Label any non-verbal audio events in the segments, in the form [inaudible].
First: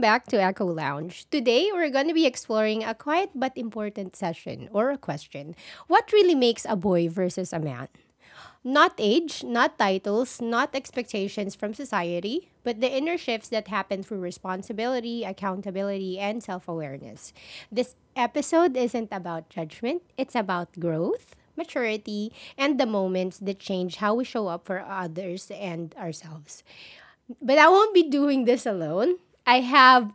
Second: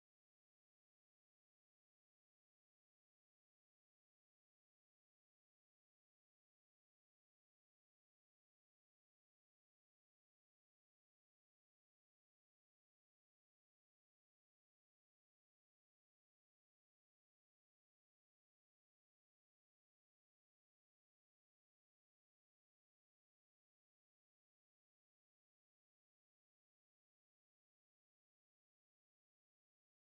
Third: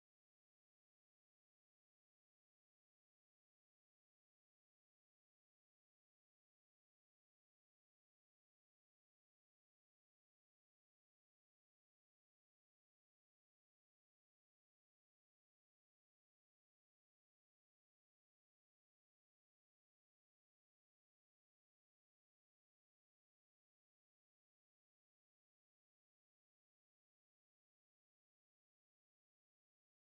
back to Echo Lounge. Today, we're going to be exploring a quiet but important session or a question. What really makes a boy versus a man? Not age, not titles, not expectations from society, but the inner shifts that happen through responsibility, accountability, and self awareness. This episode isn't about judgment, it's about growth, maturity, and the moments that change how we show up for others and ourselves. But I won't be doing this alone. I have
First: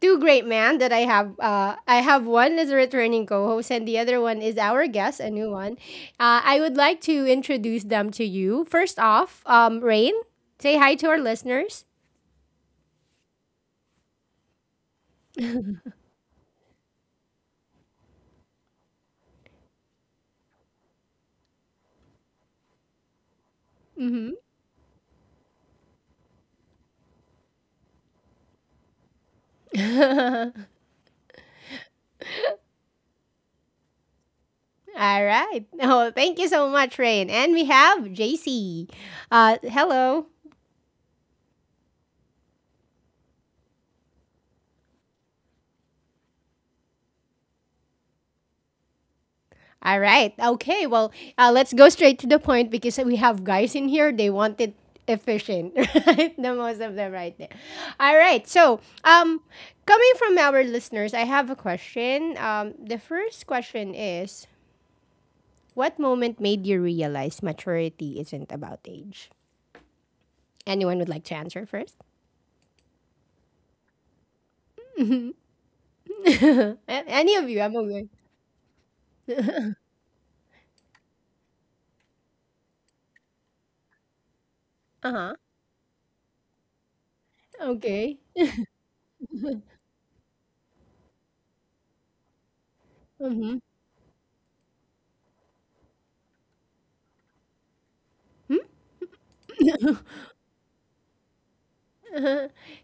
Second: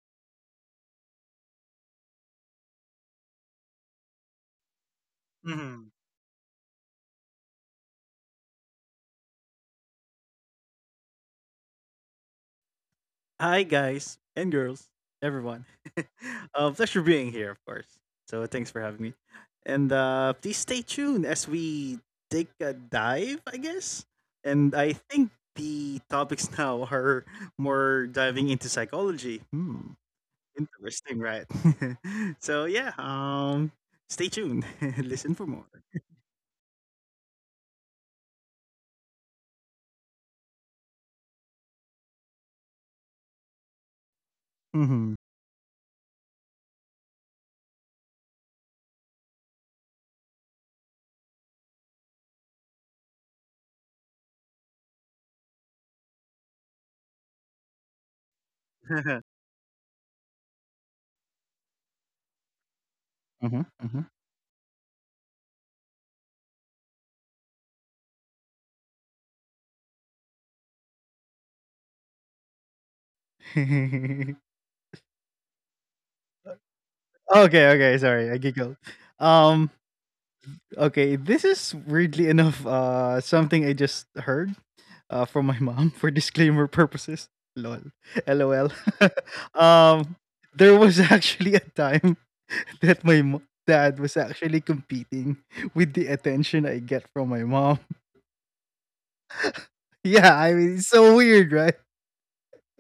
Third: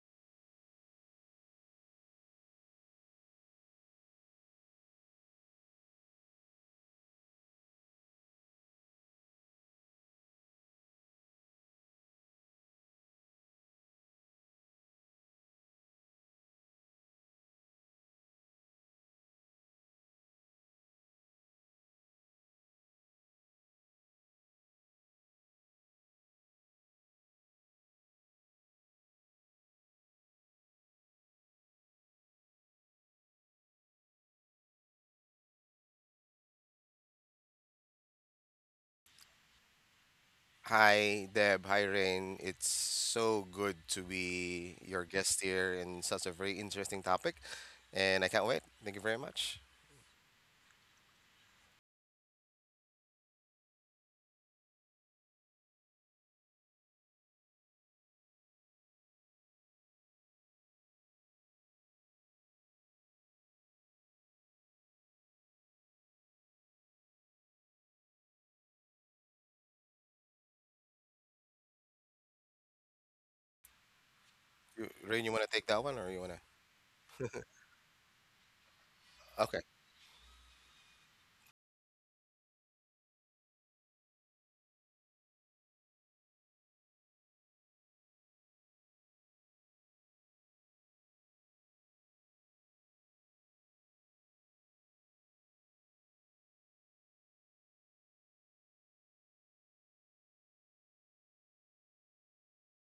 two great men that I have. I have one as a returning co-host, and the other one is our guest, a new one. Mhm. I would like to introduce them to you. First off, Rain, say hi to our listeners. Hi, guys and girls, everyone. [laughs] Pleasure being here, of course. So thanks for having me, and please stay tuned as we take a dive, I guess. Mm-hmm. And I think the topics [laughs] now are more diving into psychology. Hmm, interesting, right? [laughs] so yeah, um, stay tuned. [laughs] All Listen for right. more. [laughs] Oh, thank you so much, Rain. And we have JC. Hello. Hi, Deb. Hi, Rain. It's so good to be your Mm-hmm. guest here in such a very interesting topic, and I can't wait. Thank you very much. All right. Okay. Well, let's go straight to the point because we have guys in here. They want it efficient, [laughs] right? The most of them right there. All right. [laughs] Um, Coming from our listeners, I have a question. The first question Mm-hmm. [laughs] is: what moment made you realize maturity isn't about age? Anyone would like to answer first? Mm-hmm. You, Rain, you want to take that one, or you want to? [laughs] Any of you? okay, I'm okay, okay. sorry, I giggled. Okay. Um [laughs] Okay, this is weirdly enough something I just heard uh huh. from my [laughs] mom for disclaimer purposes. Lol. Okay. LOL. [laughs] um there was actually a time [laughs] that my Mm-hmm. Dad was actually competing with the attention I get from my mom. [laughs] [laughs] Yeah, I mean, it's so weird, right?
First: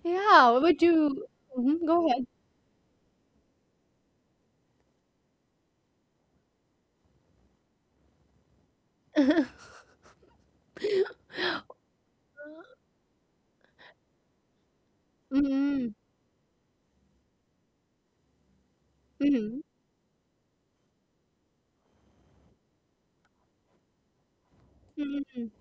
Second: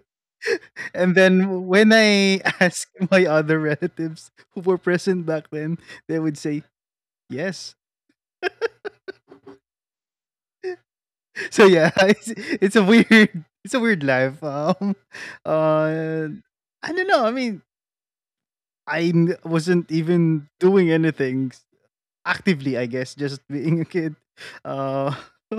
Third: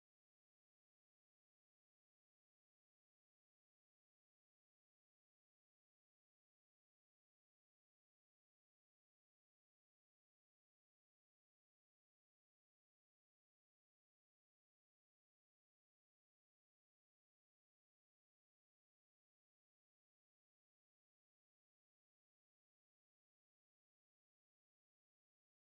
Yeah. What would And you? then Mhm. when Go I [laughs] asked my other relatives who were present back then, they would say, "Yes, ahead. [laughs] so yeah," [laughs] it's a weird, it's a weird life. Mm, uh, I don't know. I mean, I mhm, wasn't even doing anything actively. I guess just being a kid. Uh, mm. [laughs]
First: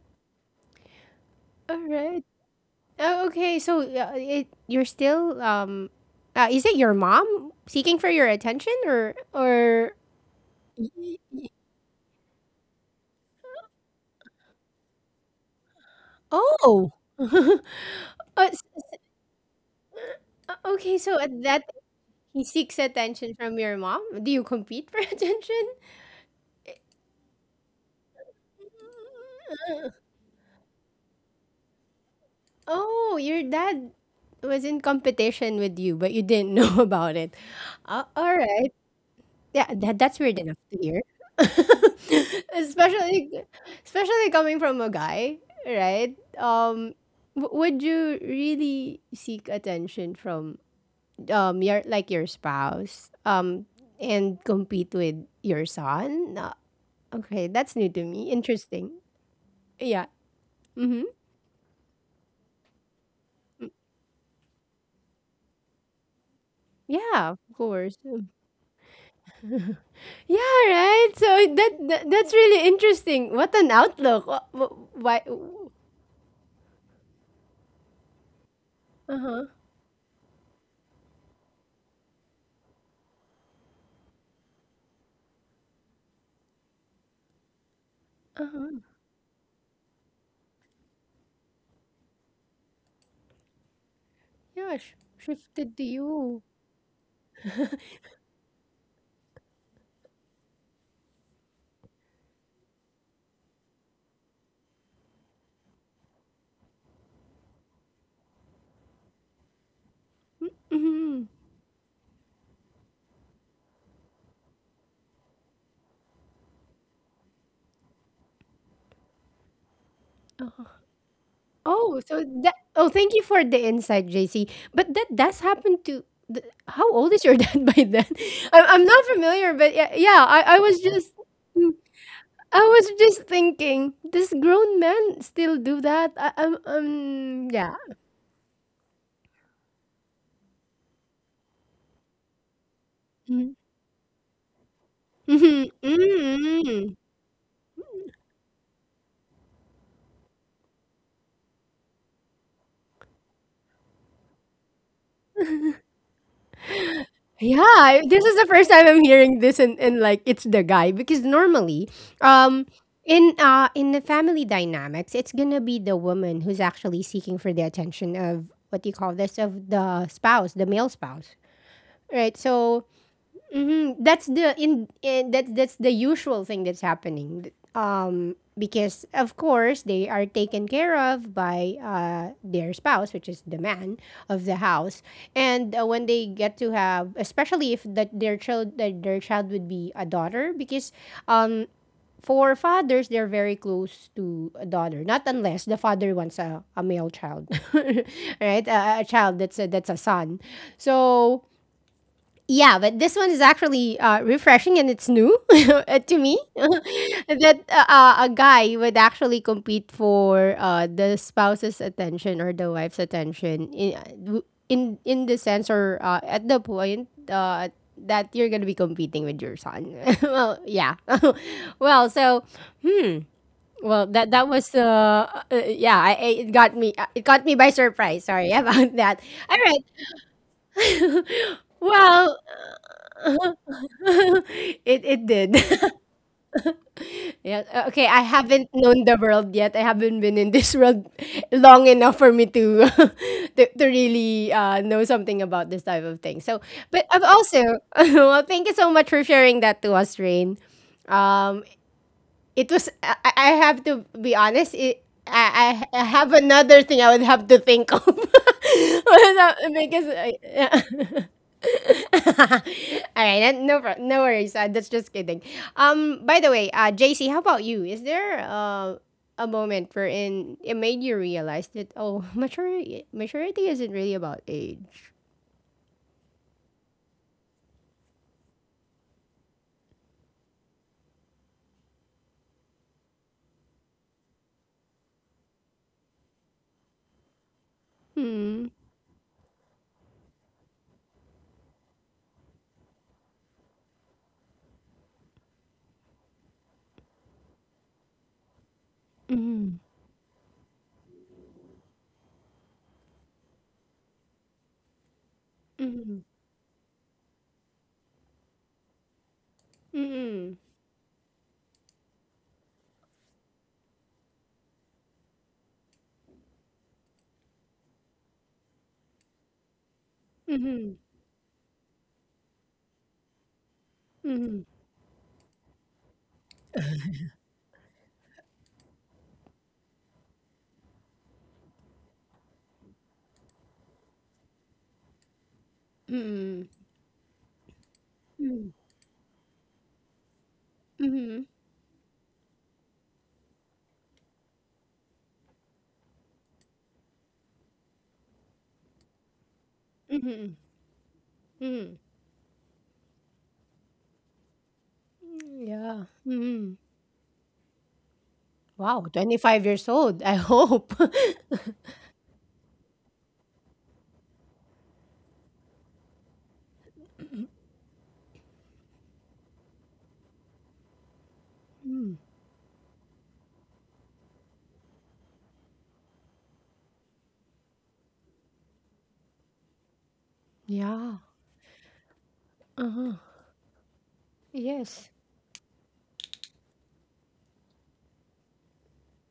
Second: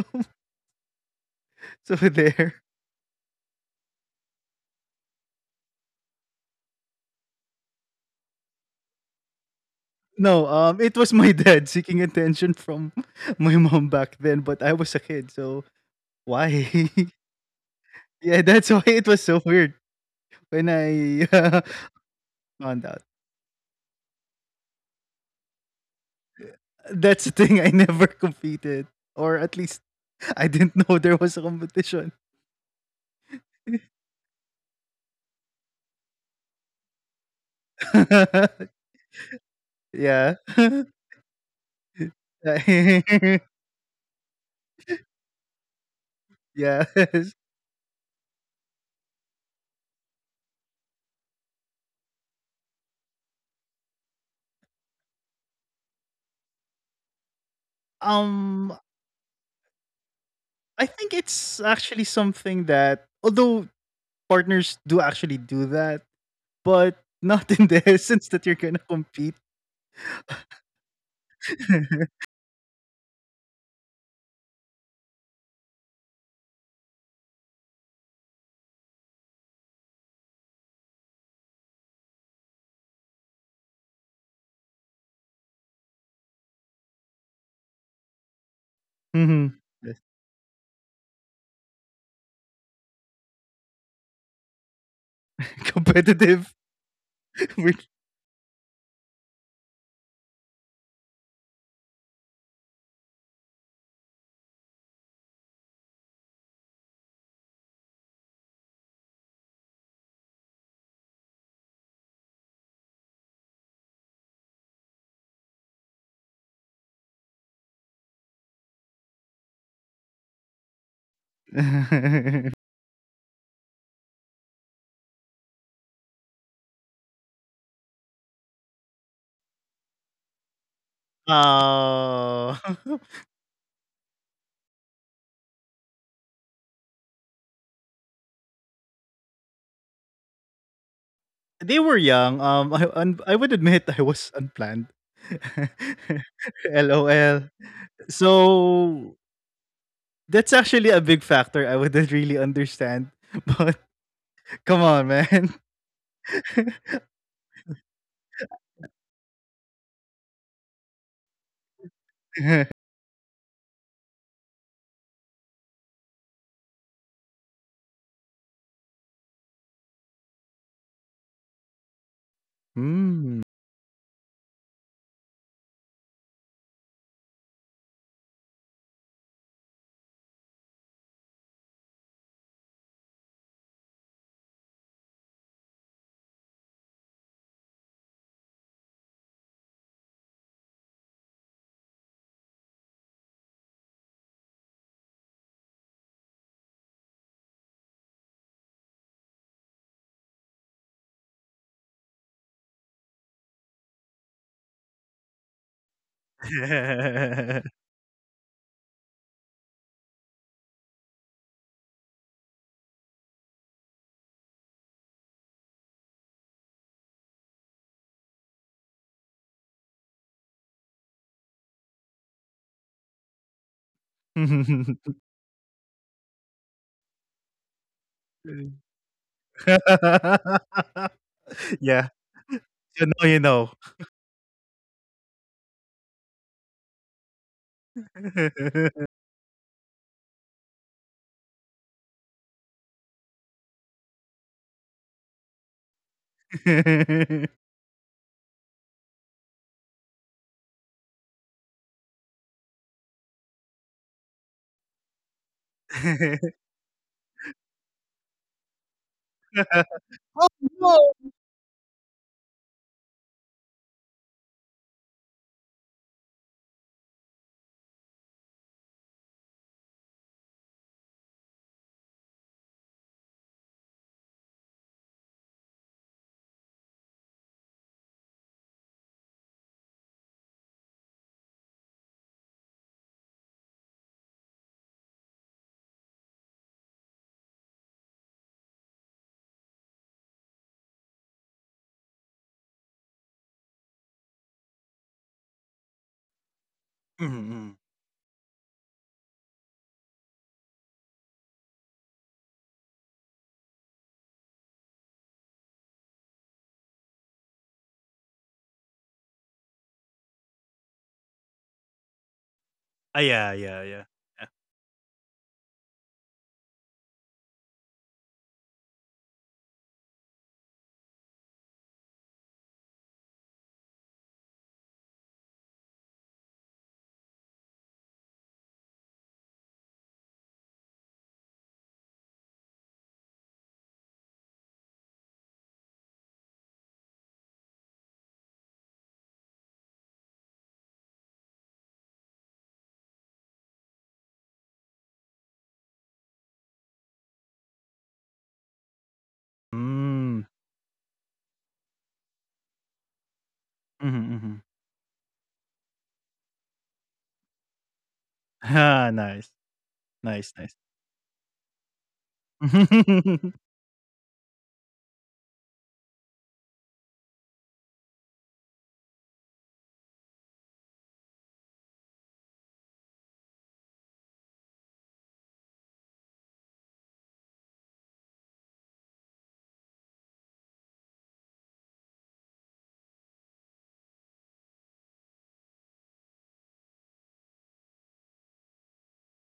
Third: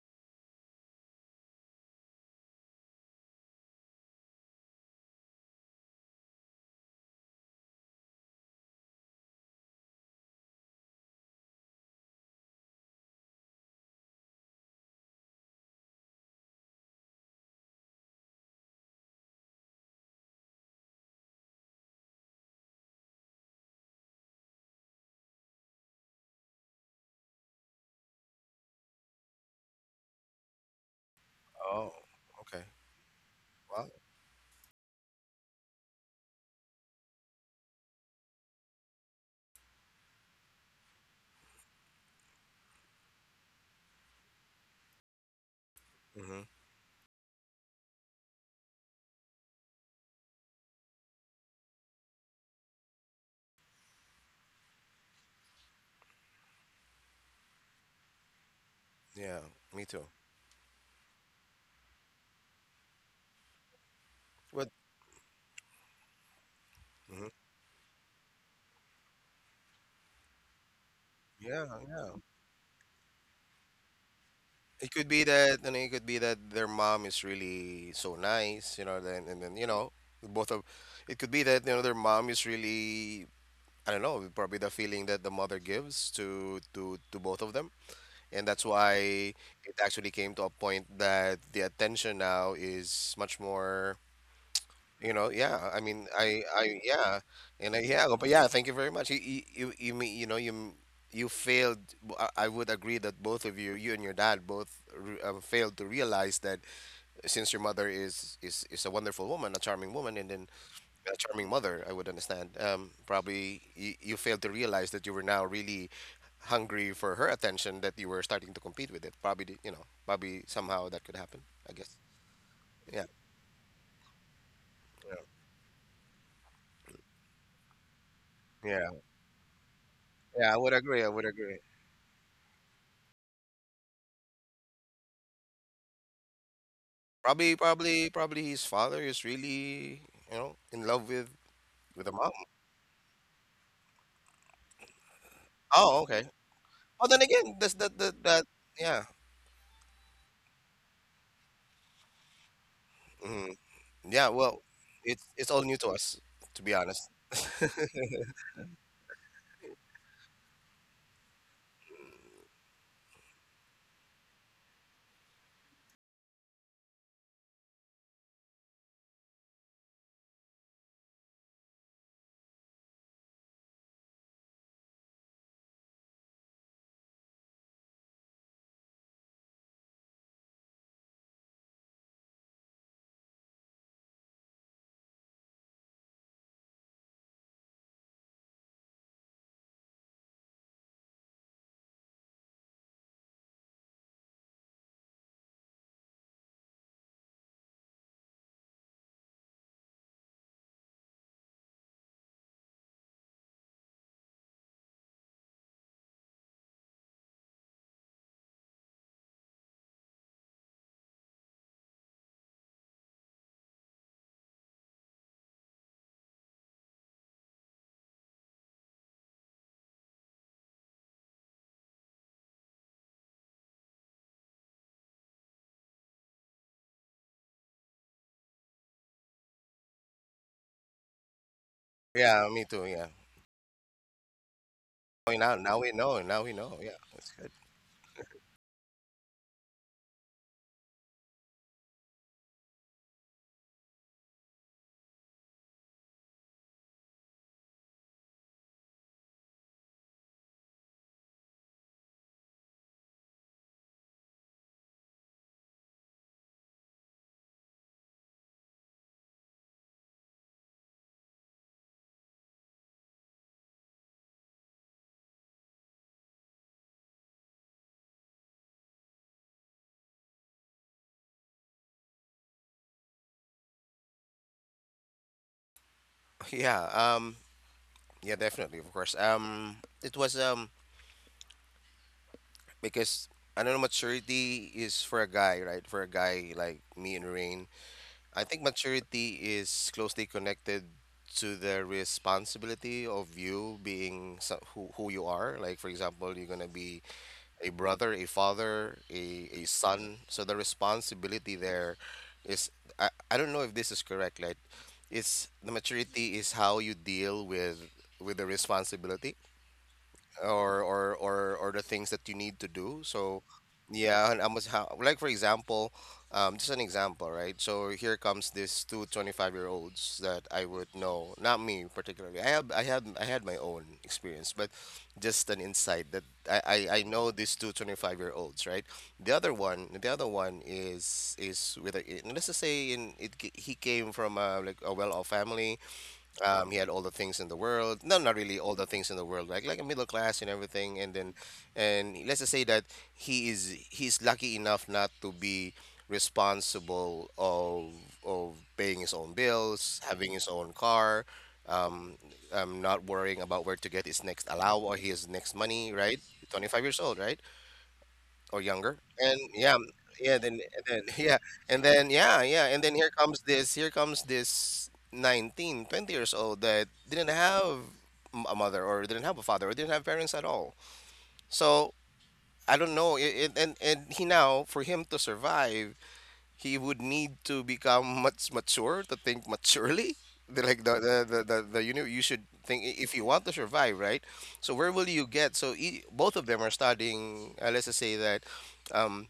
so Alright. there. Oh, okay, so, yeah, it you're still, is it your mom seeking for your attention, or No, it was Y my [laughs] y dad seeking attention from [laughs] my mom back then, but I was a kid, so oh? why? [laughs] [laughs] Yeah, s that's why s it was so weird when okay, so I [laughs] at that he seeks found out. attention from your mom? Do you compete for [laughs] attention? That's the thing. I never competed, or at Uh, least I didn't [laughs] know there was a Oh, competition. okay. oh, your Well, dad was in competition with you, but you didn't know [laughs] about it. Ah, alright. [laughs] Yeah, that's weird Yeah. enough to hear. [laughs] especially [laughs] Especially coming from a guy, right? mm-hmm. Yes. Would you really seek attention from your, like, your spouse, and compete with your son? No. Okay, that's new to me. Um, Interesting. Yeah, me Yeah. too. I Mhm. think it's actually something that, although What? partners do actually do that, but Hmm. Yeah, of not in the [laughs] course. essence that you're gonna compete. Yeah, right. So Yeah. Yeah. [laughs] that's really interesting. What an outlook. It could Why? be that, I mean, it could be that their mom is really so nice. Uh Then and huh. then you know, both of, it could be that their mom is really. I don't know, probably the feeling that the mother gives to both of them. And Uh that's huh. why it Mhm. actually came Yes. to a point that the attention now is much more, Yeah, sh you know, yeah. shifted I to mean, [laughs] you. Competitive. yeah, and yeah, [laughs] but yeah, thank you very much. You mean, you know, you, m- you failed. B- I would agree that both of you, you and your dad, both re- failed to realize that since your mother is a wonderful woman, a charming woman, and then a Mhm. charming mother, I would understand. Probably you, you failed to realize that you were now really hungry for her attention that you were starting to compete with it. Probably, the- you know, probably Uh-huh. somehow that could happen. I guess. Oh, so that We're- oh, Yeah, thank you for the insight, JC. But that does happen to how old is your dad [laughs] by then? I'm yeah, not familiar, but yeah, yeah, yeah. I I would was agree. I just would [laughs] agree. mm, I oh. was just [laughs] thinking, does grown men still do that? Probably, Yeah. probably, probably his father is really, you know, in love They with the were mom. young. I I Mm-hmm. would admit [laughs] I was unplanned. Oh, okay. [laughs] Mm-hmm. Oh, then LOL. again, that's that that that. So Yeah. that's actually a big factor I wouldn't really understand. [laughs] But Mhm. Yeah. come Well, on, man. It's all new to us, to be honest. Yeah, this is the first time I'm hearing this, and, like, it's the guy because normally, [laughs] um, in the family dynamics, it's gonna be the woman who's actually seeking for the attention of, what do you call this, of the spouse, the male spouse, right? So Hmm. mm-hmm. That's the usual thing that's happening. Because, of course, they are taken care of by their spouse, which is the man of the house, and when they get to have, especially if that their child that their child would be a daughter, because um, for fathers they're very close to a daughter, not unless the father wants a male child, [laughs] right? A child that's that's a son. So yeah, but this one is actually refreshing, and it's new [laughs] to me [laughs] [laughs] that a guy would actually compete for the spouse's attention or the wife's attention in the sense, or at the point that you're gonna be competing with your son. [laughs] Well, yeah. [laughs] Well, so well, that that was yeah, it got me by surprise. Sorry [laughs] about that. All right. Yeah. Well, Yeah, me You too. know, Yeah. you know. [laughs] it Oh, now did. now [laughs] we know. Now we know. Yeah, that's good. Yeah. Okay, I [laughs] haven't known the world yet. I haven't been in this world [laughs] long enough for me to [laughs] to really know something about this type of thing. So, but I've also [laughs] well, thank you so much for sharing that to us, Rain. Um, it was I have to be honest. It, I have another thing I would have to think of [laughs] because because Oh I, yeah. no. [laughs] All right, no, no worries. That's just kidding. By the way, JC, how about you? Is there a moment wherein it made you realize that, oh, [laughs] maturity isn't really about age? [laughs] Yeah. Yeah. Definitely. Of course. It was because I don't know maturity is for a guy, right? For a guy like me and Rain, I think Hmm. maturity is closely connected to the responsibility of you being so, who you are. Like for example, you're gonna be Mm-hmm. Mm-hmm. a brother, a father, a Mm-hmm. son. So the responsibility there is, I don't know if this is correct. Like, it's the Mm-hmm. maturity is how you deal with the responsibility or the things that you need to do. Ah, yeah, So yeah, yeah. yeah, Yeah. and I must ha like for example, just an example, right? So here comes these two 25-year-olds that I Mm-hmm. would know, not me particularly. I have I had my own experience, Mm-hmm. but just an insight that I I know these two 25-year-olds, right? The other one is with a, let's just say in it ca- he came from a like a well-off family, Mm-hmm. He had all the things in the world. No, not really Mm-hmm. all the things in the world, like a middle class and everything. And then, Mm-hmm. and let's just say that he's lucky enough not to be responsible of paying his own bills, having Mm. his Mm-hmm. own car, Mm-hmm. um, not worrying about where to get his Mm-hmm, next mm-hmm. allow or his next money. Yeah. Right, twenty Mm-hmm. five years old, right? [laughs] Or younger. Ah, Wow, And nice. 25 yeah, m- years old. I yeah, Nice, then, nice. hope. and then [laughs] yeah, and [laughs] then [laughs] yeah, yeah, and then Mhm, here comes this 19, 20 years old that didn't have m- a mother or didn't have a father or didn't have parents at all. So I don't know. And he now for him to survive, he would need to become [laughs] much mature to think maturely. [laughs] The, Yeah. You know you should think I- if Uh-huh. you want to survive, right? So where will Yes. you get? So e both of them are studying. Let's just say that. Um,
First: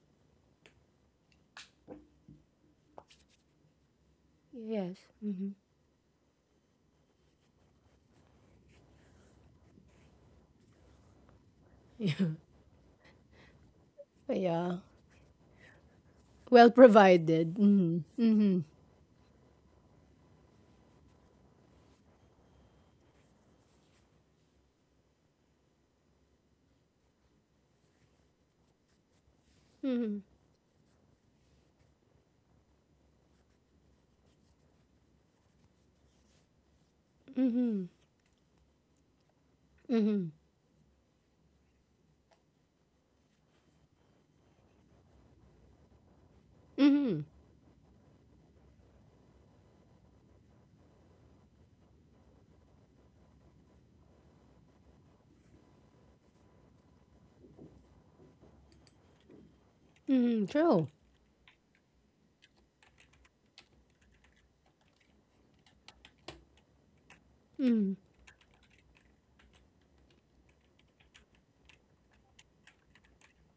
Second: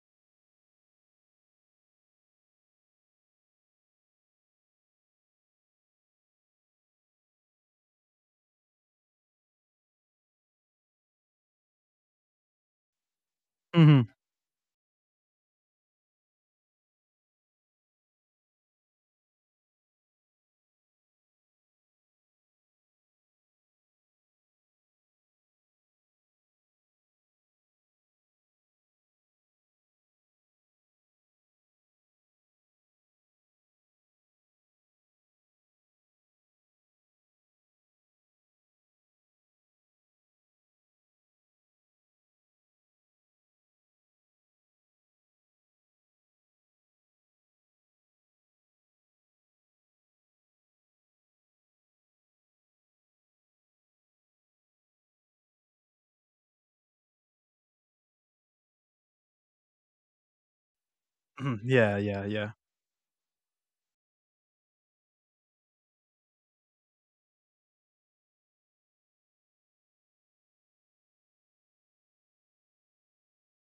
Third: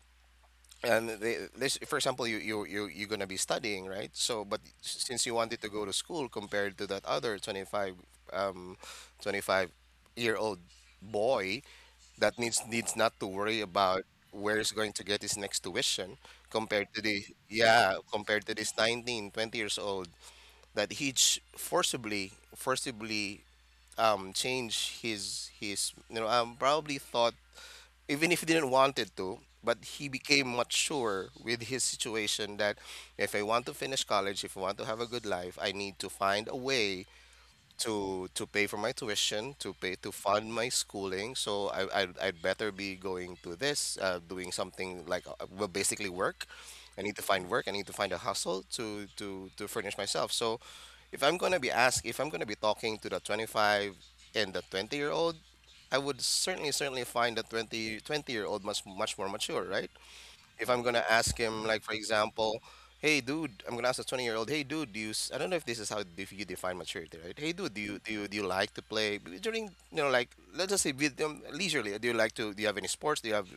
and they, this for example you're going to be studying, right? So but Yes. s- since you Mm-hmm. wanted to go to school compared to that other 25 um 25-year-old boy [laughs] that needs not to worry about mhm. where he's Yeah. going to get his next tuition Well compared to the provided. yeah Mhm. compared to Mhm. this 19, 20 years old that he's forcibly change his you know probably thought even if he didn't wanted to but he Mhm. became mature with his situation that if I want to finish college, if I want to have a good life, I need to find a way to pay for my tuition, to pay to fund my schooling. So I I'd better be going to this, doing something like well, basically work. I need to Mhm. find work. I need to find a hustle to furnish myself. So if I'm gonna be asked, if I'm gonna be talking to the 25 and the 20-year-old, I would certainly find the 20, 20 year old much more mature, right? Mhm. If I'm True. gonna ask Mhm. him, like Yeah, for yeah, yeah. example, hey dude, I'm gonna ask a 20-year-old, hey dude, do you? S- I don't know if this is how if you define maturity, right? Hey dude, Mhm. Do you like to play b- during you know like let's just say with leisurely? Do you like to? Do you have any sports? Do you have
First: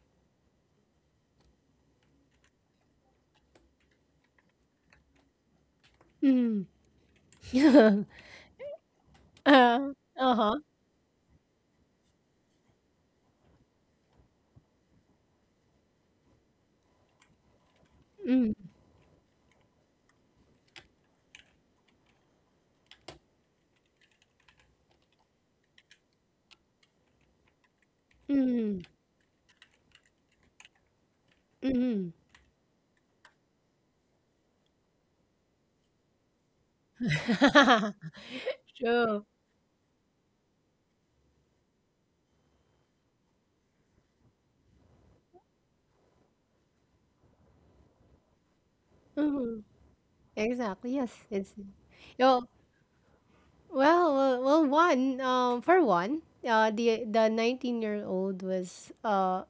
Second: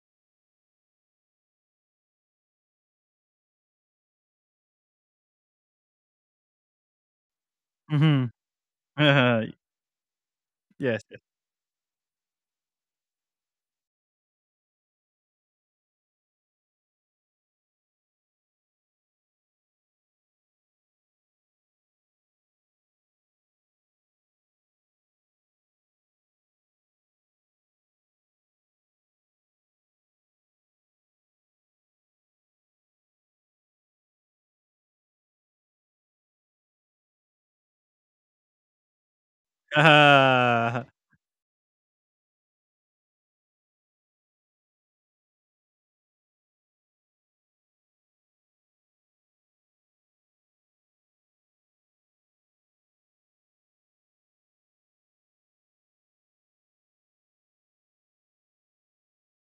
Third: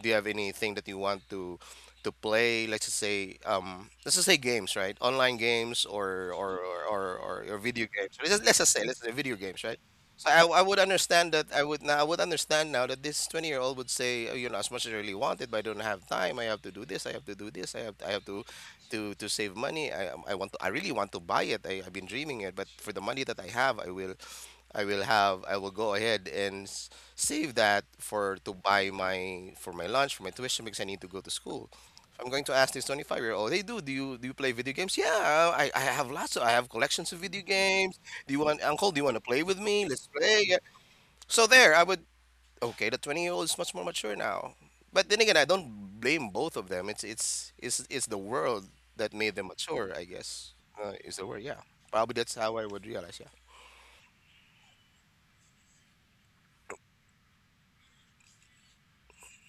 anything that you want to play? Let's just say games, right? Online games or or Mhm. or or, or, or video [laughs] games. Mhm. Let's say video games, right? uh, So uh-huh. I would Yes, yes. understand that I would now I would understand now that this 20-year-old would say "Oh, you know as much as I really want it but I don't have time I have to do this I have to do this I have to Mhm. To save money I want to I really want to buy it I've been dreaming it but for the money that I have I will have I will go ahead and s- save that for to Mhm. buy my for my lunch for my tuition because I need to go to school." Mhm. I'm going to ask this 25-year-old, hey dude, do you play video games? Yeah, I have lots of I have collections of video games. [laughs] Do you want uncle, do you want to True. play with me? Let's play. Yeah. Uh, So there, I would okay, the 20-year-old is much more mature now. But then again, I don't blame both of them. It's it's the world that made them Mhm. mature, I guess. Exactly. Is Yes. the word, It's yeah. Probably that's yo, how I would realize, yeah. well, well, well, one, for one, the 19-year-old was uh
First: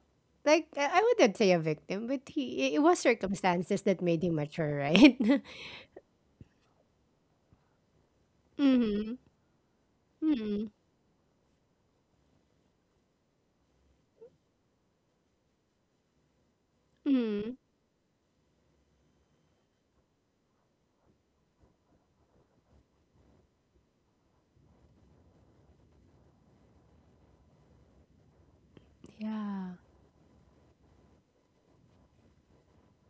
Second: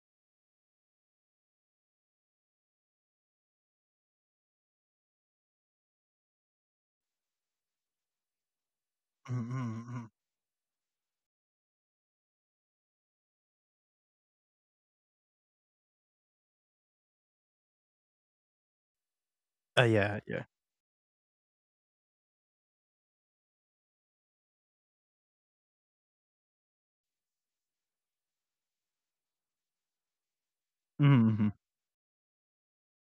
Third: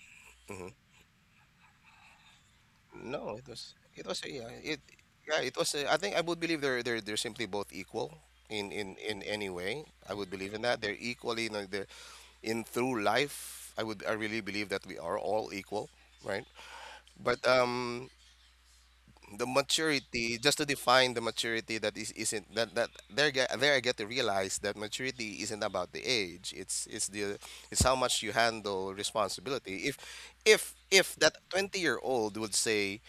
like I I wouldn't say a victim, but he it was No, circumstances that it was made him mature, right? yeah it [laughs] was. Uh, I think I would believe they're they're simply both equal in Mm-hmm. in Mhm, any way. mhm, mhm. I would believe in Mm-hmm. that they're equally you know, the in through life. I really believe that we are all equal, right? But Mm-hmm. The Yeah, maturity yeah. just to define the maturity that is isn't that that there get there I get to realize that maturity isn't about the age it's the it's how much you handle Yeah. responsibility if Mhm, that mhm. 20-year-old would say,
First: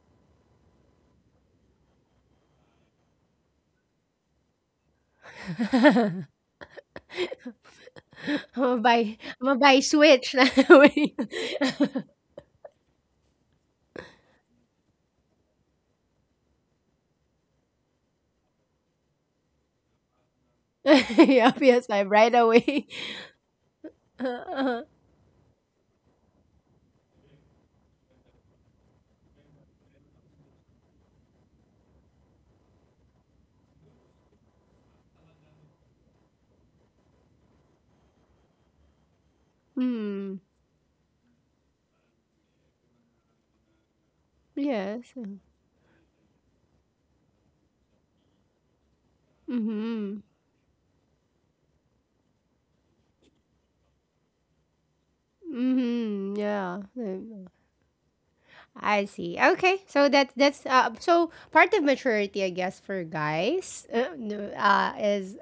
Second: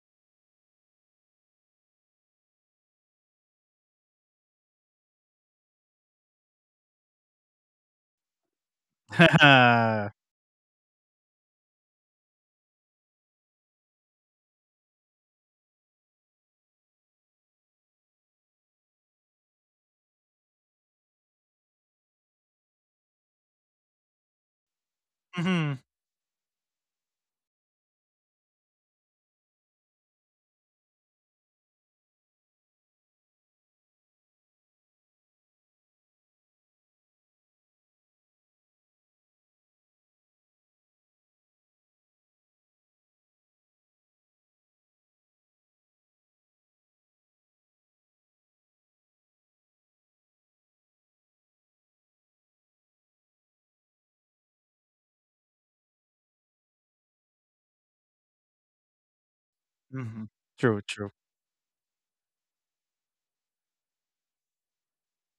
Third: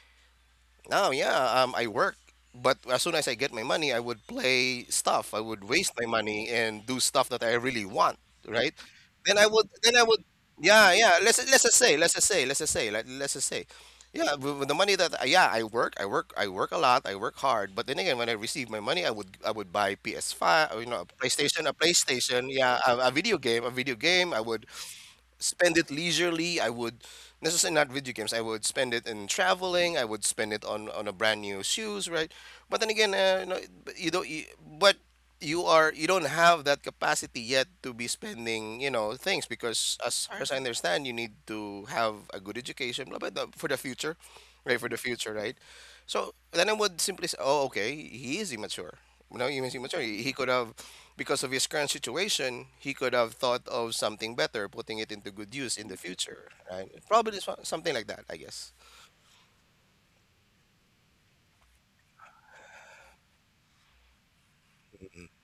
"Oh yeah, I work, but as soon as I get my money, I would play stuff. I would [laughs] waste my I'm money and do stuff that I really want, right?" I'm gonna buy then I would, Switch [laughs] right yeah, away. yeah. Let's [laughs] just say, let's just say, let's just say, like, let's just say, yeah. With the money that, yeah, I work a lot, I work hard. But then again, when I receive my money, I would buy PS Five, you know, Yeah, a ps like right PlayStation, yeah, away. [laughs] A video game, Uh-huh. spend Mhm, it leisurely. I would necessarily not video games. I would spend it in traveling. I would spend it on a brand new shoes, right? But then again, you know, but you don't. You, but you are you don't have that capacity yet to be spending you know things because as Mm. far as I understand, you need to have a good education, blah, blah, blah, for the future, right? For the Yes. future, right? So then I would simply say, oh, okay, he is immature. You know, he is immature. Mhm. He could have because of his current situation, he could have thought of something better, putting it into good use in the Mhm. future, Yeah. right? Probably Mm. so- something like that, I guess. I see. Okay. So mhm. [laughs] that's True, true. Part of maturity, I guess, for guys, no, is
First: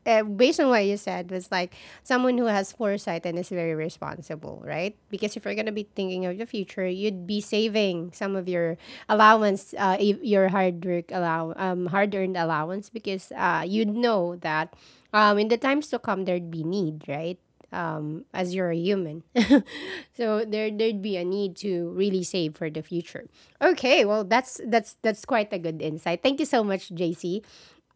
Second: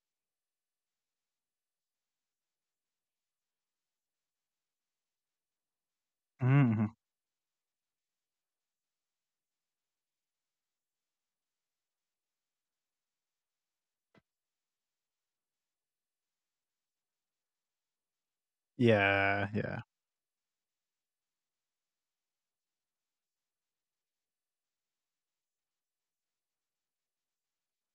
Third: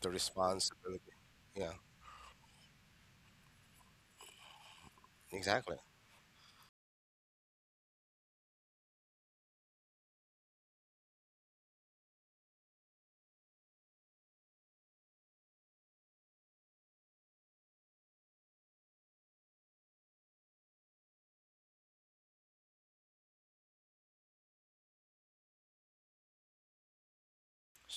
The based on what you responsibility. said, was Yeah, like someone who has foresight and is very responsible, right? Because if you're gonna exactly. be thinking of the Mhm, future, mhm. you'd be saving some of your allowance, your hard work allow, hard earned allowance, because you'd know that in the times to come there'd be need, right? As you're a human. Yeah, yeah. [laughs] So there there'd be a need to really save for the future. Okay, well, that's quite a good insight. Thank you so much, JC.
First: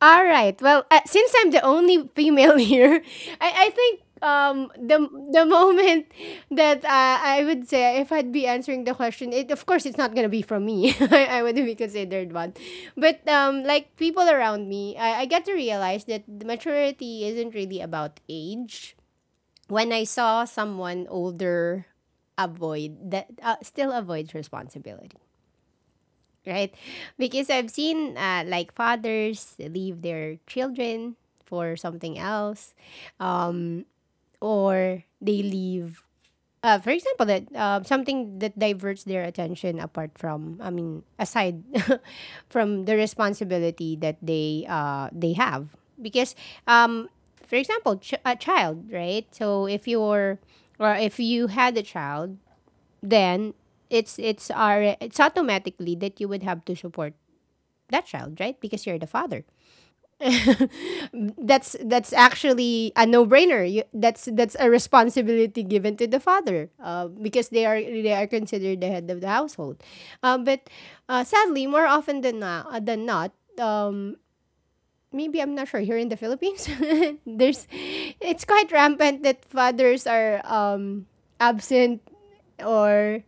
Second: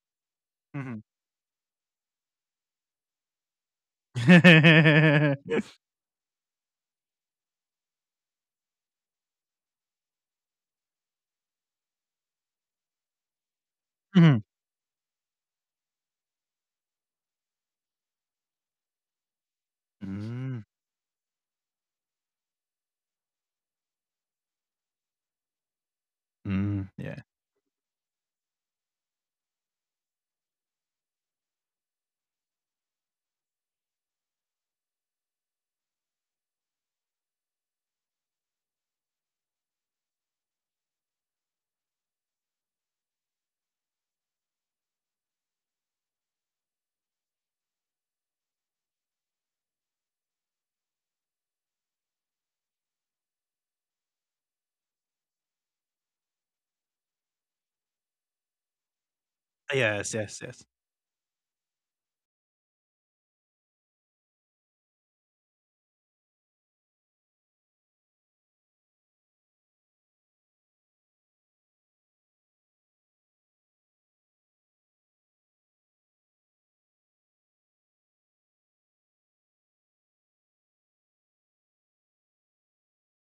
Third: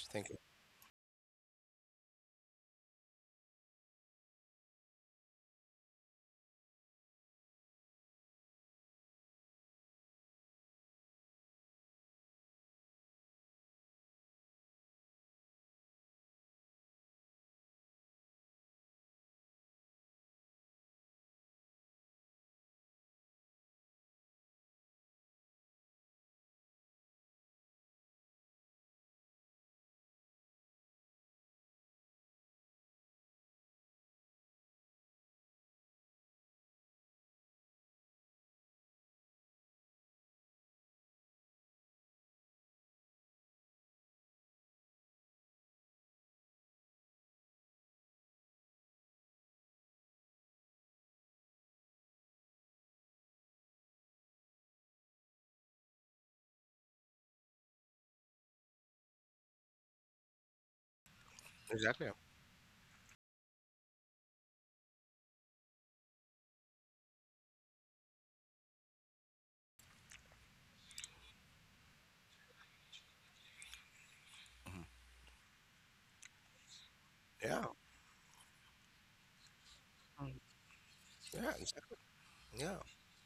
All Thank you. right. Well, Mhm. since I'm the only female [laughs] here, I think the moment that I would say, if I'd be answering the question, it of course it's not gonna be from me. [laughs] I wouldn't be considered one, but like people Mhm. around me, I get to realize that the maturity isn't really about age when I saw Mm, someone older avoid that still avoids responsibility, right? mm, [laughs] yeah. Because I've seen like fathers leave their children for something else, um, or they leave for example, that something that diverts their attention apart from, I mean, aside [laughs] from the responsibility that they have, because, um, for example, a child, right? So if you're, or if you had a child, then it's automatically that you would have to support that child, right? Because you're the father. Yes, [laughs] yes, yes. That's Exactly. actually a no-brainer. You, That's a responsibility given to the father because they are considered the head of the household. But Sadly, more often than not, um, maybe, I'm not sure, here in the Philippines, [laughs] there's Yeah, it's quite rampant that fathers Mm. are Yeah, exactly. absent, Yeah, or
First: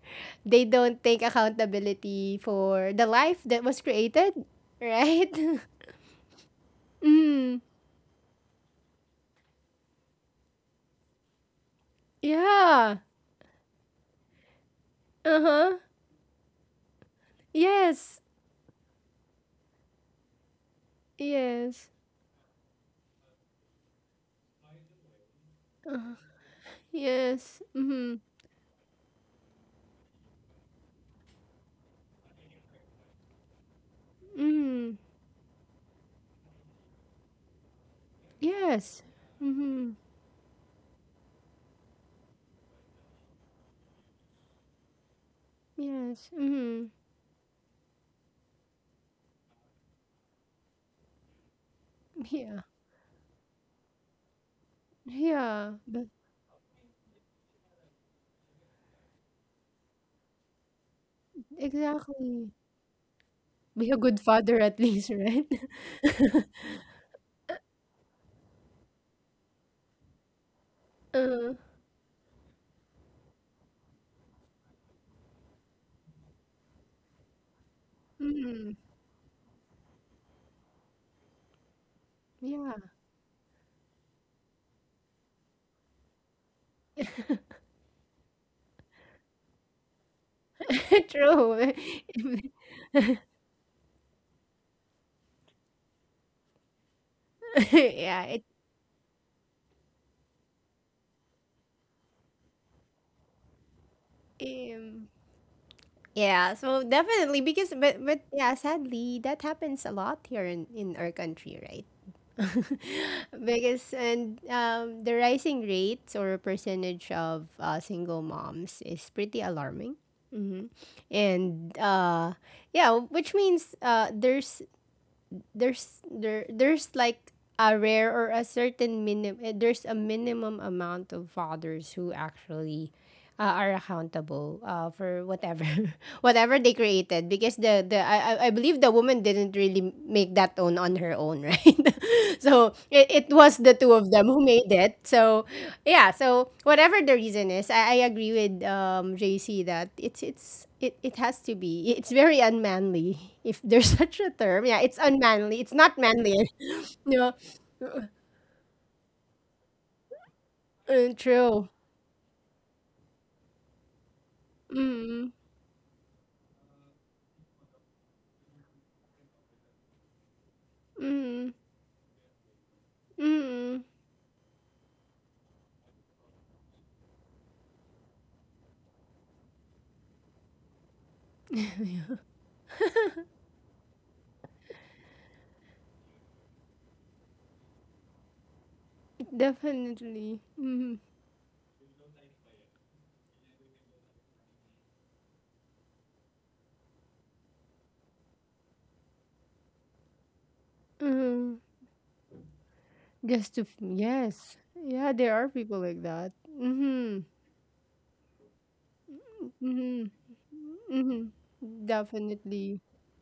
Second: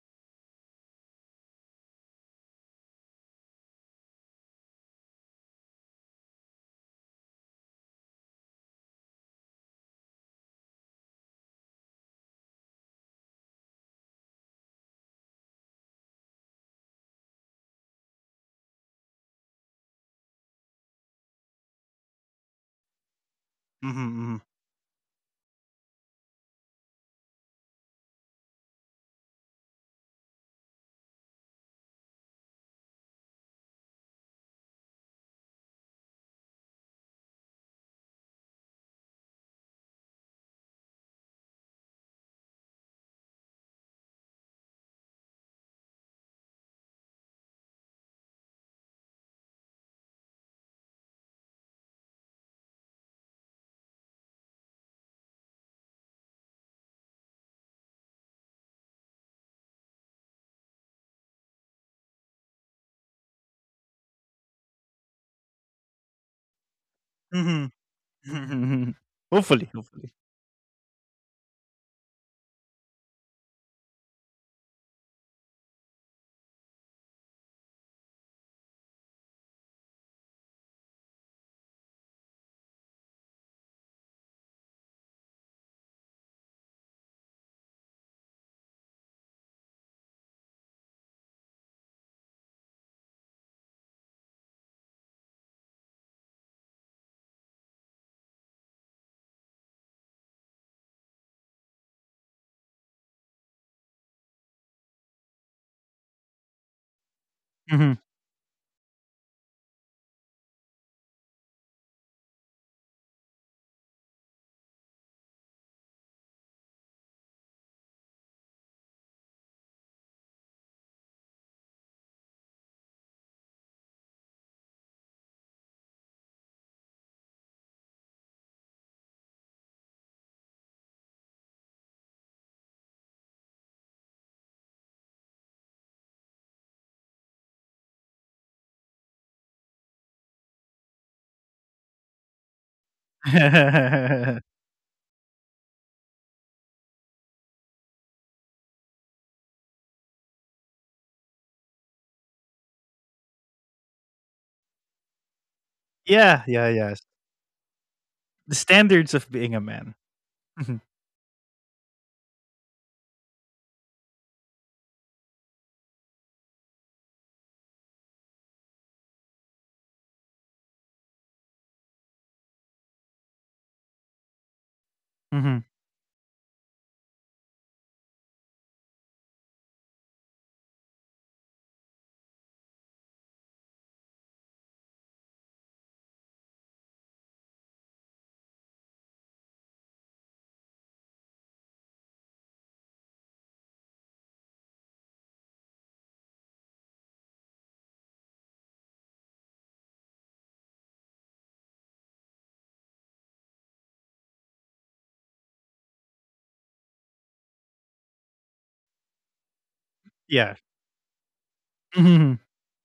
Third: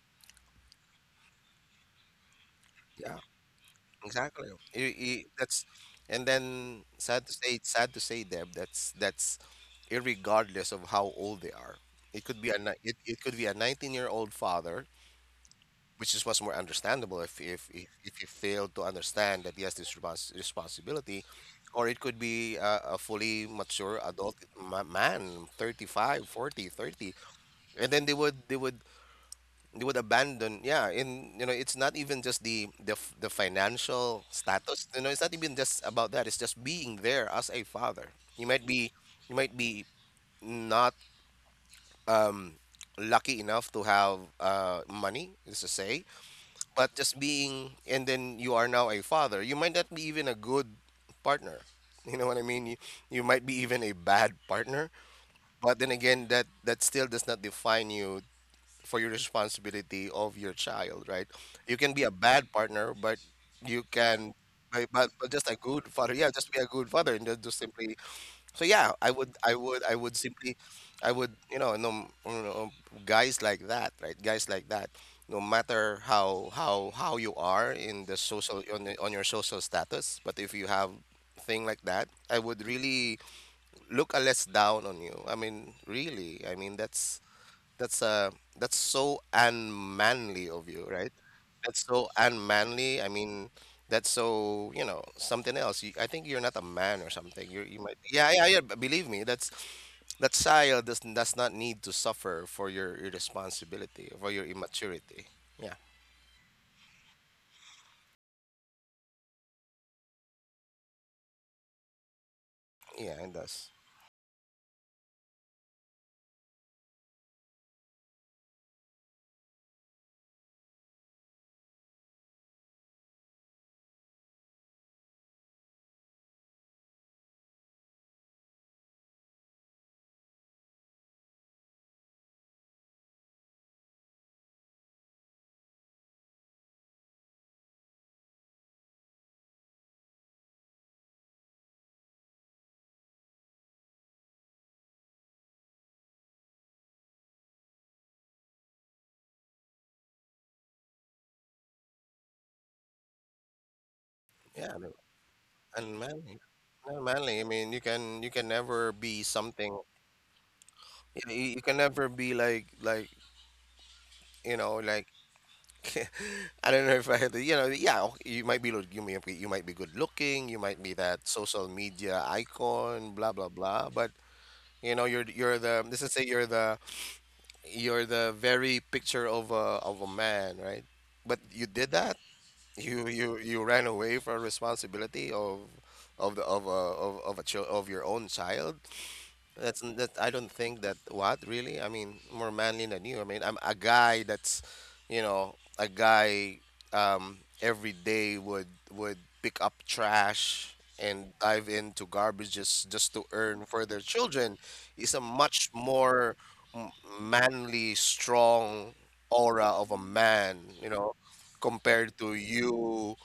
they don't take accountability for the yeah, life that was created, exactly. I- right? that's, and then [laughs] Mm, sad to say, Deb, that's irregardless of how old they are. It could be a ni- it, yeah. it could be a 19-year-old year old father, Uh huh. which is much more understandable if if if, Yes. if you fail to understand that, yes, this responsibility. Or Yes. it could be a fully mature Mhm, adult mhm. Man, 35, 40, 30, Yes. Mm and then hmm. they would abandon, yeah. in you know It's not even just the financial Mm status, hmm. you know, it's not even just about that. It's just being there as a father. You might be, Yes. you Mm might be hmm. not um lucky enough to have money, let's just say. Yes. Mm hmm. But just being, and then you are now a father, you might not be even a good partner, you know what I Yeah. mean you might be even a bad partner. Yeah. But then But again, that still does not define you for your responsibility of your child, right? You can be a exactly. bad partner, but you Be a good can father at least, but right? just a good father. Yeah, [laughs] just be a good father and just Mhm, simply. So mhm, yeah, mhm. [laughs] Hopefully, I hopefully. would simply, I would, Uh, no, guys like that, right? Guys like that, no matter how you are in the social mm, on the, on your social status, but if you have thing like that, I would yeah. really look a less down on you. I mean, really. I mean, that's that's so unmanly of you, [laughs] right? True. That's so [laughs] unmanly. I mean, that's so, you know, something else. You, I think you're not a man or something. You might Yeah, Yeah, it yeah, yeah, but believe me, that's, that child does not need to suffer for your irresponsibility, for your um, immaturity. Yeah. yeah, so definitely, because, but Mhm. but yeah, sadly that happens a lot here in our country, right? [laughs] Yeah, it does. Because, and the rising rates or percentage of single moms is pretty alarming. Hmm. And yeah, which means there's there there's like a rare, or a certain minimum, there's a minimum amount of fathers who actually are accountable for whatever [laughs] whatever they created, because the I believe the woman didn't really make that tone on her own, [laughs] right? So it was the two of them who [laughs] made it. So yeah, so whatever the reason is, I agree with JC that it has to be, it's very unmanly, [laughs] if there's such a term. Yeah, I Yeah, mean, it's unmanly, it's not unmanly. manly. Yeah, yeah, [laughs] yes. No Unmanly. I mean, you can never The be something. standards of being a man. You [laughs] true. can never be like, you know, like, Mm, [laughs] I don't know if I had the, you know, yeah, you might be, you may be, you might be good looking, you might be that mm, social media icon, blah blah mm, blah. But you know, let's just Mhm. say you're the very picture of a man, right? But you did that. You ran away from responsibility of the of a of, of a child of your own child. That's that. I definitely. don't think that. Mm. What really? I mean, more manly than you. I mean, I'm a guy that's, you know, a guy every day would pick up trash and Mhm. dive into garbage just to Just to earn f for their children, yes. is Yeah, a there are much people like that. more m- Mhm. manly, strong aura of a Mhm. man, you Yeah. know, Mhm. compared to Mhm. Definitely. you.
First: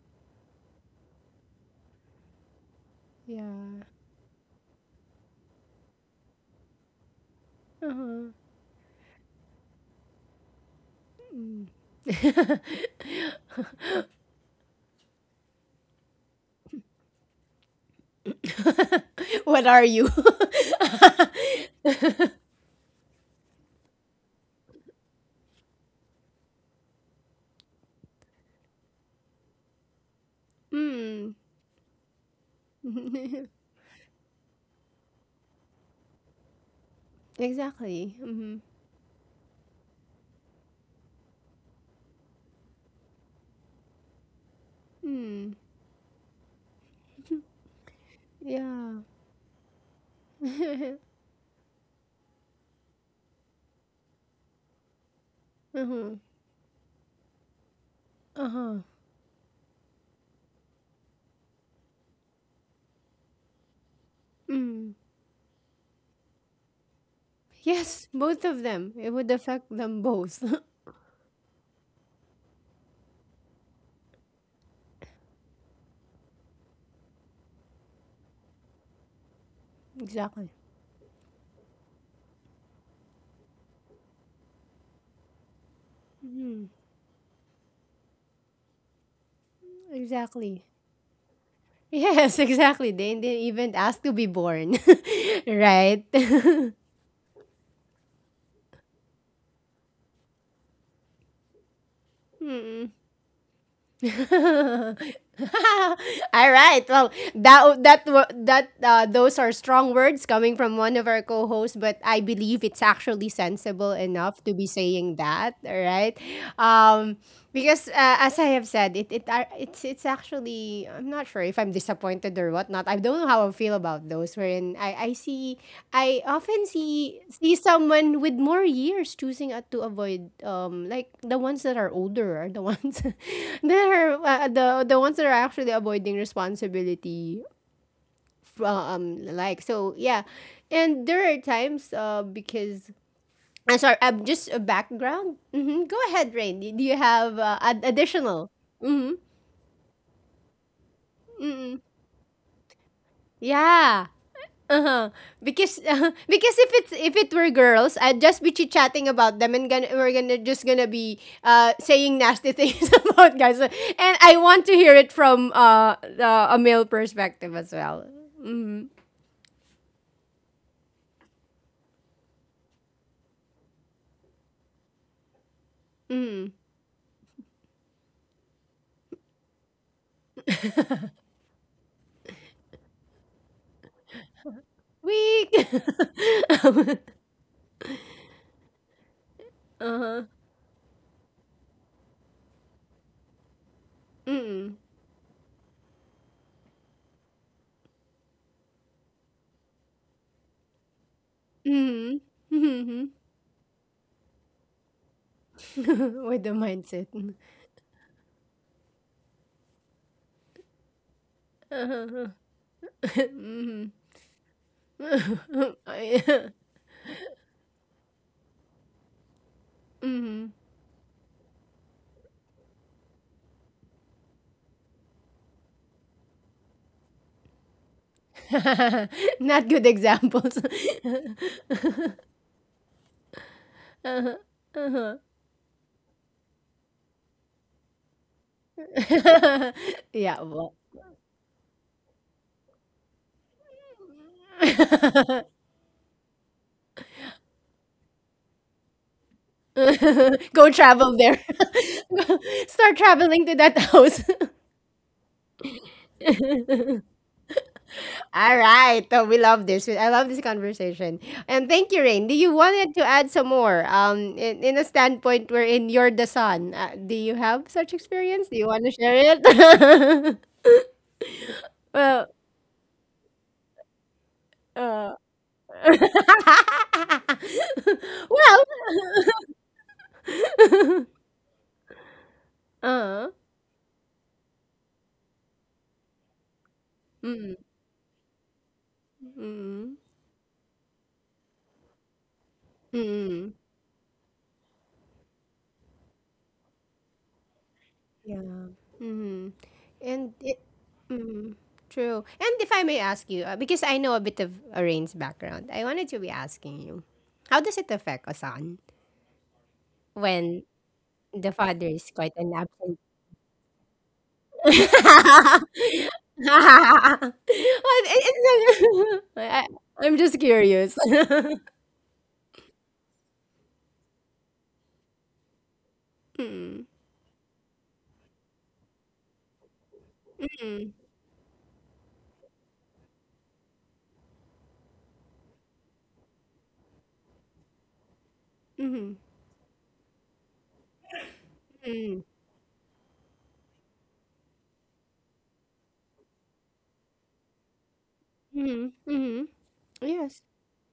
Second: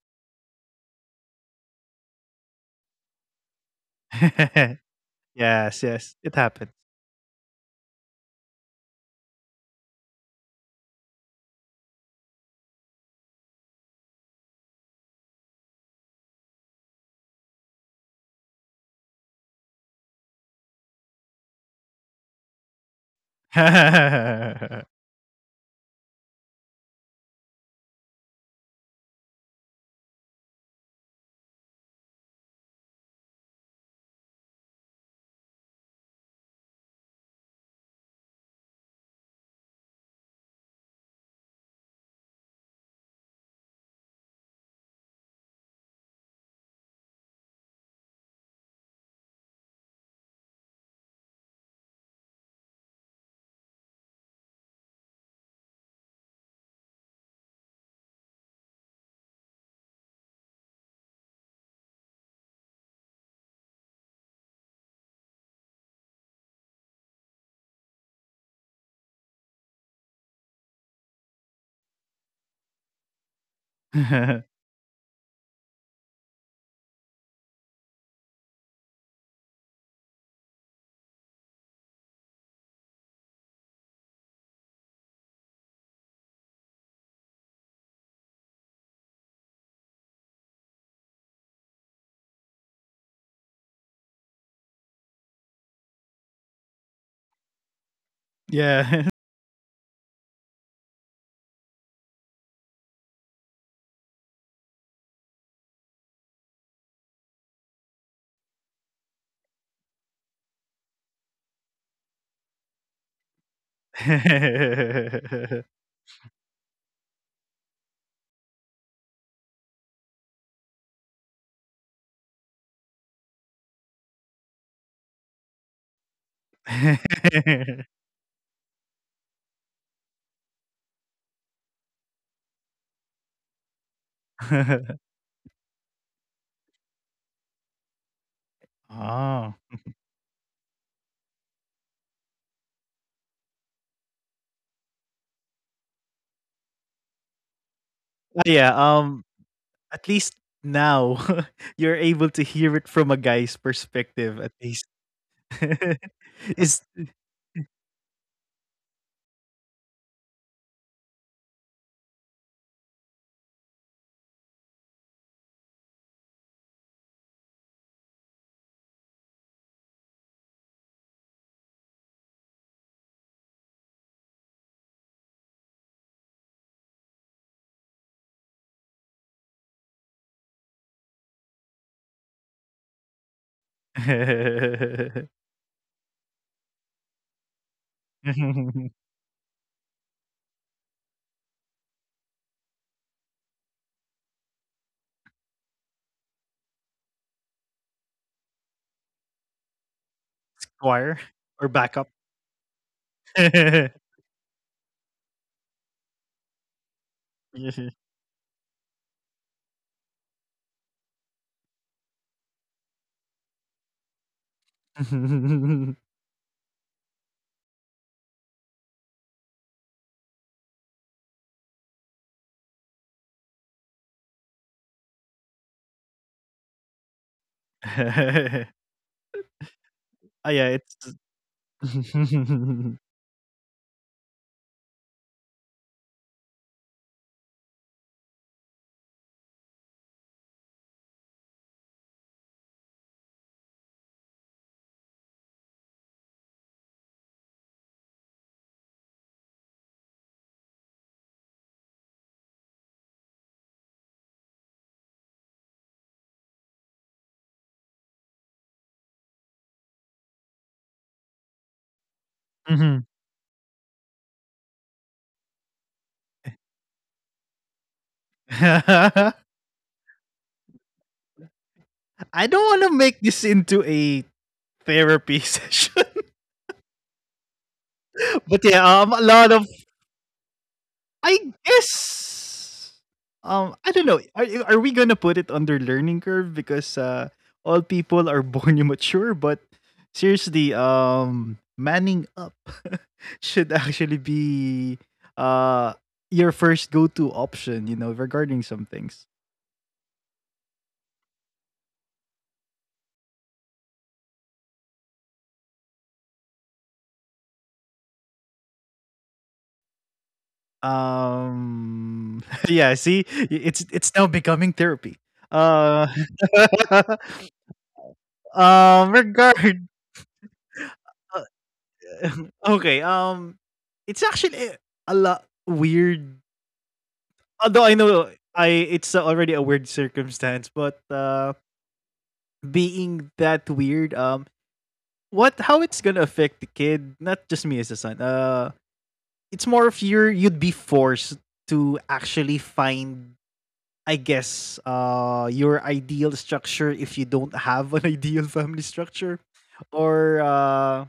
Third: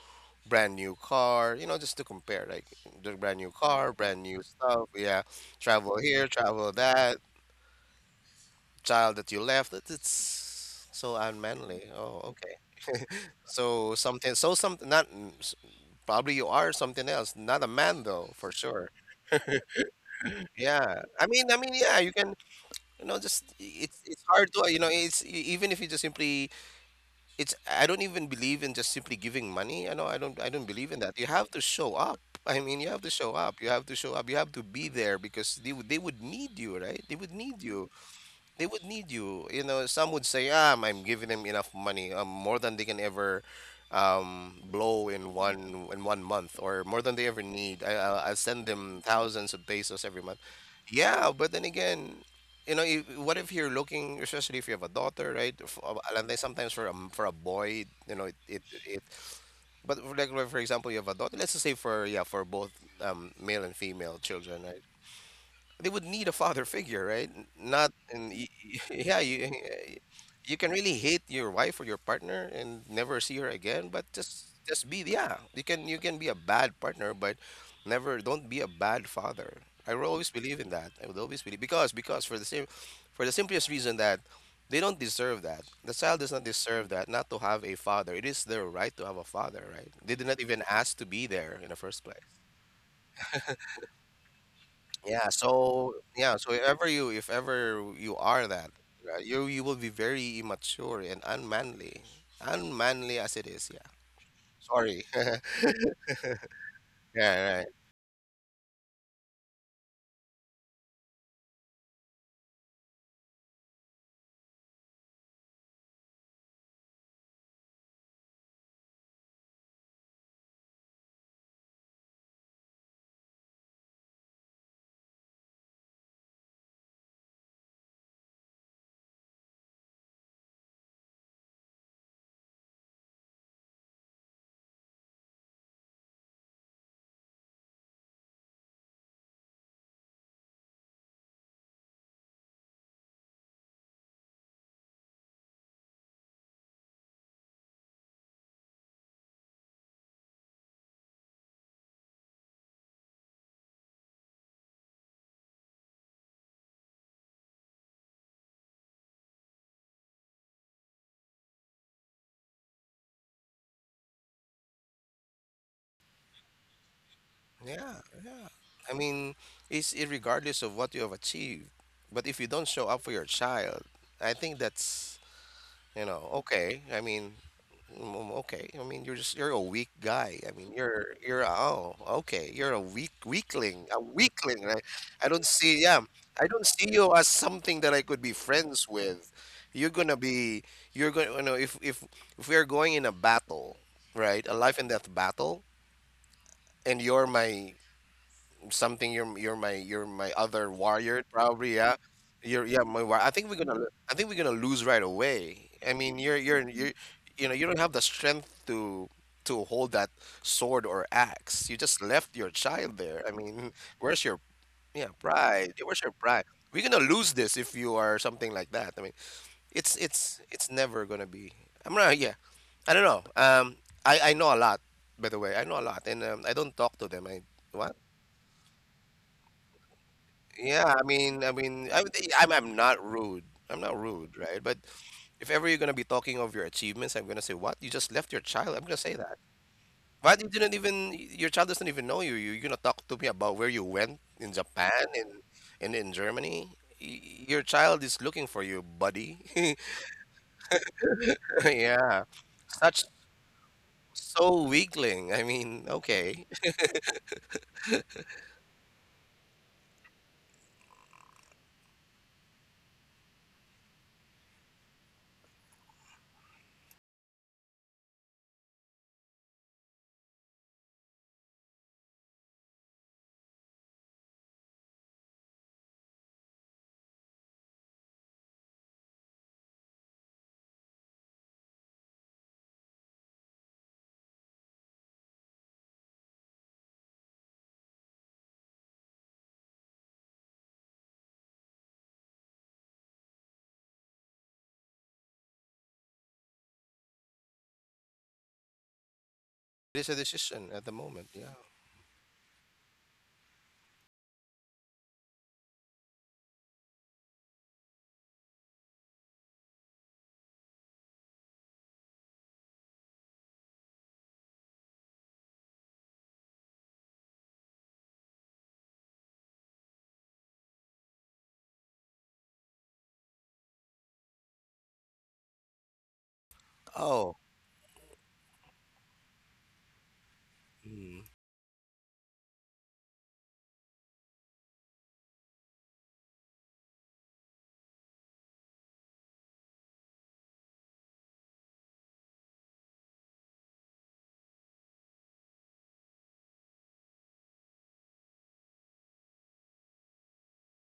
Brand new car, you know, just to compare, like the brand new Yeah. car, brand new [laughs] stuff. Yeah, Yes, travel yes, here, it travel happened. that, Uh-huh. child that you left. It's so unmanly. Oh, okay. So something, not probably you are something else, not a man though, for sure. [laughs] What are you? Yeah, I mean, yeah, you can, you know, just it's hard to, you know, [laughs] it's even if you just simply, it's, I don't even believe in just simply giving money. I know, I don't believe in that. You Mm. have to show up. I mean, you have to show [laughs] up. You have to show up. You have to be there because they would need you, right? They would need you Exactly. Mhm. they would need you. You know, some would say, "Ah, I'm giving them enough money, more than they can ever blow in Mm. One month, or more than they ever need. I'll send Yeah. them thousands of pesos every month." [laughs] Yeah, but then again, you know, if, what if you're looking, especially if you have a daughter, right? Uh-huh. Alam tayo, sometimes for for a boy, you know, Uh-huh. it, but for like for example, you have a daughter. Let's just say for yeah, for both male and female children, right? Mm. They would need a father figure, right? Not, Yes, and both of [laughs] them. It yeah, would you affect them both. you can [laughs] really hate your wife or your partner and never see her again, but just be, yeah, you can be a bad partner, but never, don't be a bad father. I will always Exactly. believe in that. I would always believe, because for the same, for the simplest reason that they don't deserve that. The child does not Mhm. deserve that, not to have a father. It is their right to have a father, right? They did not even Exactly. ask to be there in the first place. Yes, [laughs] exactly. They didn't even ask to be born. [laughs] Yeah, so Right? yeah, [laughs] if ever you are that, Yeah. right, you will be very immature and unmanly. Unmanly as it is, yeah. [laughs] All Sorry. [laughs] right. Well, Yeah, right. that that wa- that those are strong words coming from one of our co-hosts, but I believe it's actually sensible enough to be saying that. [laughs] All right. Um, because as I have said, it are it's actually, I'm not sure if I'm disappointed or whatnot. I don't know how I feel about those. Wherein I see, I often see someone with more years choosing to avoid like the ones that are older are the ones [laughs] that are the ones that are actually avoiding responsibility from Oh. like so yeah, and there are times because. I'm sorry. I'm just a background. Go ahead, Rain. Do you have additional? Yeah, um, Mm-hmm. at least now [laughs] you're able to hear it from a guy's Yeah. perspective at least. Uh-huh. Because [laughs] [laughs] because It's if it were girls, I'd just be chit chatting about them and we're gonna be saying nasty things [laughs] about guys. And I want to hear it from a male perspective as Yeah, well. yeah. I mean, it's regardless of what you have achieved, but if you don't show up for your child, I think that's, you know, Mm. okay. I mean, okay, I mean, you're just, you're a weak guy. I mean, you're [laughs] you're oh, okay, you're a weak weakling, a weakling. Right? [laughs] I don't Weak. see, yeah, [laughs] I don't Uh-huh. see you as something that I could be friends with. You're gonna be, you know, if we are going in a battle, right, a Mm. life and death battle, and you're my something, you're my you're my other Choir warrior, or probably. backup. Yeah, Mm. you're, yeah, Mm-hmm. my I think [laughs] I think we're gonna lose right away. [laughs] I mean, With the you, mindset. you know, you Yeah. don't have the strength to hold that sword or axe. You just Uh-huh. left your [laughs] child there. I mean, Mm-hmm. where's your, yeah, [laughs] pride. [laughs] Yeah, where's your pride? We're gonna lose this if you are something like that. I mean, it's Mm-hmm. it's it's never gonna be. I'm not, yeah, I don't know, I know a lot, by the way. I know a lot, and I don't talk to them, I. [laughs] Not good Ah yeah, examples. it's Yeah, I mean, I [laughs] mean, I, [laughs] I'm not rude. I'm not Uh-huh. rude, right? [laughs] But if ever you're gonna be talking of your achievements, I'm gonna say, "What? You just left your child?" I'm gonna say that. Yeah, What? You well. didn't even, your child doesn't even know you. You're gonna talk to me about where you went in Japan and [laughs] in Germany. Your child is looking for you, buddy. [laughs] Go travel there. Yeah, [laughs] Start such, traveling to that house. so weakling. I mean, okay, [laughs] All right. Oh, we love this. I love this conversation. And thank you, Rain. Do you Mhm. wanted to add some more? In a standpoint wherein you're the son, do you have such experience? Do you want to share [laughs] it? [laughs] Well, I don't want to make this into a uh, therapy [laughs] session. [laughs] But well, yeah, a lot of [laughs] I guess uh-huh. I don't know. Are we gonna put it under learning curve because Mm, all people are [laughs] born immature? But mm, seriously, manning up [laughs] mm. should actually be uh your first go-to option. You know, regarding some Yeah. things. Mm. it is a And it, decision at the moment. mm, Yeah. true. And if I may ask you, because I know a bit of Arain's background, I wanted to be asking you, how does it affect a son when the father [laughs] is yeah. quite an See, absent? It's now becoming therapy. Uh, [laughs] Well, [laughs] it- it's- regard [laughs] I- I'm just curious. [laughs] [laughs] Okay, um, it's actually a lot weird. Mm, Although I Oh, know I it's already a weird circumstance, but mm, being that weird, um, what, how it's going to affect the kid, not just me as a son. Uh, mhm, it's more of your, you'd be forced to mm. actually find, I guess your ideal structure if you don't have an [laughs] ideal family Mhm, structure mhm. or Yes.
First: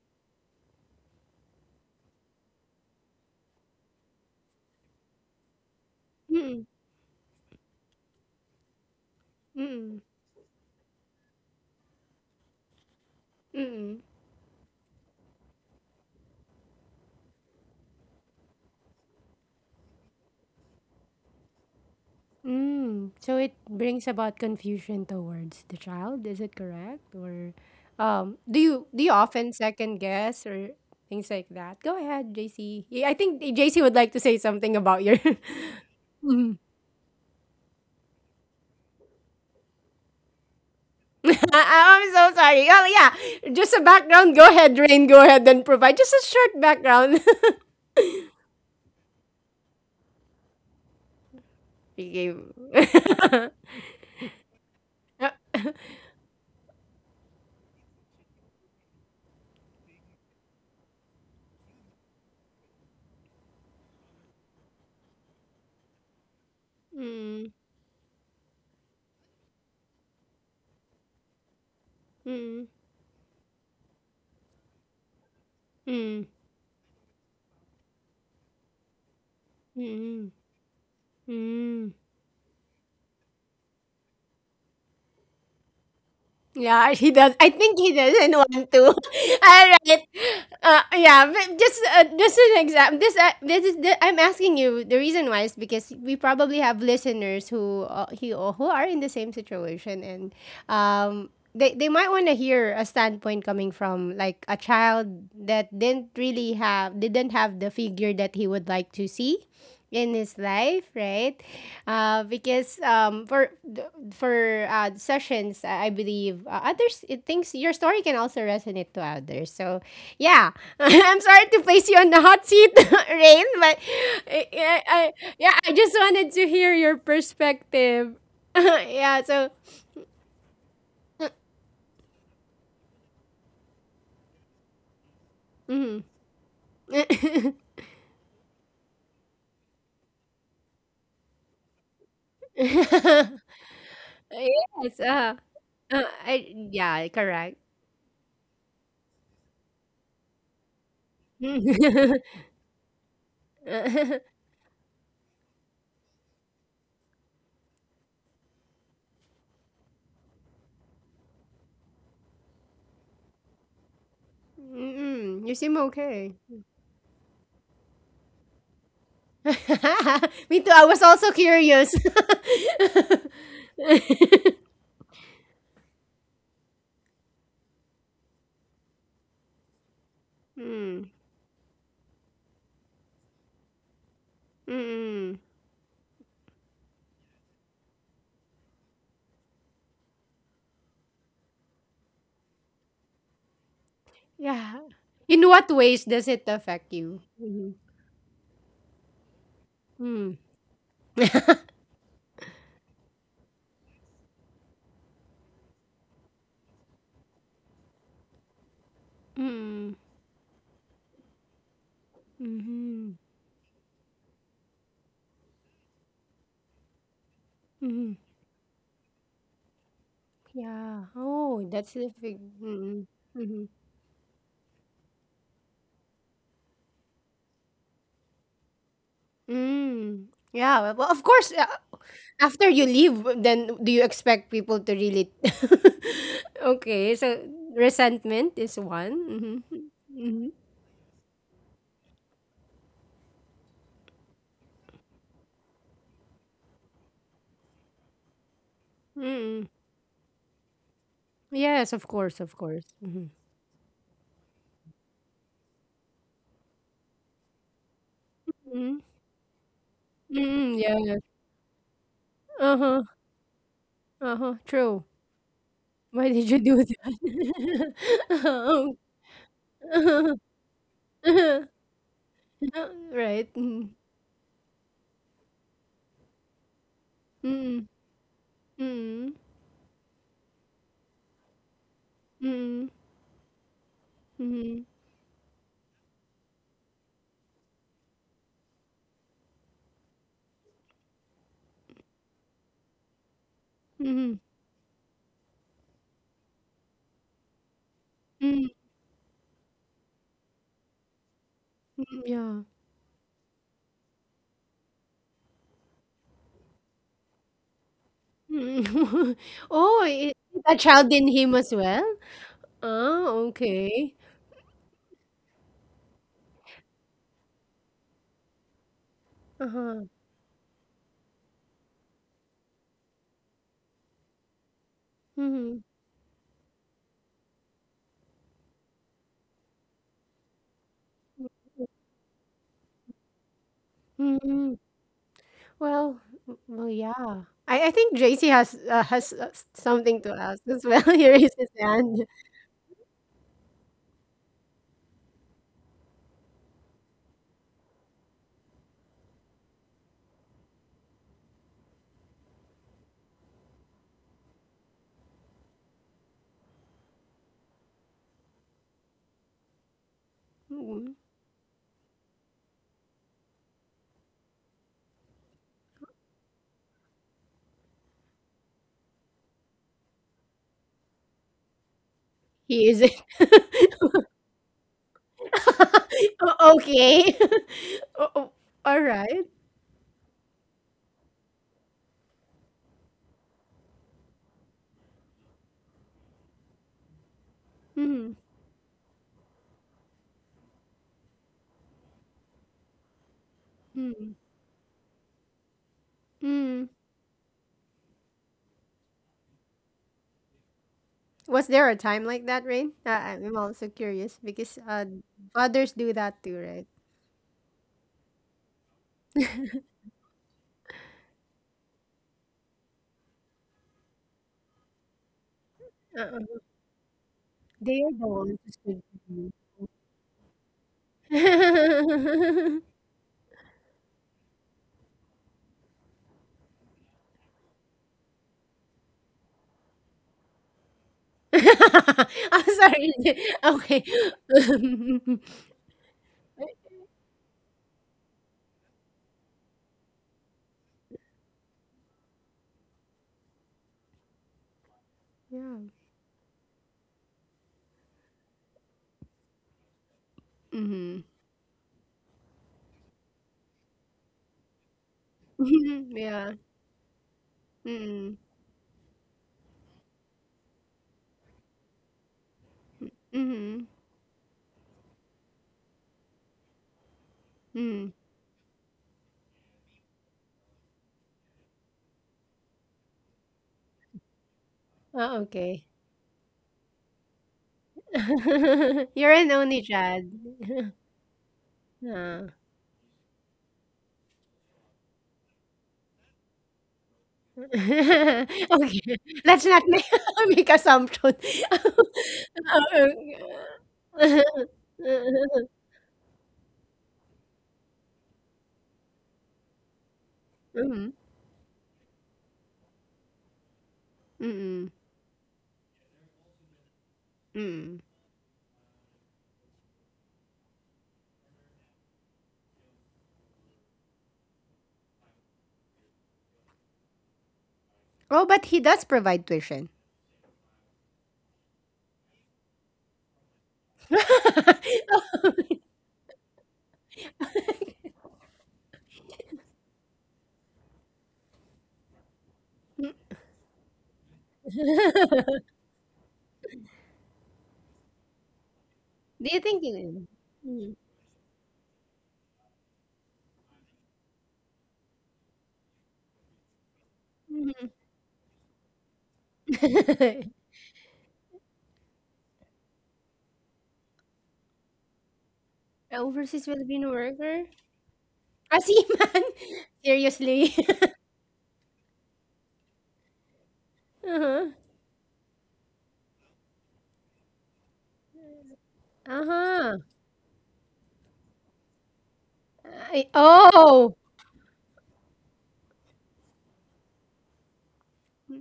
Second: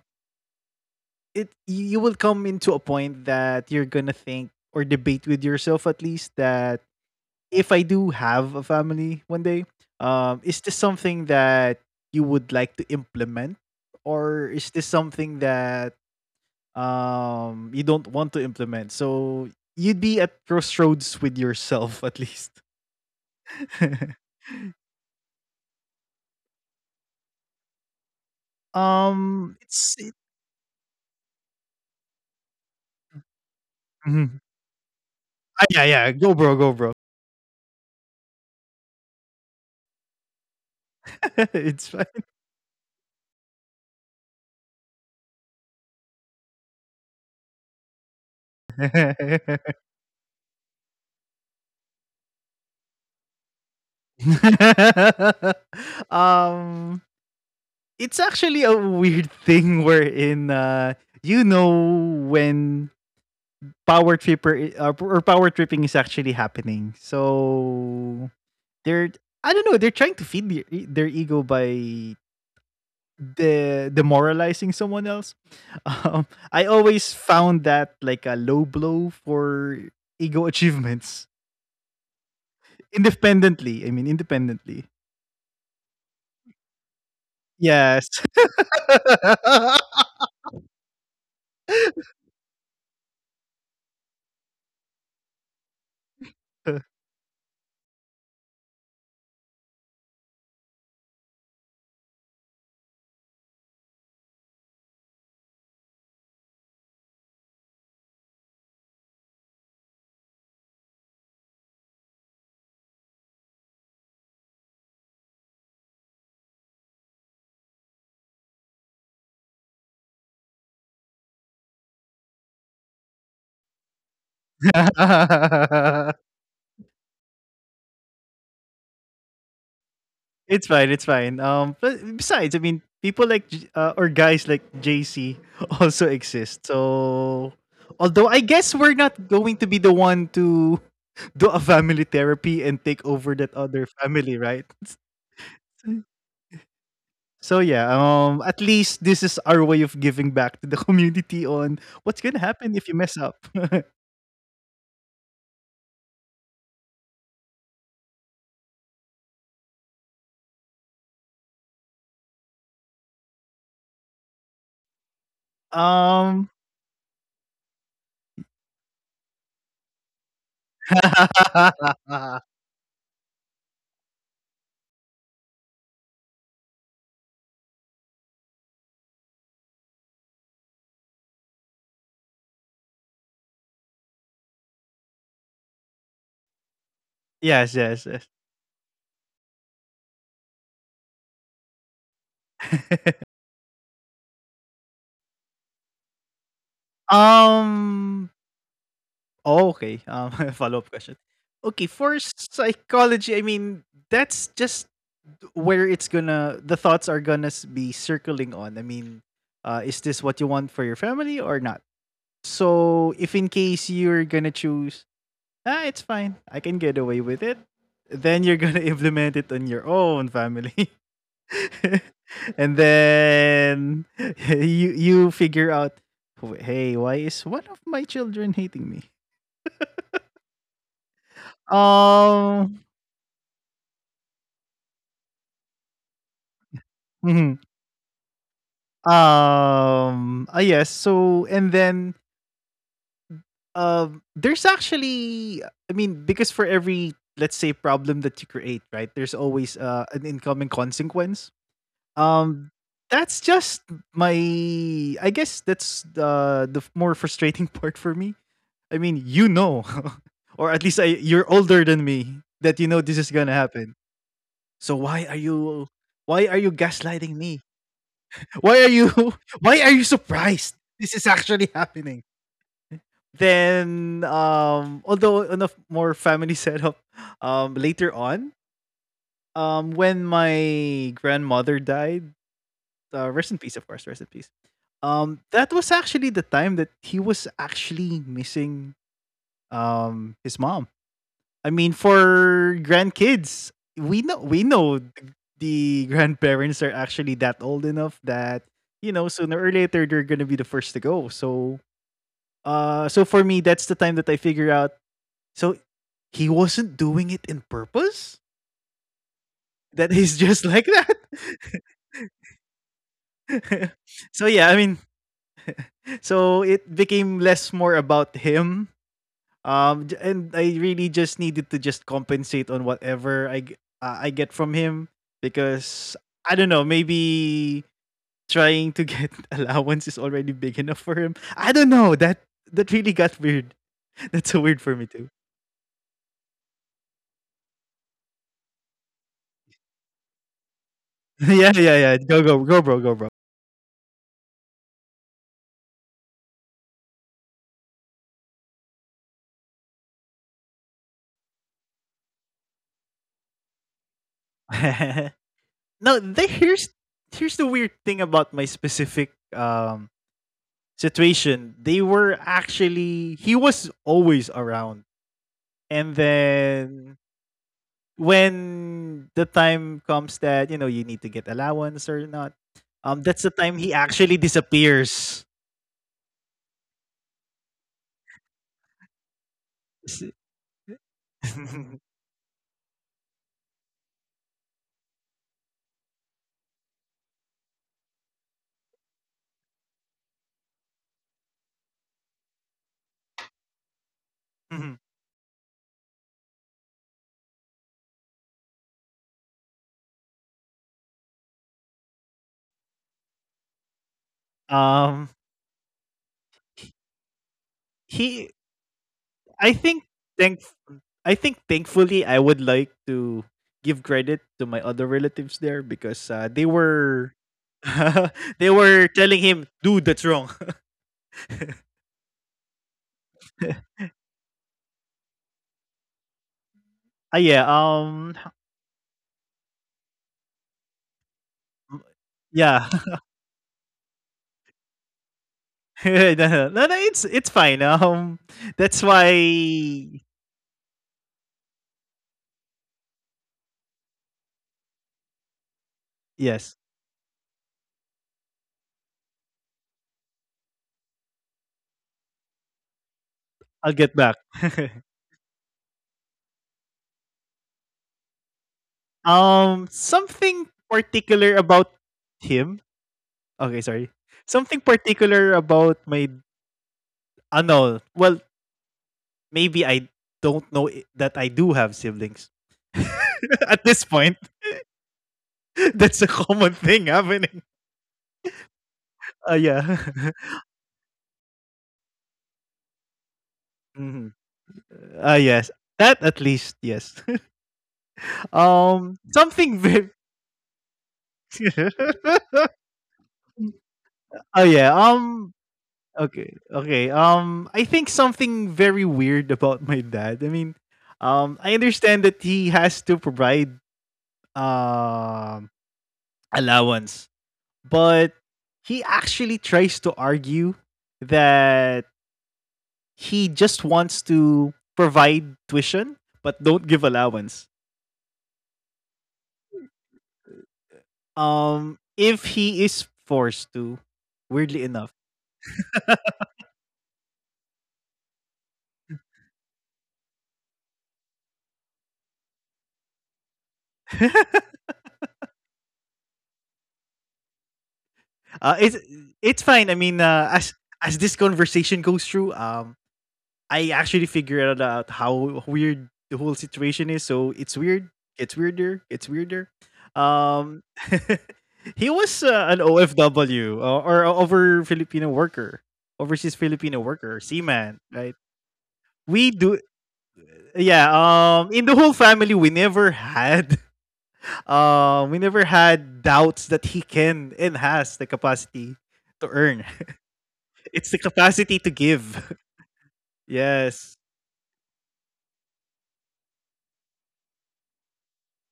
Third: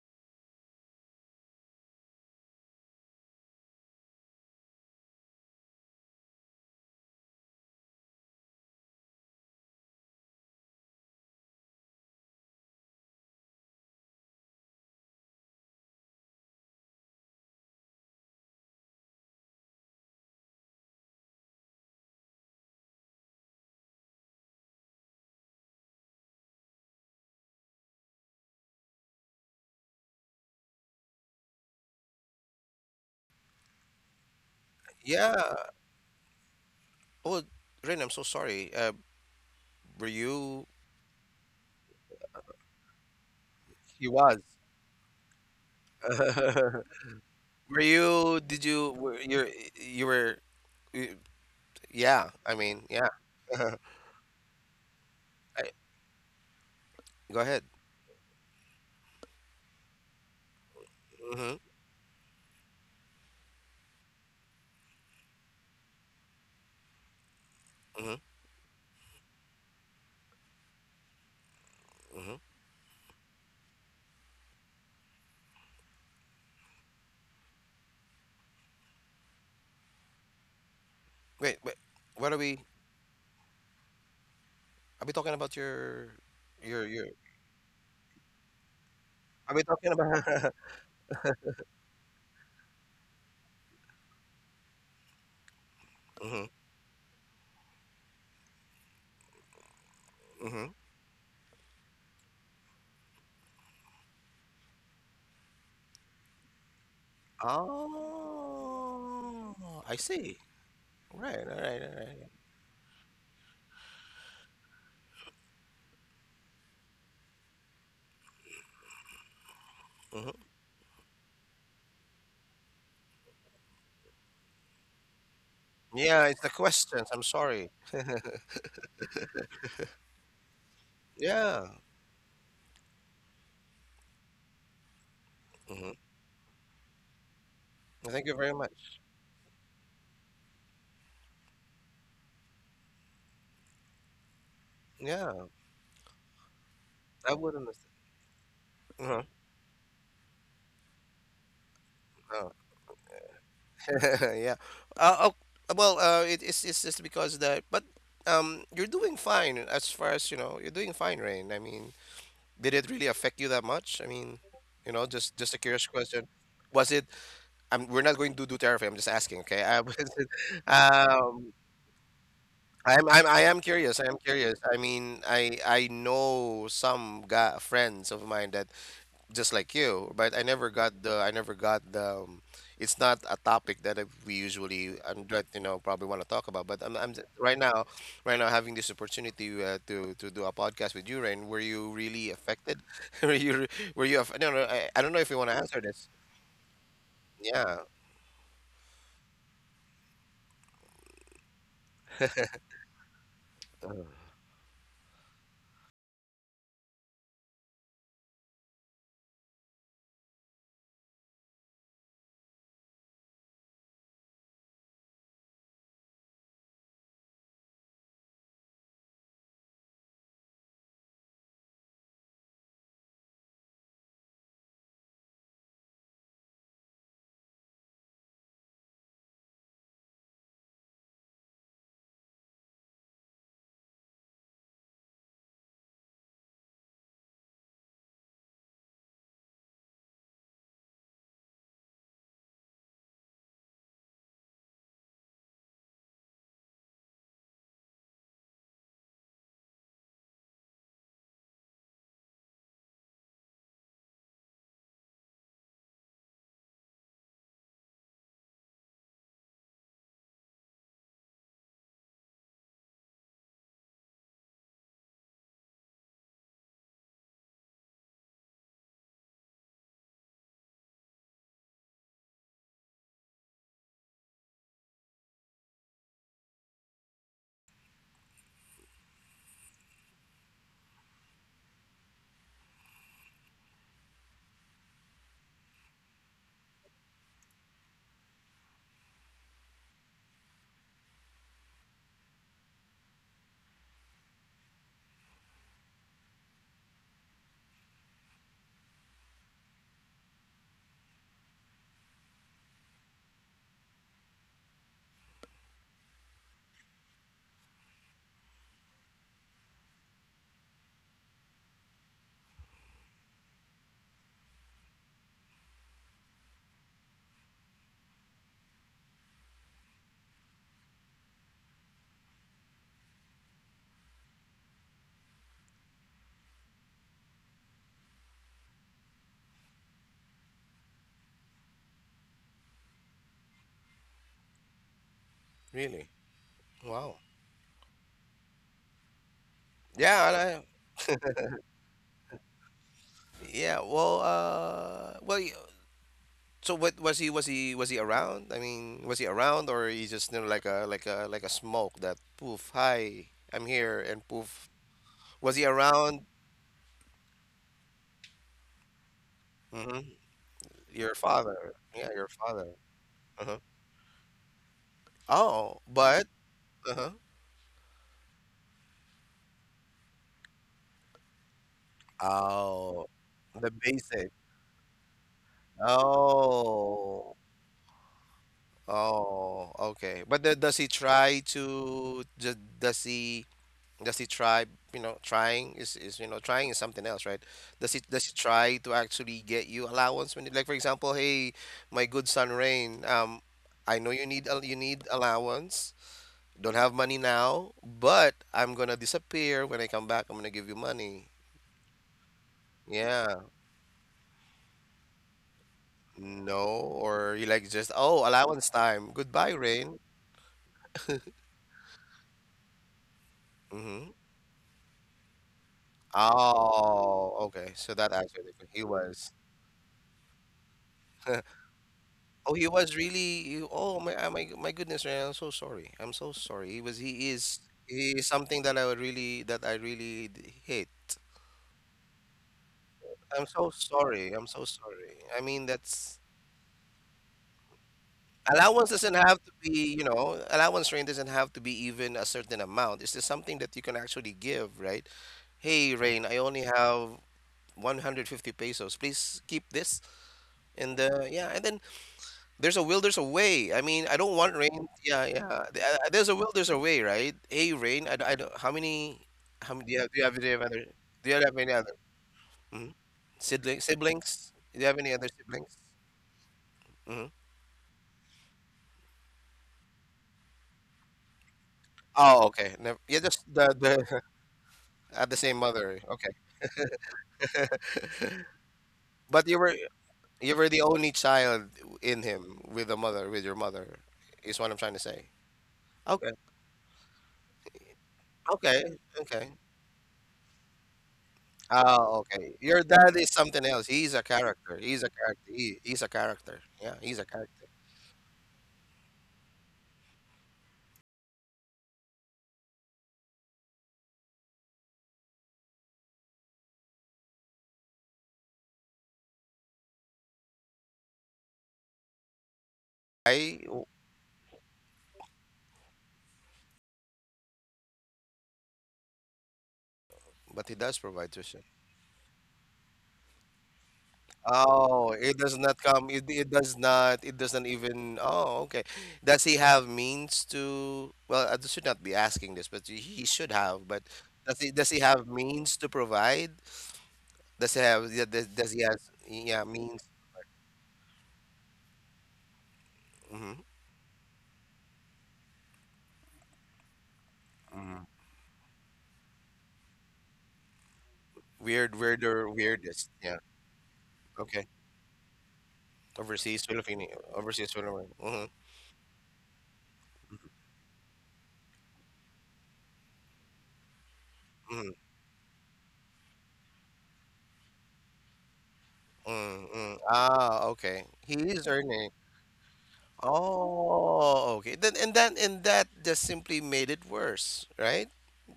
it, you will come into a point that you're gonna think or debate with yourself at least that Mm, if I do have a family one day, mm, is this something that you would like to implement, mm, or is this something that um, you don't want to implement? So you'd be at crossroads with yourself at least. mm. So it [laughs] brings about confusion towards the child, is it correct? Or do you um, often it's it- second guess or things like that? Go ahead, JC. Yeah, I think JC would Mhm. like to say something about your. [laughs] Ah, yeah, yeah. yeah, go bro, go bro. Mm. Oh, Rin, I'm so sorry. Were you? [laughs] [laughs] It's fine. I am so sorry. Oh yeah, just a He background. was. Go ahead, Rain. Go ahead and provide just a short [laughs] background. [laughs] Were you, did you, were you're, you were, y- You yeah, I mean, yeah. gave. [laughs] [laughs] [laughs] I, [laughs] Um, go ahead. it's actually a weird [laughs] thing wherein you hmm know, when power tripper or power tripping is actually happening. Mm, So hmm they're I don't know, they're trying to feed their ego by hmm mm, demoralizing someone else. [laughs] Um, I mm, always found that like a low blow for ego mm. achievements Wait, wait, Mm. what independently. I mean, independently. are we talking about Yeah, your, he does. I Yes. think he doesn't want to. [laughs] are we All talking right. about, [laughs] Yeah, but just an example. This is the, I'm asking you. The reason why is because we hmm [laughs] probably have listeners who he who are in the same situation, and hmm they might want to hear a standpoint coming from like a child that didn't have the figure that he would like to see Oh, I in his see. life, right? Right, all right, all right, yeah. Because for th- for sessions, I believe others it thinks your story can also resonate to others. So yeah, Mm-hmm. [laughs] I'm sorry to place you on the hot seat, [laughs] Rain, but yeah, yeah, I just Yeah, wanted it's to the hear your questions. I'm sorry. perspective. [laughs] Yeah, so. It's fine. It's fine. But Yeah. besides, I mean, people like J- or guys like JC [laughs] hmm Mhm. also exist. So, [laughs] although Thank I you very guess we're much. not going to be the one to [laughs] do a family therapy and take Yes. over that other family, Uh, right? Yeah, I, yeah, I correct. So wouldn't. yeah, at least this Uh-huh. is our way of giving back to the [laughs] community on [laughs] what's gonna Uh-huh. happen if you mess up. [laughs] Mm-mm, [laughs] Yeah. Oh, well, it, it's just because that, but you're doing fine as far as you know. You're doing fine, Rain. I mean, did it really affect you that much? I mean, you know, you just a seem curious question. okay. Um, Was it? I'm. We're not going to do therapy. I'm just asking. [laughs] Okay. [laughs] Was it, Me too. I was also um, curious. [laughs] I am curious. I am curious. [laughs] I mean, I know some guy, friends of mine that just like you, but Mm. I never got the it's not a topic that we usually Mm. that, you know, probably want to talk about. But I'm, yes, right yes, yes. now, having this opportunity to do a podcast with you, Rain. Were you really affected? [laughs] Were you no, no, Yeah. I, I don't know if you In want to what answer ways this. does it [laughs] affect you? Mhm. Um, Yeah, oh, okay. [laughs] Follow-up Mm. question. Okay, for psychology, I mean, that's just where the thoughts are gonna be circling on. I mean, is this what Mm. you want for your family or not? So, if in Mm-hmm. case you're gonna choose, ah, it's fine, I can get away with it, then you're Mm-hmm. gonna [laughs] implement it on your own family. [laughs] Yeah. Oh, that's the And thing. Mm. then Mm-hmm. [laughs] you figure out, hey, why is one of my children hating me? Mm. Yeah. Well, well, of course. Uh, Um, after you leave, then do you expect people to really? [laughs] Okay. So Mhm. resentment is one. Mm-hmm. Ah, yes. So, and then there's actually, I mean, because for every, let's say, problem that you create, right, there's always Mm-hmm. An incoming consequence. Yes, of course, of Um, course. Mm-hmm. that's just my, I guess that's the more frustrating [laughs] part for me. I Mm-hmm. mean, you know, [laughs] or at Mm-hmm. least Yes. you're older than me, that you know Uh-huh. this is gonna happen. Uh-huh. So True. Why why are did you you do gaslighting me? that? [laughs] Um, Why are you [laughs] why are you uh-huh. surprised? This is Uh-huh. actually happening. Right. Mm-hmm. Then um, although on a more family [laughs] setup, um, later on, Mm-hmm. um, when my grandmother died, Mm-hmm. Rest in peace, of course, rest in peace. Mm-hmm. Um, that was actually the time that he was actually missing um, his mom. I mean, for grandkids, Mm-hmm. Mm-hmm. We know the grandparents are actually that old enough that Mm-hmm, you know, sooner or later they're gonna be the first to go. So mm-hmm, yeah. For me, that's the time that I figure out. So he wasn't doing it in purpose. Mm-hmm. [laughs] Oh, That I- he's [laughs] is just that like child in that. him as well? Ah, okay. [laughs] So yeah, I mean, so it became less, more about him. Uh-huh. And I really just needed to just compensate on whatever I I get from him Mm-hmm. because I don't know, maybe trying to get [laughs] allowance is already big enough for him. I don't know. That really got weird. [laughs] That's so Mm-hmm. weird for me too. really. Well, w well, Wow. yeah. I think JC has, s something Yeah, to ask as well. [laughs] [laughs] He raised Yeah, his yeah, yeah. Go, hand. go, go, bro, go, bro. yeah. Well, so what was he, was he around? I mean, was he around, or he just, you know, like a smoke that, poof, hi, I'm here, and poof. [laughs] Was he Now, the, around? here's here's the weird thing about my specific um, hmm Mm, Your situation. father. They Yeah, were your father. actually He Uh-huh. was always around, Oh, and but then uh-huh. when the time comes that you know you need to get allowance or not, he is. Oh, um, that's [laughs] the time the he actually basic. disappears. O okay. Oh. [laughs] O o alright. Oh, okay. But the, does he try to just does he does he try, you know, trying is, you know, trying is something else, right? Does Mm, he try to actually get you allowance when, like for example, "Hey, my good son Rain, I know you mm, need you need [laughs] allowance. Don't mm. have money now, but I'm gonna disappear. When I come back, I'm gonna give you money." Was there a time like that, Rain? Yeah. I'm also curious because, um fathers do that too, No, right? or you like just, "Oh, he allowance time. Goodbye, I think Rain." thank I think thankfully I would like to give Mm-hmm. credit to my other relatives there, because Uh-uh. they were Oh, okay. [laughs] So They are that the ones actually they who's he good were to was. telling you. him, dude, that's wrong. [laughs] [laughs] Oh, he [laughs] was really. Oh my, my goodness, Ryan, I'm so sorry. I'm so sorry. He was. He Ah, is. yeah. He is something that I would really. That I really hate. I'm Yeah. sorry. [laughs] I'm so Okay. sorry. I'm so [laughs] sorry. I mean, [laughs] that's... No, no, no, no, it's fine. Allowance That's doesn't have to be, why. Allowance rain doesn't have to be even a certain amount. It's just something that you can actually give, right? Yeah. Hey, Rain, I only Yes, have 150 pesos. Please keep this. And Mhm. Yeah, and then there's a will, there's a way. I I'll mean, I get don't back. want rain. [laughs] Yeah, yeah. Mhm, There's a yeah. will, there's a way, right? Hey, rain. Mm. I don't. How many? How many? Do Um, you have? Do you have something other? Do you have particular any other? about him. Mm-hmm. Mhm. Siblings? Okay, sorry. Siblings? Do you Something have any other particular siblings? about my Mm-hmm. Mm. ano. Well, maybe I don't know I- that I do have Oh, siblings. okay. Never, yeah, just [laughs] the At this the point, [laughs] at Oh, the same okay. [laughs] mother. that's a Okay, common thing happening. [laughs] You're an but you were only Yeah. child. [laughs] you were the only child in Ah. him with the mother with your mother, Mhm. is what I'm trying to say. Yes. That at Okay. least, yes. [laughs] [laughs] Okay. Okay. Okay. Let's something. not make Very. [laughs] make assumption. Oh, [laughs] okay. Your dad is something [laughs] else. He's a character. Oh He's a yeah. character. Mhm. He's a character. Okay. Yeah, he's a Okay. character. Um, I think something very weird about my dad. I mean, um, I understand that he has to provide Mm. um, allowance, Mm. but he actually tries to argue that he I, just oh, wants to provide tuition but don't give allowance. Oh, but he does provide tuition. but he does provide tuition. If he is forced to, [laughs] weirdly enough, Oh, it does not come. It does not. It doesn't even... Oh, okay. Does he have means to? Well, I should not be asking this, but he should have. But does he have Do means to provide? Does he have? Yeah, Does, uh, does he it's has? it's you Yeah, fine. think I he means. mean, Mm. as this conversation goes through, Mm-hmm. I actually figured out how weird the whole situation is. So it's weird. [laughs] Hmm. It's weirder. It's weirder. Mhm. Um, [laughs] he Weird, was weirder, an weirdest. Yeah. OFW or Okay. over Filipino worker, overseas Overseas Overseas Filipino Filipino. Filipino worker, worker? Overseas seaman, Filipino. right? Mm-hmm. We Asiman? do, [laughs] Seriously? [laughs] yeah, um, in the whole family we never had [laughs] Uh-huh. Mm, we never had doubts that he can and has the capacity to earn, Uh-huh. mm. Ah, [laughs] it's the okay. He capacity is to earning. give. I [laughs] Yes, oh! Oh, okay. Then and that just simply made it worse, right?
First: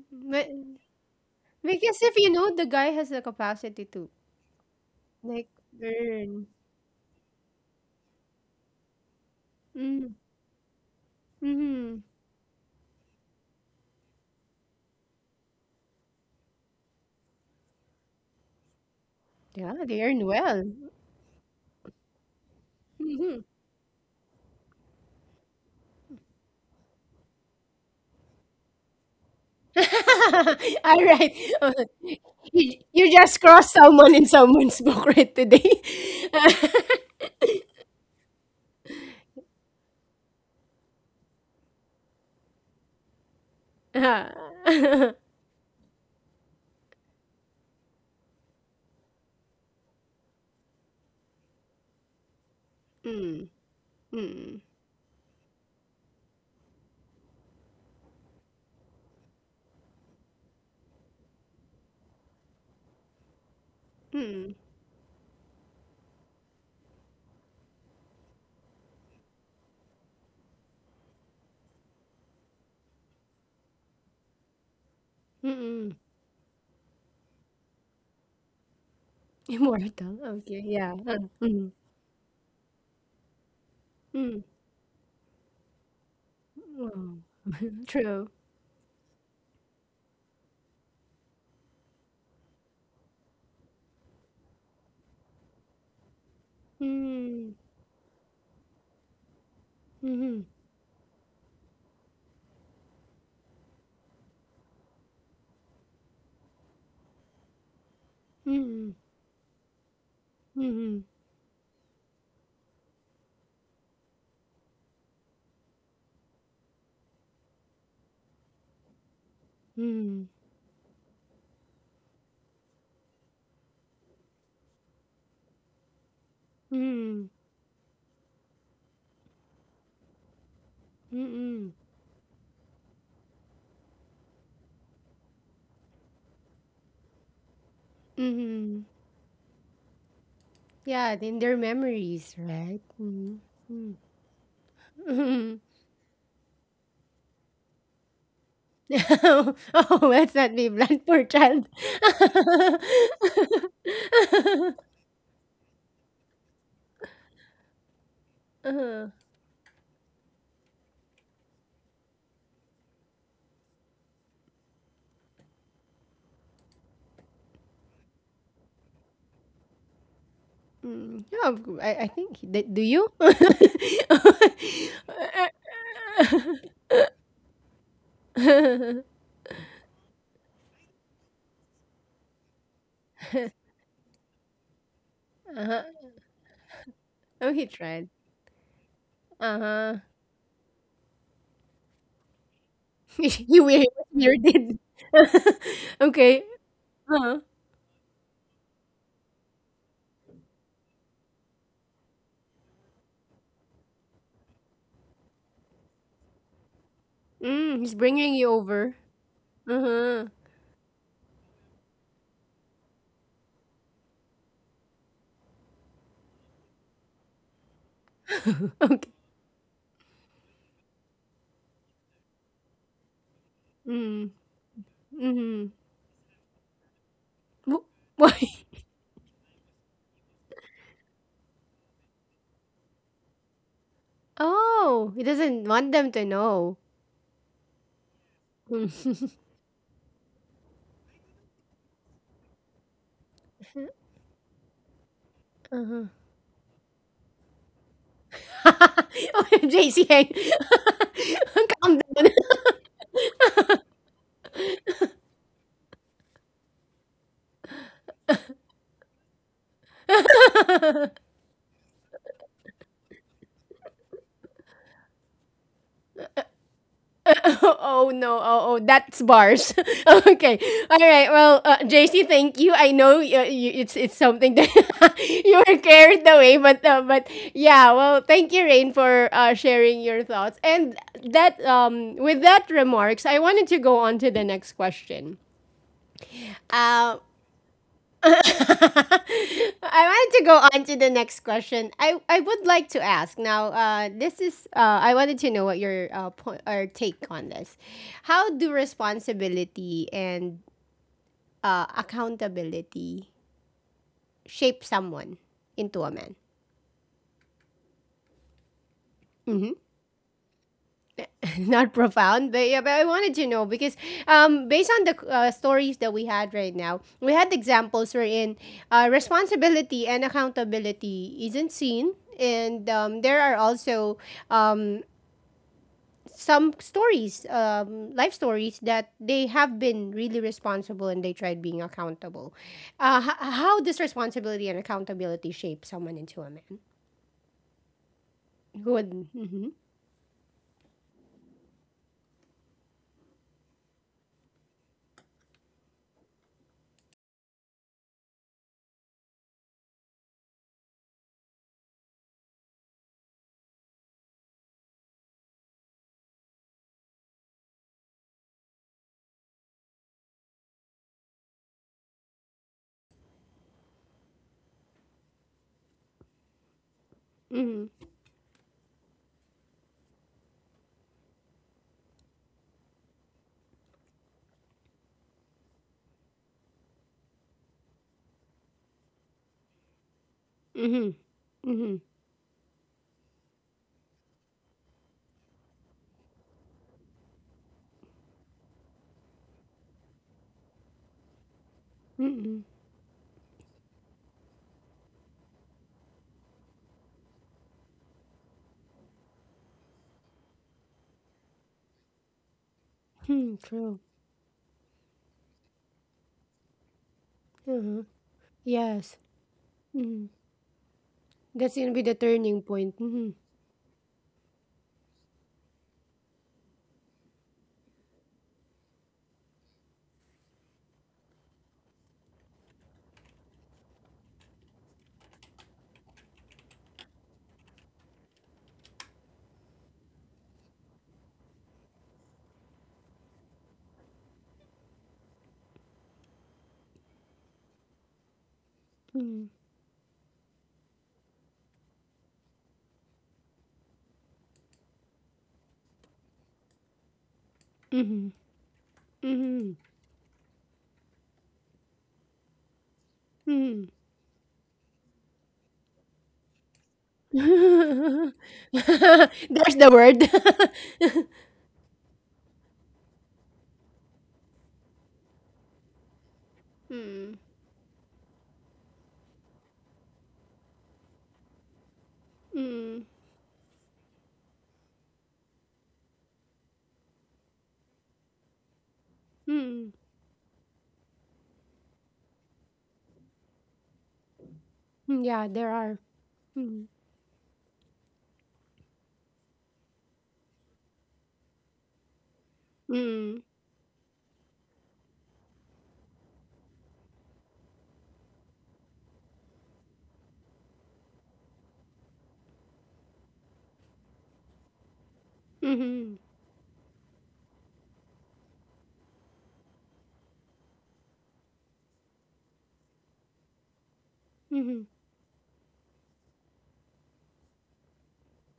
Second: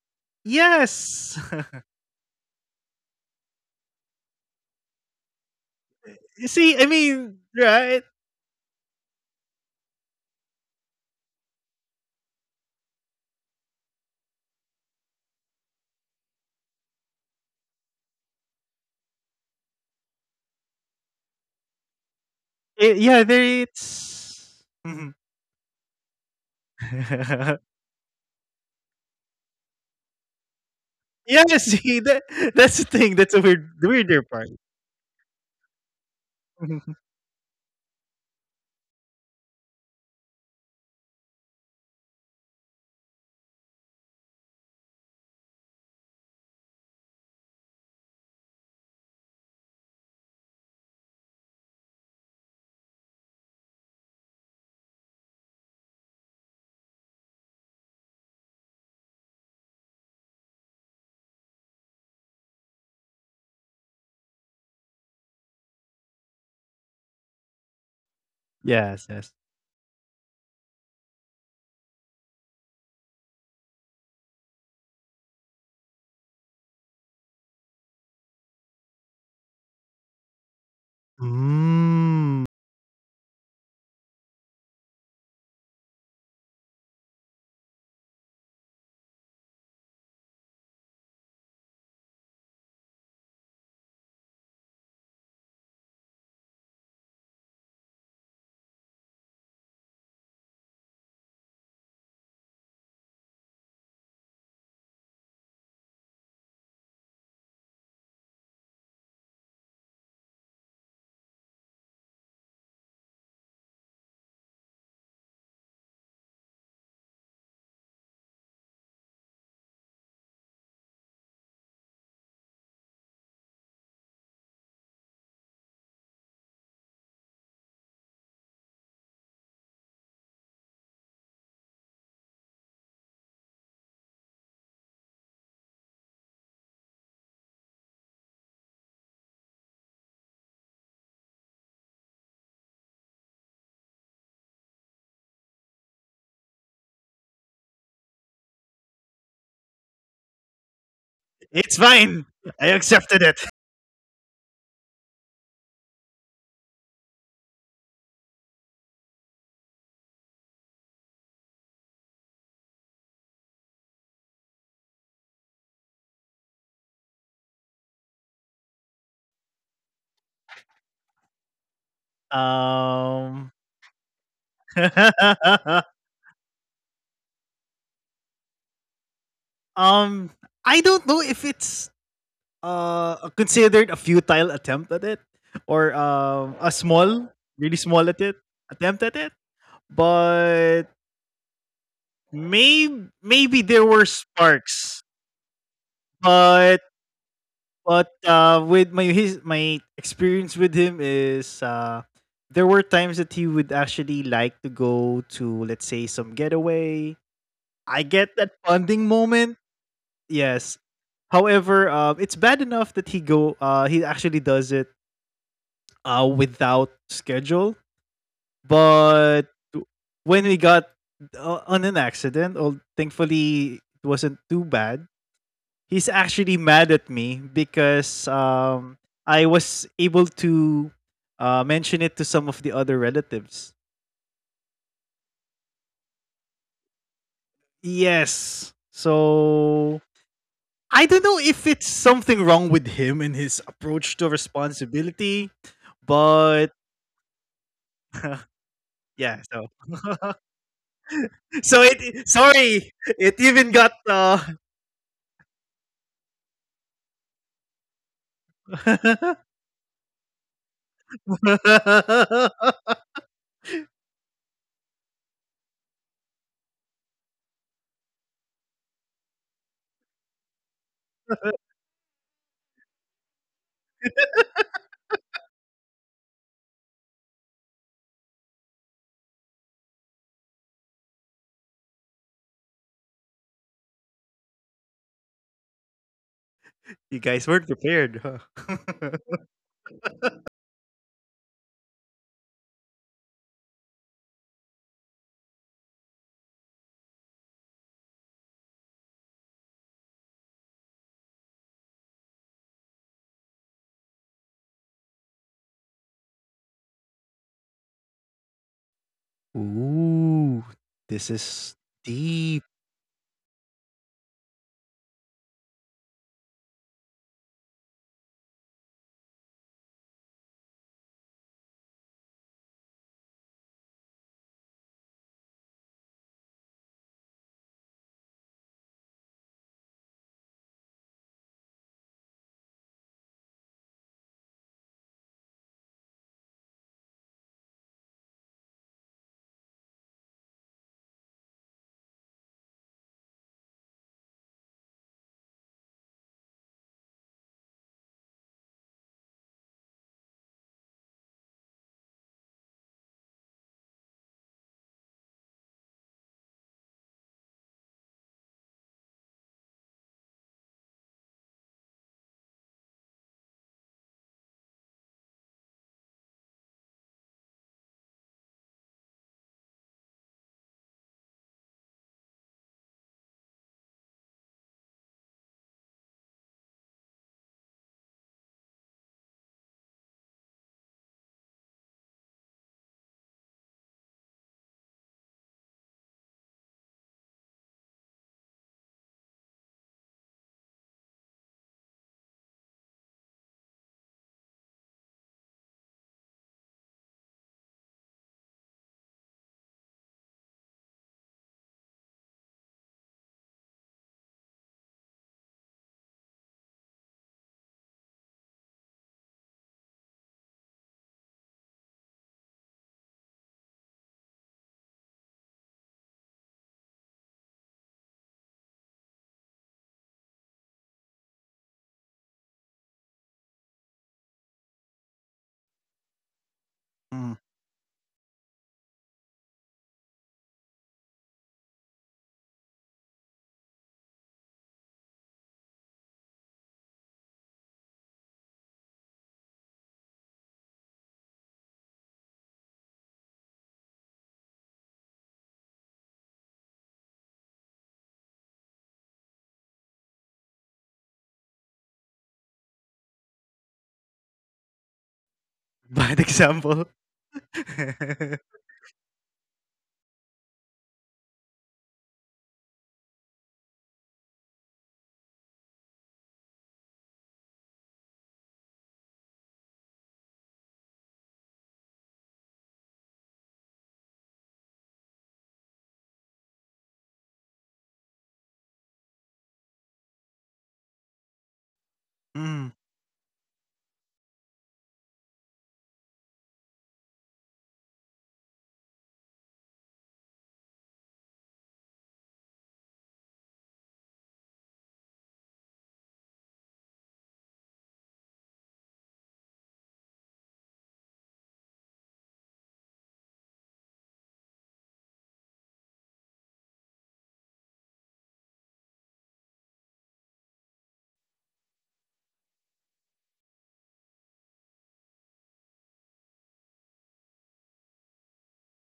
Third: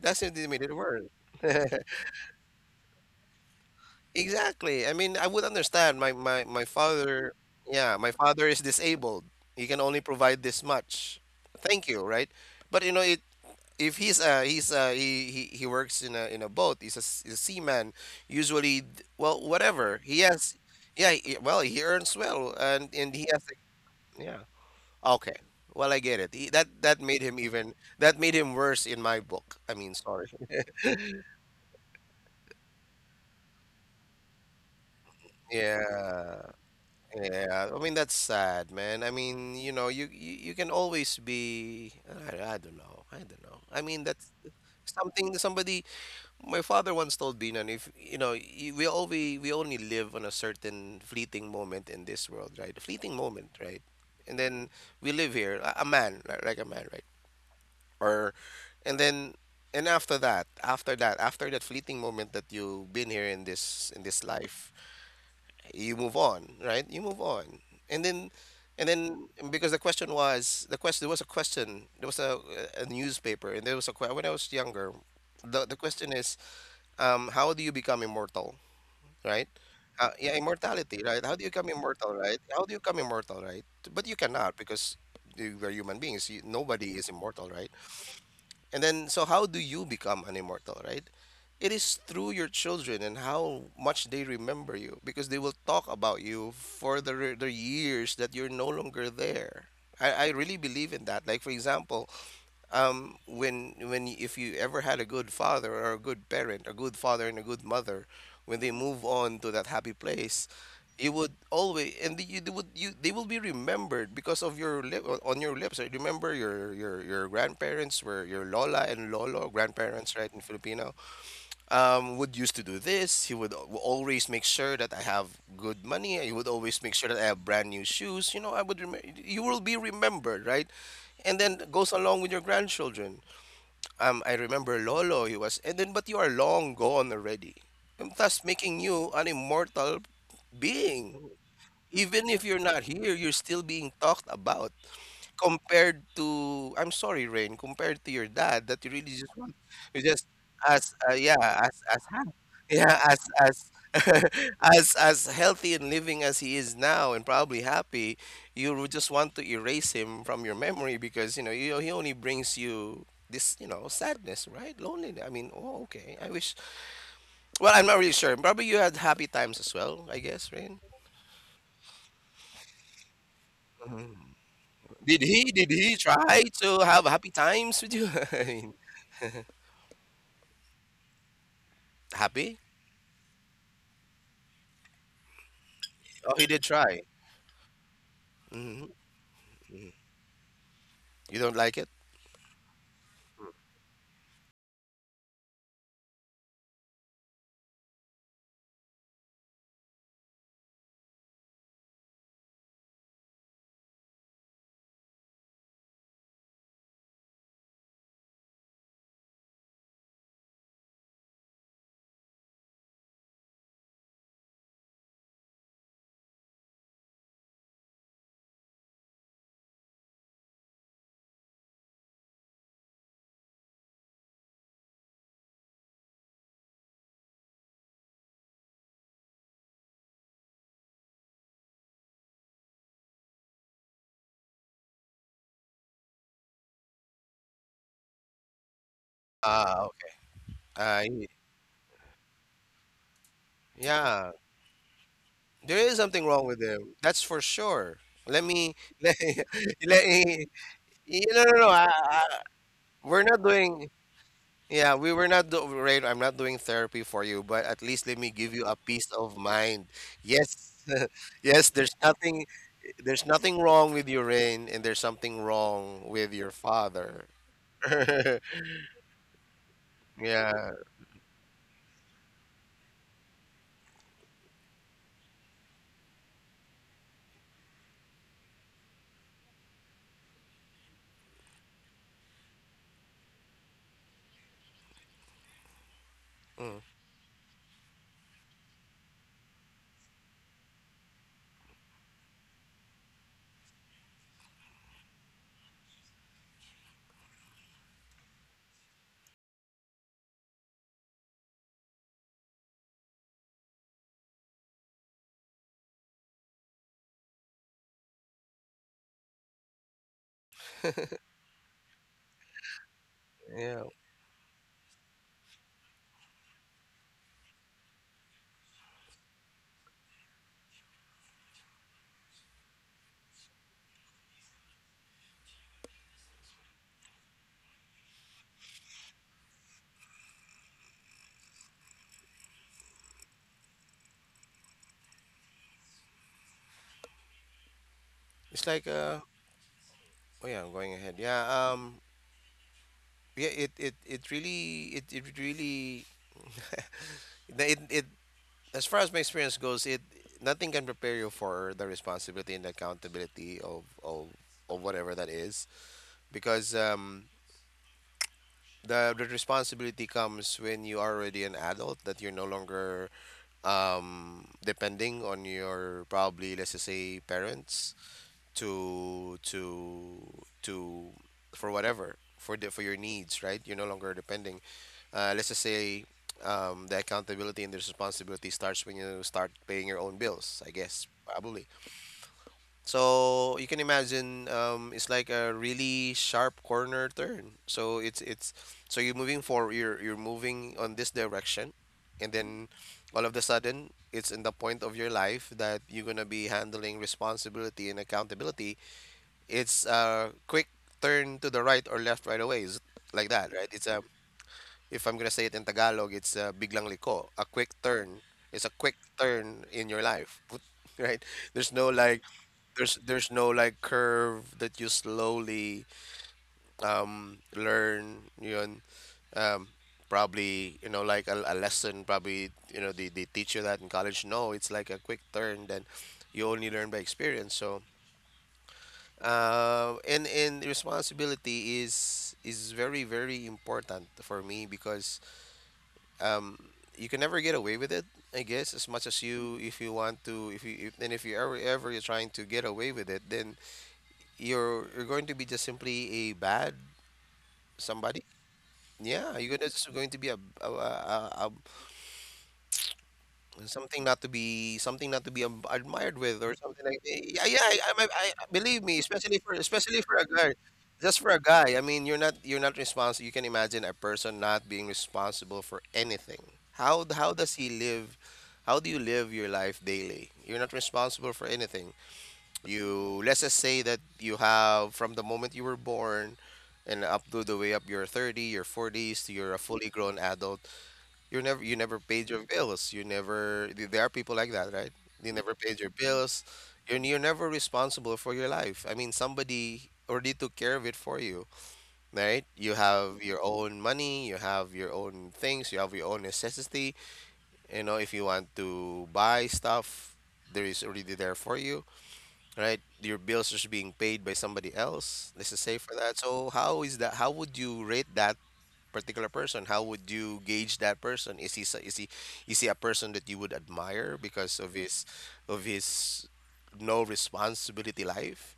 That simply But made it worse. yes. [laughs] [laughs] because if you know the guy has the capacity to, Exactly. I mean, I would like, understand. My my earn. my You see, I father, mean, yeah, my right? father is disabled. He can only Mm, provide this much. Thank mhm. you, right? But you know, it, if he's he's he, he works in a boat, he's a he's a seaman, well, Yeah, whatever they he earn has... well. Yeah, well, he earns well, It- and he yeah, has Mhm. there a... Yeah, it's Mhm. okay, well, I get it, he, that made him [laughs] even, that made him worse in my book, I mean, sorry. [laughs] All right. Yes, Uh, see, that you, that's the you thing, that's just a weird, crossed the someone in weirder part. someone's book right [laughs] today. Yeah, [laughs] [laughs] yeah, I mean, that's sad, man. I mean, you know, you can always be... I don't know, I don't know, I mean, that's Mm, [laughs] something, somebody... My father once told Binan, if you know, we all we only live on a certain fleeting moment in this world, right? A fleeting mm, moment, right? And mm, then we live here, a man, like a man, right? Or, and then, and after that, after that fleeting moment that you've been here in this mm, life, you move on, right? You move on, and then, and Yes, then yes, because the question, there was a newspaper, and there was a when I was younger, the mm. question is, how do you become immortal, right? Immortal. Yeah, Okay, yeah. immortality, right? How do you mm, become immortal, right? mm. How do you become immortal, right? But you mm. cannot, because we're human beings. You, nobody is Oh. immortal, right? [laughs] True. And then, so how do you become an immortal, right? It is through your children and how much they remember you, because they will talk about you for the, the Mm, years that you're no longer there. I mm, really believe in that. Like, for example, when if you ever had a good father or a good parent, a good father and a good mother, when they mm. move on to that happy place, Mhm, you would always, and you they would, you they will be remembered because of your lip, on your lips. Right? Remember your your grandparents, were your lola and lolo, grandparents, mhm, right, in Filipino, would used to do this. He would always make sure that I have good money. He would always make sure that I mhm, have brand new shoes. You know, I would remember. You will be remembered, right? mm, And then mhm. goes along with your grandchildren. I remember Lolo. He was, and then but you are long gone already, and thus making Hmm. you an immortal Yeah, being. in their Even memories, if you're right? not here, you're Mhm, still being mm, talked about, mhm. compared to... I'm sorry, Rain, compared to your dad that you really just want... [laughs] Oh, You just, let's not be as blunt, poor yeah, child. It's as [laughs] fine, I yeah, accepted it. as [laughs] [laughs] as healthy and living as he is now, and probably happy, you would Uh-huh. just want to erase him from your memory, because you know you, he only brings you this, you know, sadness, right, loneliness, I mean. Oh, okay, I wish... Well, I'm not really sure, probably you had happy times as well, I guess, Rain. Mm, yeah, I [laughs] think do you? [laughs] Um, Mhm. did he did [laughs] he try to have happy times with you? [laughs] I mean, Um, I don't know if it's happy... considered a futile attempt at it, or Uh-huh. Oh, he a did try. small, Oh, really he small at tried. it attempt Hmm. at it, Uh huh. but You don't like it? maybe, [laughs] maybe there You were were you did. sparks, [laughs] Okay. but Uh huh. With my experience with him is there were times that he would actually like to go to, let's say, some getaway. Mm, I he's get bringing that you bonding over. moment. Uh-huh. Yes. However, it's bad enough that he go. He actually does it without schedule. [laughs] Okay. But when we got on an accident, oh, thankfully it wasn't Mm, too bad. mhm. He's actually mad at me Wh because why? [laughs] um, I was able to mention it to some of the other relatives. Oh, he doesn't want them to know. Yes. Mm. [laughs] Ah, So okay. I Ah, don't know he- if it's something wrong with him and his approach to yeah. responsibility, There is Uh-huh. something wrong with but him. That's for sure. [laughs] Let me, [laughs] let, [laughs] yeah, so OMG, si let Heng. [laughs] [laughs] me, no, no, no. so Calm it down. sorry, we're it not even doing, got yeah, we were not do, right. I'm not doing therapy for you, but at least let me give you a peace [laughs] of mind. Yes, [laughs] [laughs] yes, there's nothing wrong with your rain, and there's something wrong with your father. [laughs] Oh oh no, [laughs] oh, oh that's bars. [laughs] Okay. Yeah. All right. Well, JC, thank you. I know you, you, it's something that [laughs] you were carried away, but yeah, well, thank you Rain for sharing your thoughts. And that with that remarks, I wanted to go on to the next question. Mm, Uh, you guys weren't [laughs] prepared, huh? I wanted to go on to the next question. I would like to ask now. This is I wanted to know what your point or take on this. How do responsibility and accountability shape someone into a man? Mm-hmm. [laughs] Ooh, this [laughs] Not is profound, but yeah, deep. but I wanted to know yeah. because based on the stories that we had right now, we had examples wherein responsibility and accountability isn't seen, and there are also um, some stories, life stories that they have been really responsible and they tried being accountable. How does responsibility and accountability shape someone into a man? It's Good. like, Would? Mm-hmm, oh yeah, I'm going ahead. Yeah, yeah, it really it really it it, as far as my experience goes, it... nothing can prepare you for the responsibility and accountability of of whatever that is, because um, the responsibility comes when you are already an adult, that you're no longer, um, depending on your, probably, let's just say, parents mm-hmm, to to for whatever, for the, for your needs, right, you're no longer depending. Let's just say, the accountability and the responsibility starts when you start paying your own bills, I guess, mm-hmm, probably. mm-hmm, So you can imagine, it's like a really sharp corner turn. So it's so you're moving forward, you're moving on this direction, and mm-hmm, then all of the sudden it's in the point of your life that you're gonna be handling responsibility and accountability. It's a quick turn to the right or left right away, is like that, hmm, right? It's true. a... if I'm gonna say it in Tagalog, it's biglang liko. A quick Uh huh. turn. It's a quick Yes. turn in your Mhm. life, [laughs] right? There's That's no gonna be the like, turning point. Mhm. there's no like curve that you slowly learn. Yun, um, probably you know like a lesson. Probably you know they teach you that in college. No, it's like a quick turn. Then you only learn by experience. Mm. So and responsibility is very very important for me, because um, you can never get away with it, I guess. As much as Mhm. you, if you want to, if you if, and if you ever ever you're trying to get away with it, then you're going to be just simply a bad somebody. Mhm. Yeah, you're gonna, Mhm. just going to be a Mhm. something not to be, something not to be, admired with, Bad or something like, example. yeah yeah. I, [laughs] believe [laughs] me, especially for, There's the especially for a guy, word. just for a [laughs] guy, I mean, you're not responsible. You can imagine a person not being responsible for anything. How Mm. does he live, how do you live your life daily, you're not responsible for anything. Mm. You, let's just say that you have, from the moment you were born, and up to the way up your 30 your 40s, to you're a fully Mm. grown adult, you're never, you never paid your mm. bills. You never there are people like that, right? Mm, They yeah, never there paid your are. bills. Mm. You're never responsible for your life. I mean, somebody already took care of it for you, right? You have your Mm. own money, you have your own things, you have your own necessity. You know, if you want to buy stuff, there is already there for you, right? Your bills are being paid by somebody else. This is safe for that. Mhm. So how is that? How would you rate that particular person, how would you gauge that person? Is he is he, is he a person that you would admire because of Mhm. his, of his no responsibility life?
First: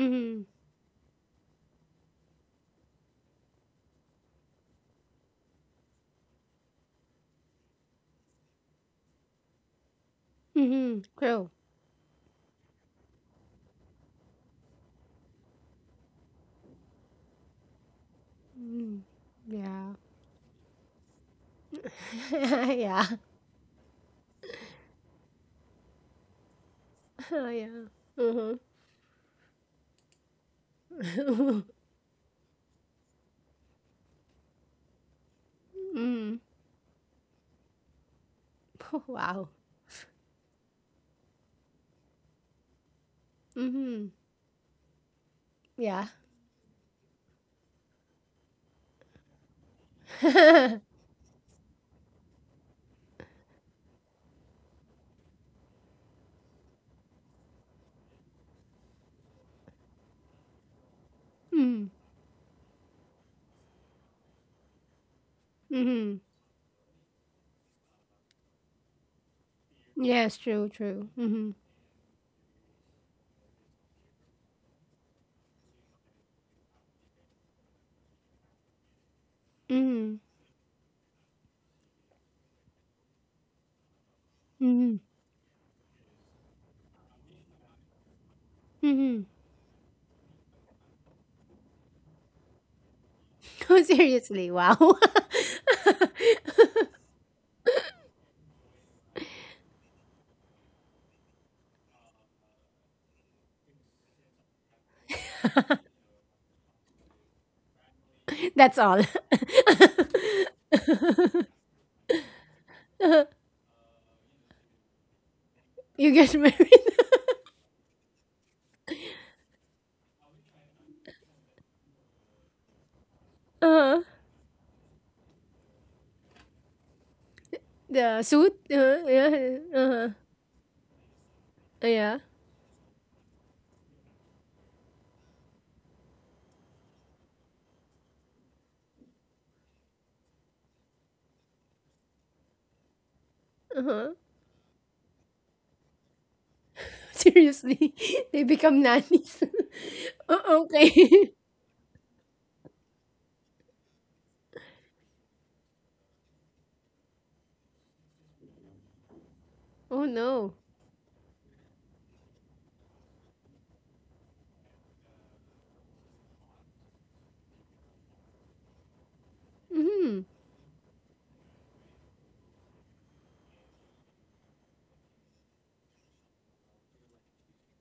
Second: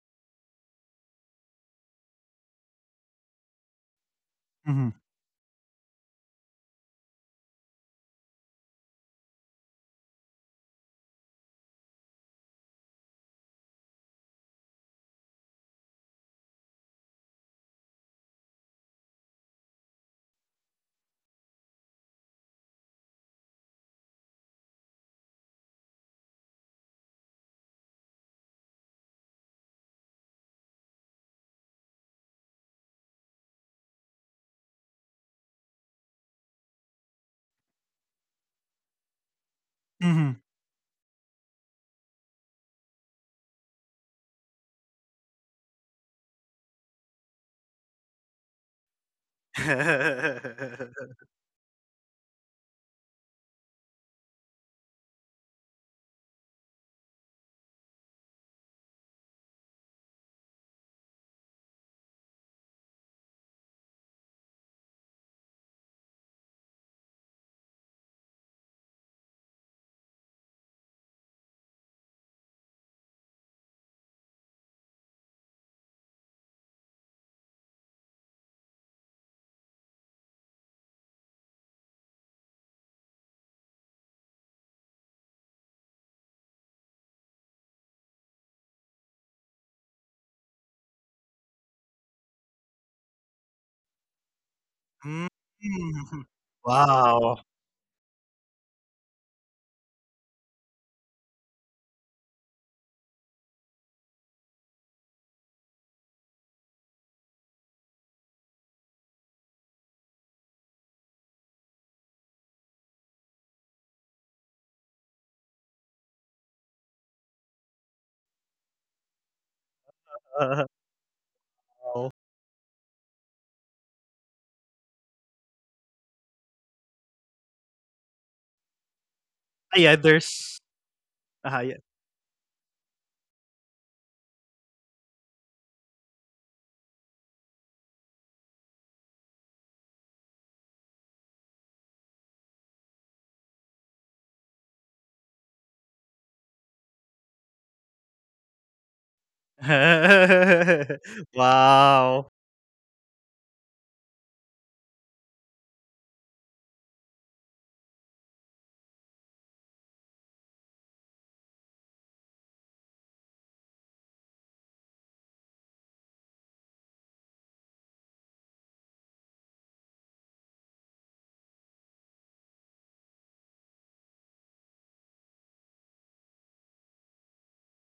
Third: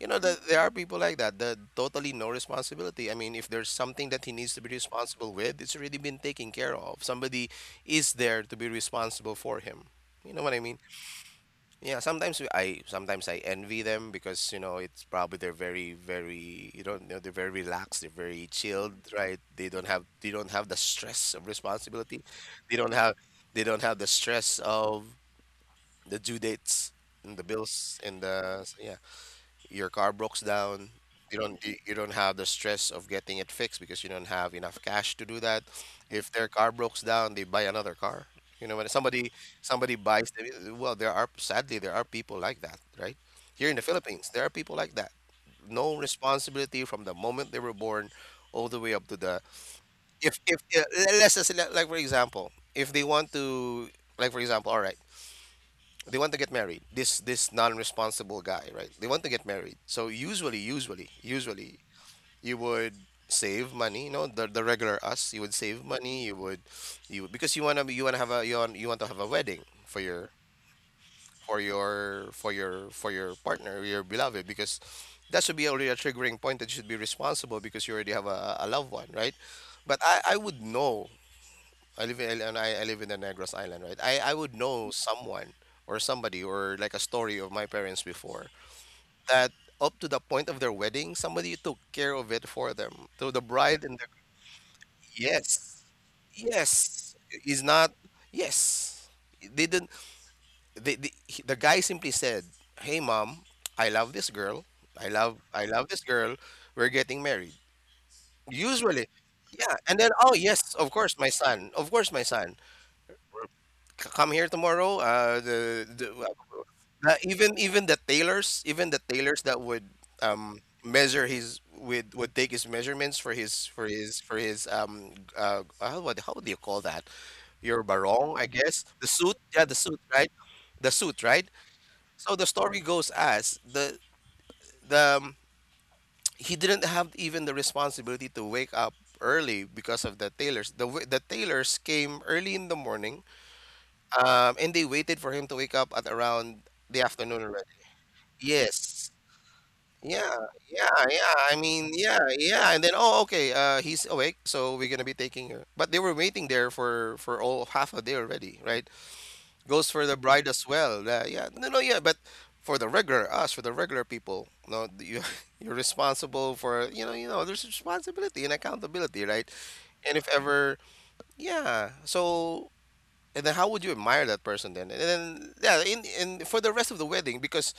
You know that there are people like that, the totally no responsibility. I mean, if there's something that he needs to be hmm responsible with, it's already been taken care of. Somebody is there to be responsible for him. You know what I mean? Mhm. True. Yeah, sometimes we- I sometimes I envy them because you know it's probably they're very very you don't know they're very relaxed, they're very Mm. chilled, right? They don't Yeah. have the stress of responsibility. [laughs] They don't Yeah. have the stress of the due dates and the Oh, yeah. bills and Mhm. the yeah, your car breaks down. you don't [laughs] you you don't have the stress of getting it fixed because you don't have enough cash to do that. If Mm. their car breaks down, they buy another car. You know, when [laughs] somebody Wow. somebody hmm buys well there are, sadly, there are people like that, right? Here in the Mhm. Philippines, there are people like that. No Yeah. responsibility from the moment they were born all the way up to the If [laughs] [laughs] let's just say, like for example, if they want to, like for example, all right, they want to get married, this non-responsible guy, right? They want to get married. So, usually Mm. you would save money. You know, the regular us, you would save Mhm. money, you would because you want to have a you want to have a wedding for your Yes, true, true. Mhm. Partner your beloved, because that should be already a triggering point that you should be responsible because you already have a loved one, right? But Mhm. I would know, I live in, and I live in the Negros Island, right? I would know Mhm. someone or somebody, or like a story of my parents before, Mhm. that up to the point of their wedding, somebody took care of it for them. So the Oh, [laughs] bride and the seriously, wow. [laughs] yes, yes wow. is not yes. They didn't. The guy simply said, "Hey, Mom, I love this girl. I love this girl. We're getting married." That's all. Usually, yeah. And then, oh yes, of course, my [laughs] son. Of course, my son. Come here tomorrow. Uh, the, You the get married. uh, uh, [laughs] even the tailors, even the tailors that would [laughs] Uh, measure his would take his measurements for his Uh-huh. What how do you call that? Your The barong, I suit. guess. Uh-huh. The suit, Yeah. yeah, the yeah, suit, Uh-huh. right? there's The suit, right? ah, yeah. Yeah. So the story goes as the the um, he didn't have even the responsibility to wake up early because of the tailors. The tailors came early in the morning, Uh-huh. And they waited for him to wake up at around the [laughs] afternoon already. Seriously, [laughs] they become Yes. nannies. [laughs] Yeah, Oh, yeah, [laughs] okay. yeah. I mean, yeah, Wow. yeah. And then, oh, okay, he's awake, so we're gonna be taking her. But they were waiting there for all half a day already, right? [laughs] Goes Oh for the bride no. as well. Yeah, no, no, yeah. But for the regular us, for the regular people, no, you [laughs] you're responsible for you know there's responsibility and accountability, right? And Mm-hmm. if ever, yeah. So and then how would you admire that person then? And then yeah, in for the rest of the wedding, because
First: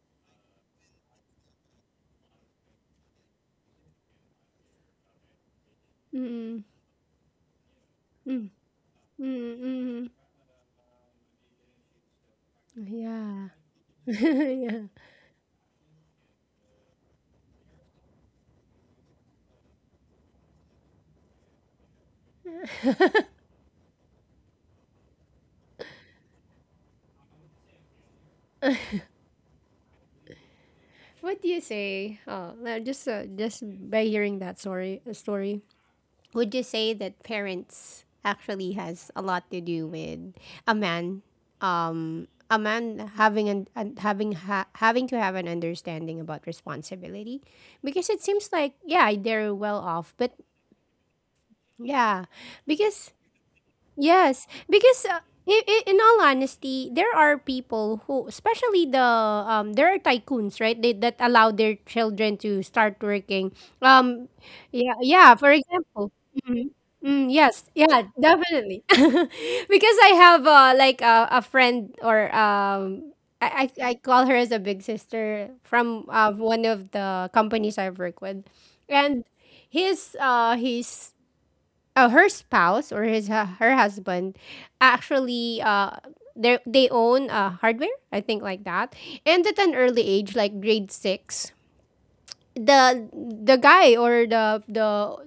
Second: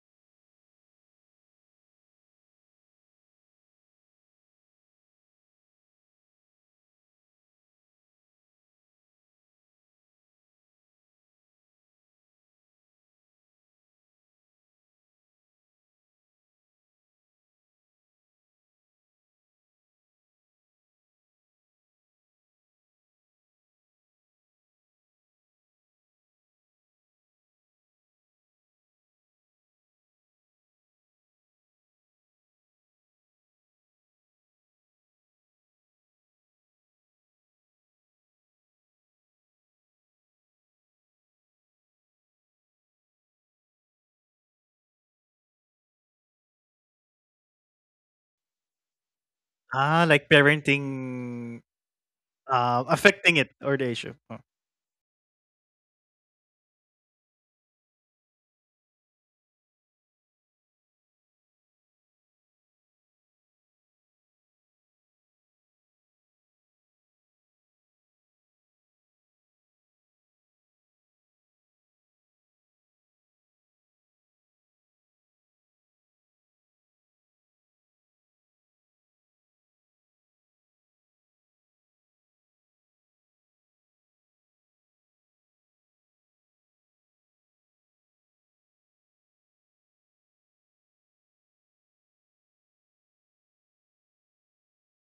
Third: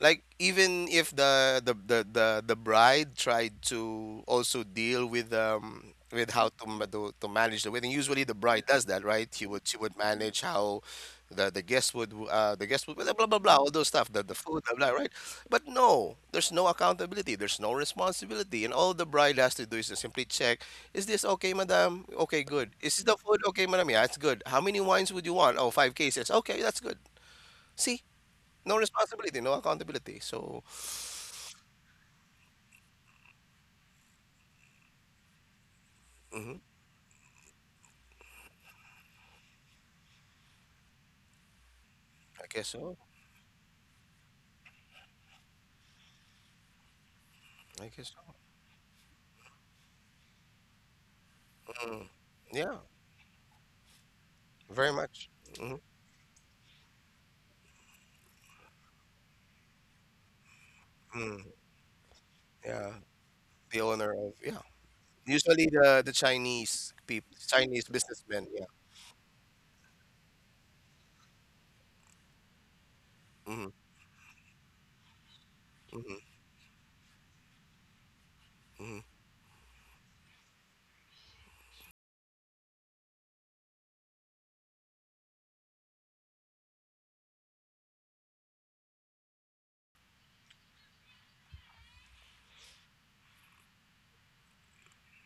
like even if the bride tried to also deal with how Mm-hmm. to, to manage the wedding, usually the bride Mm-hmm. does that, right? She would she would Mm-hmm. manage how the guests would the guests would blah blah blah, Mm-hmm. blah, all those stuff, the food, blah, Yeah. blah, right? But no, there's no accountability, there's no responsibility, and all the bride has to do is to simply check, is this okay, madam? Okay, good. [laughs] Is Yeah. [laughs] the food okay, madam? Yeah, it's good. How many wines would you want? Oh, five cases. Okay, that's good. See, no responsibility, no accountability. So What do you say? Oh, no, just by hearing that story, would hmm you say that parents actually has a lot to do with a man, I a guess so. man having an having having to have an understanding about responsibility, I guess because it so. seems like yeah, they're well Ah, off, like but parenting, Mm. yeah, Yeah, because affecting it or the issue. Oh. yes, very because much. I hmm in all honesty, there are people who, especially the there are tycoons, right? They that Mm. allow their children to Yeah, start working. the owner of yeah. Yeah, yeah. For Usually the example, the mhm. Chinese Mm, people, yes, Chinese yeah, businessmen. Yeah. definitely. [laughs] Because I have like a friend or Mm-hmm. I call her as a big sister from Mm-hmm. One of the companies I've worked with, Mm-hmm. and his her spouse or his her husband actually they own hardware I think like that and at an early age like grade 6 the guy or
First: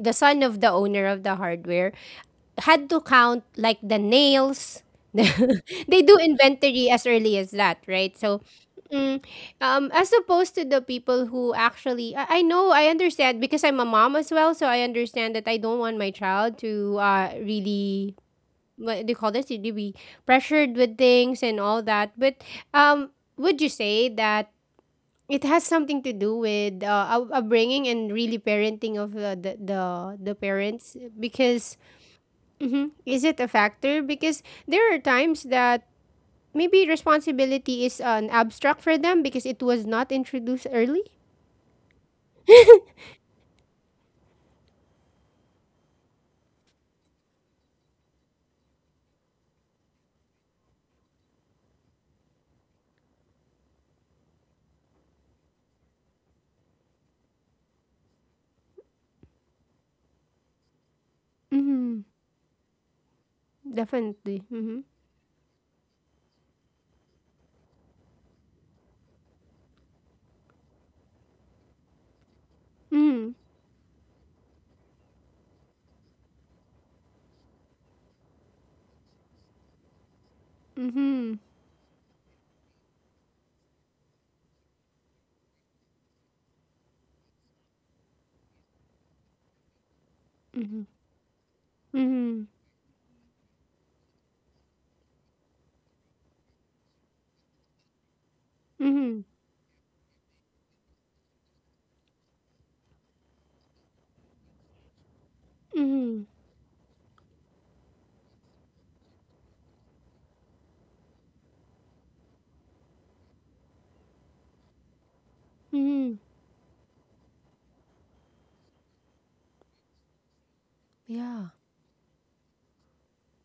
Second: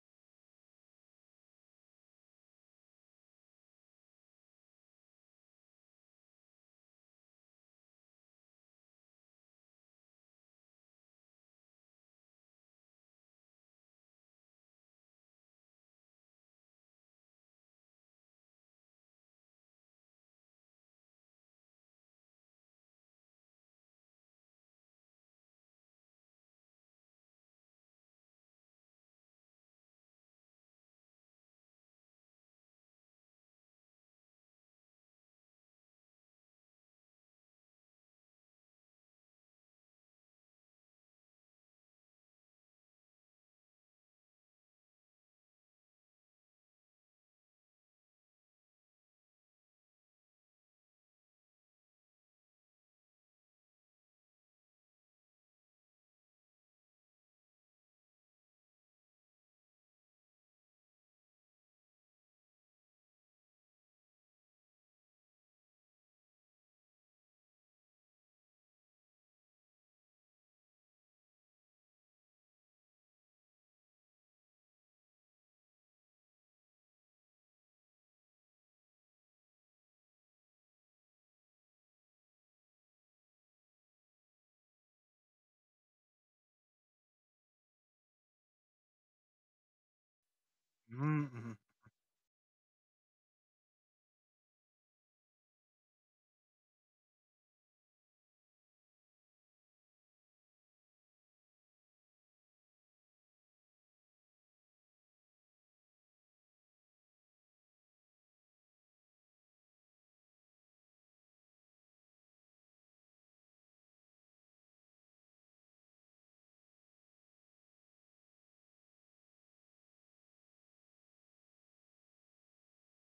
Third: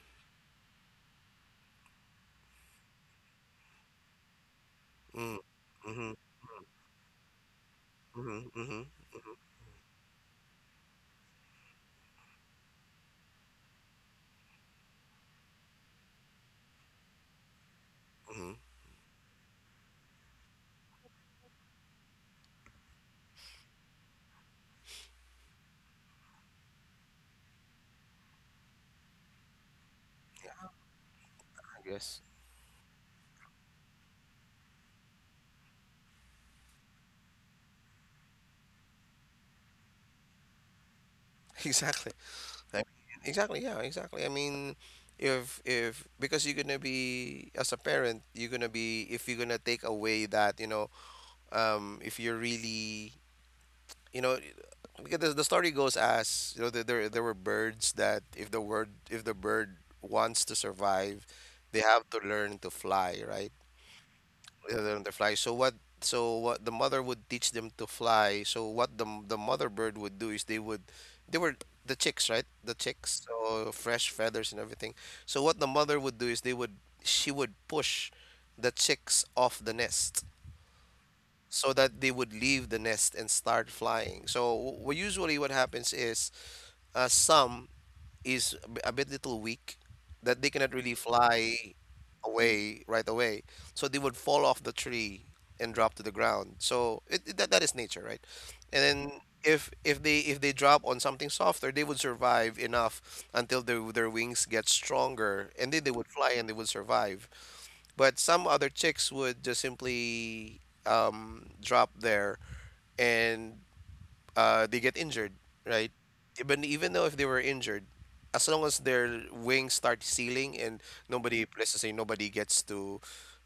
the son of the owner of the hardware had to count like the nails. [laughs] They Mm-hmm. do inventory as early as that, right? So, Mm-hmm. Mm-hmm. mm, as opposed to the people who actually, I know, I understand because I'm a mom as well, so I understand that I don't want my child to really Mm-hmm. I what do you call this? To be pressured with things and all that. But um, would you say that it has something to do with upbringing and really parenting of the parents because guess mhm. Is it a factor? Because there are times that maybe responsibility is an abstract for them because it was not introduced early. [laughs] exactly. I- exactly. Yeah. Exactly. I mean, if because you're gonna be as a parent, you're gonna be if you're gonna take away that, you know, if you're really, you know, because the story goes, as you know, there there were birds that if the bird wants to survive, they Mm-hmm. have to learn to fly, right? Definitely. They Mm-hmm. learn to fly. So what the mother would teach them to fly. So what the mother bird would do is they would they were the chicks, right? The chicks, Mm-hmm. so fresh feathers and everything. So what the mother would do is they would she would push the chicks off the nest Mm-hmm. so that they would leave the nest and start flying. So usually what happens is some a bit little weak that they cannot Mm-hmm. really fly Mm, mhm. Mm-hmm. away right away. So they would fall off the tree and drop to the ground. So that, is nature, right? And then Mm-hmm. if they drop on something softer, they would survive enough until their wings get stronger, and then they would Mm-hmm. fly and they would survive. But some other chicks would just simply drop there and they get injured, right? Mm-hmm. Even though if they were injured, as long as their wings start sealing and nobody, Yeah. let's just say, nobody gets to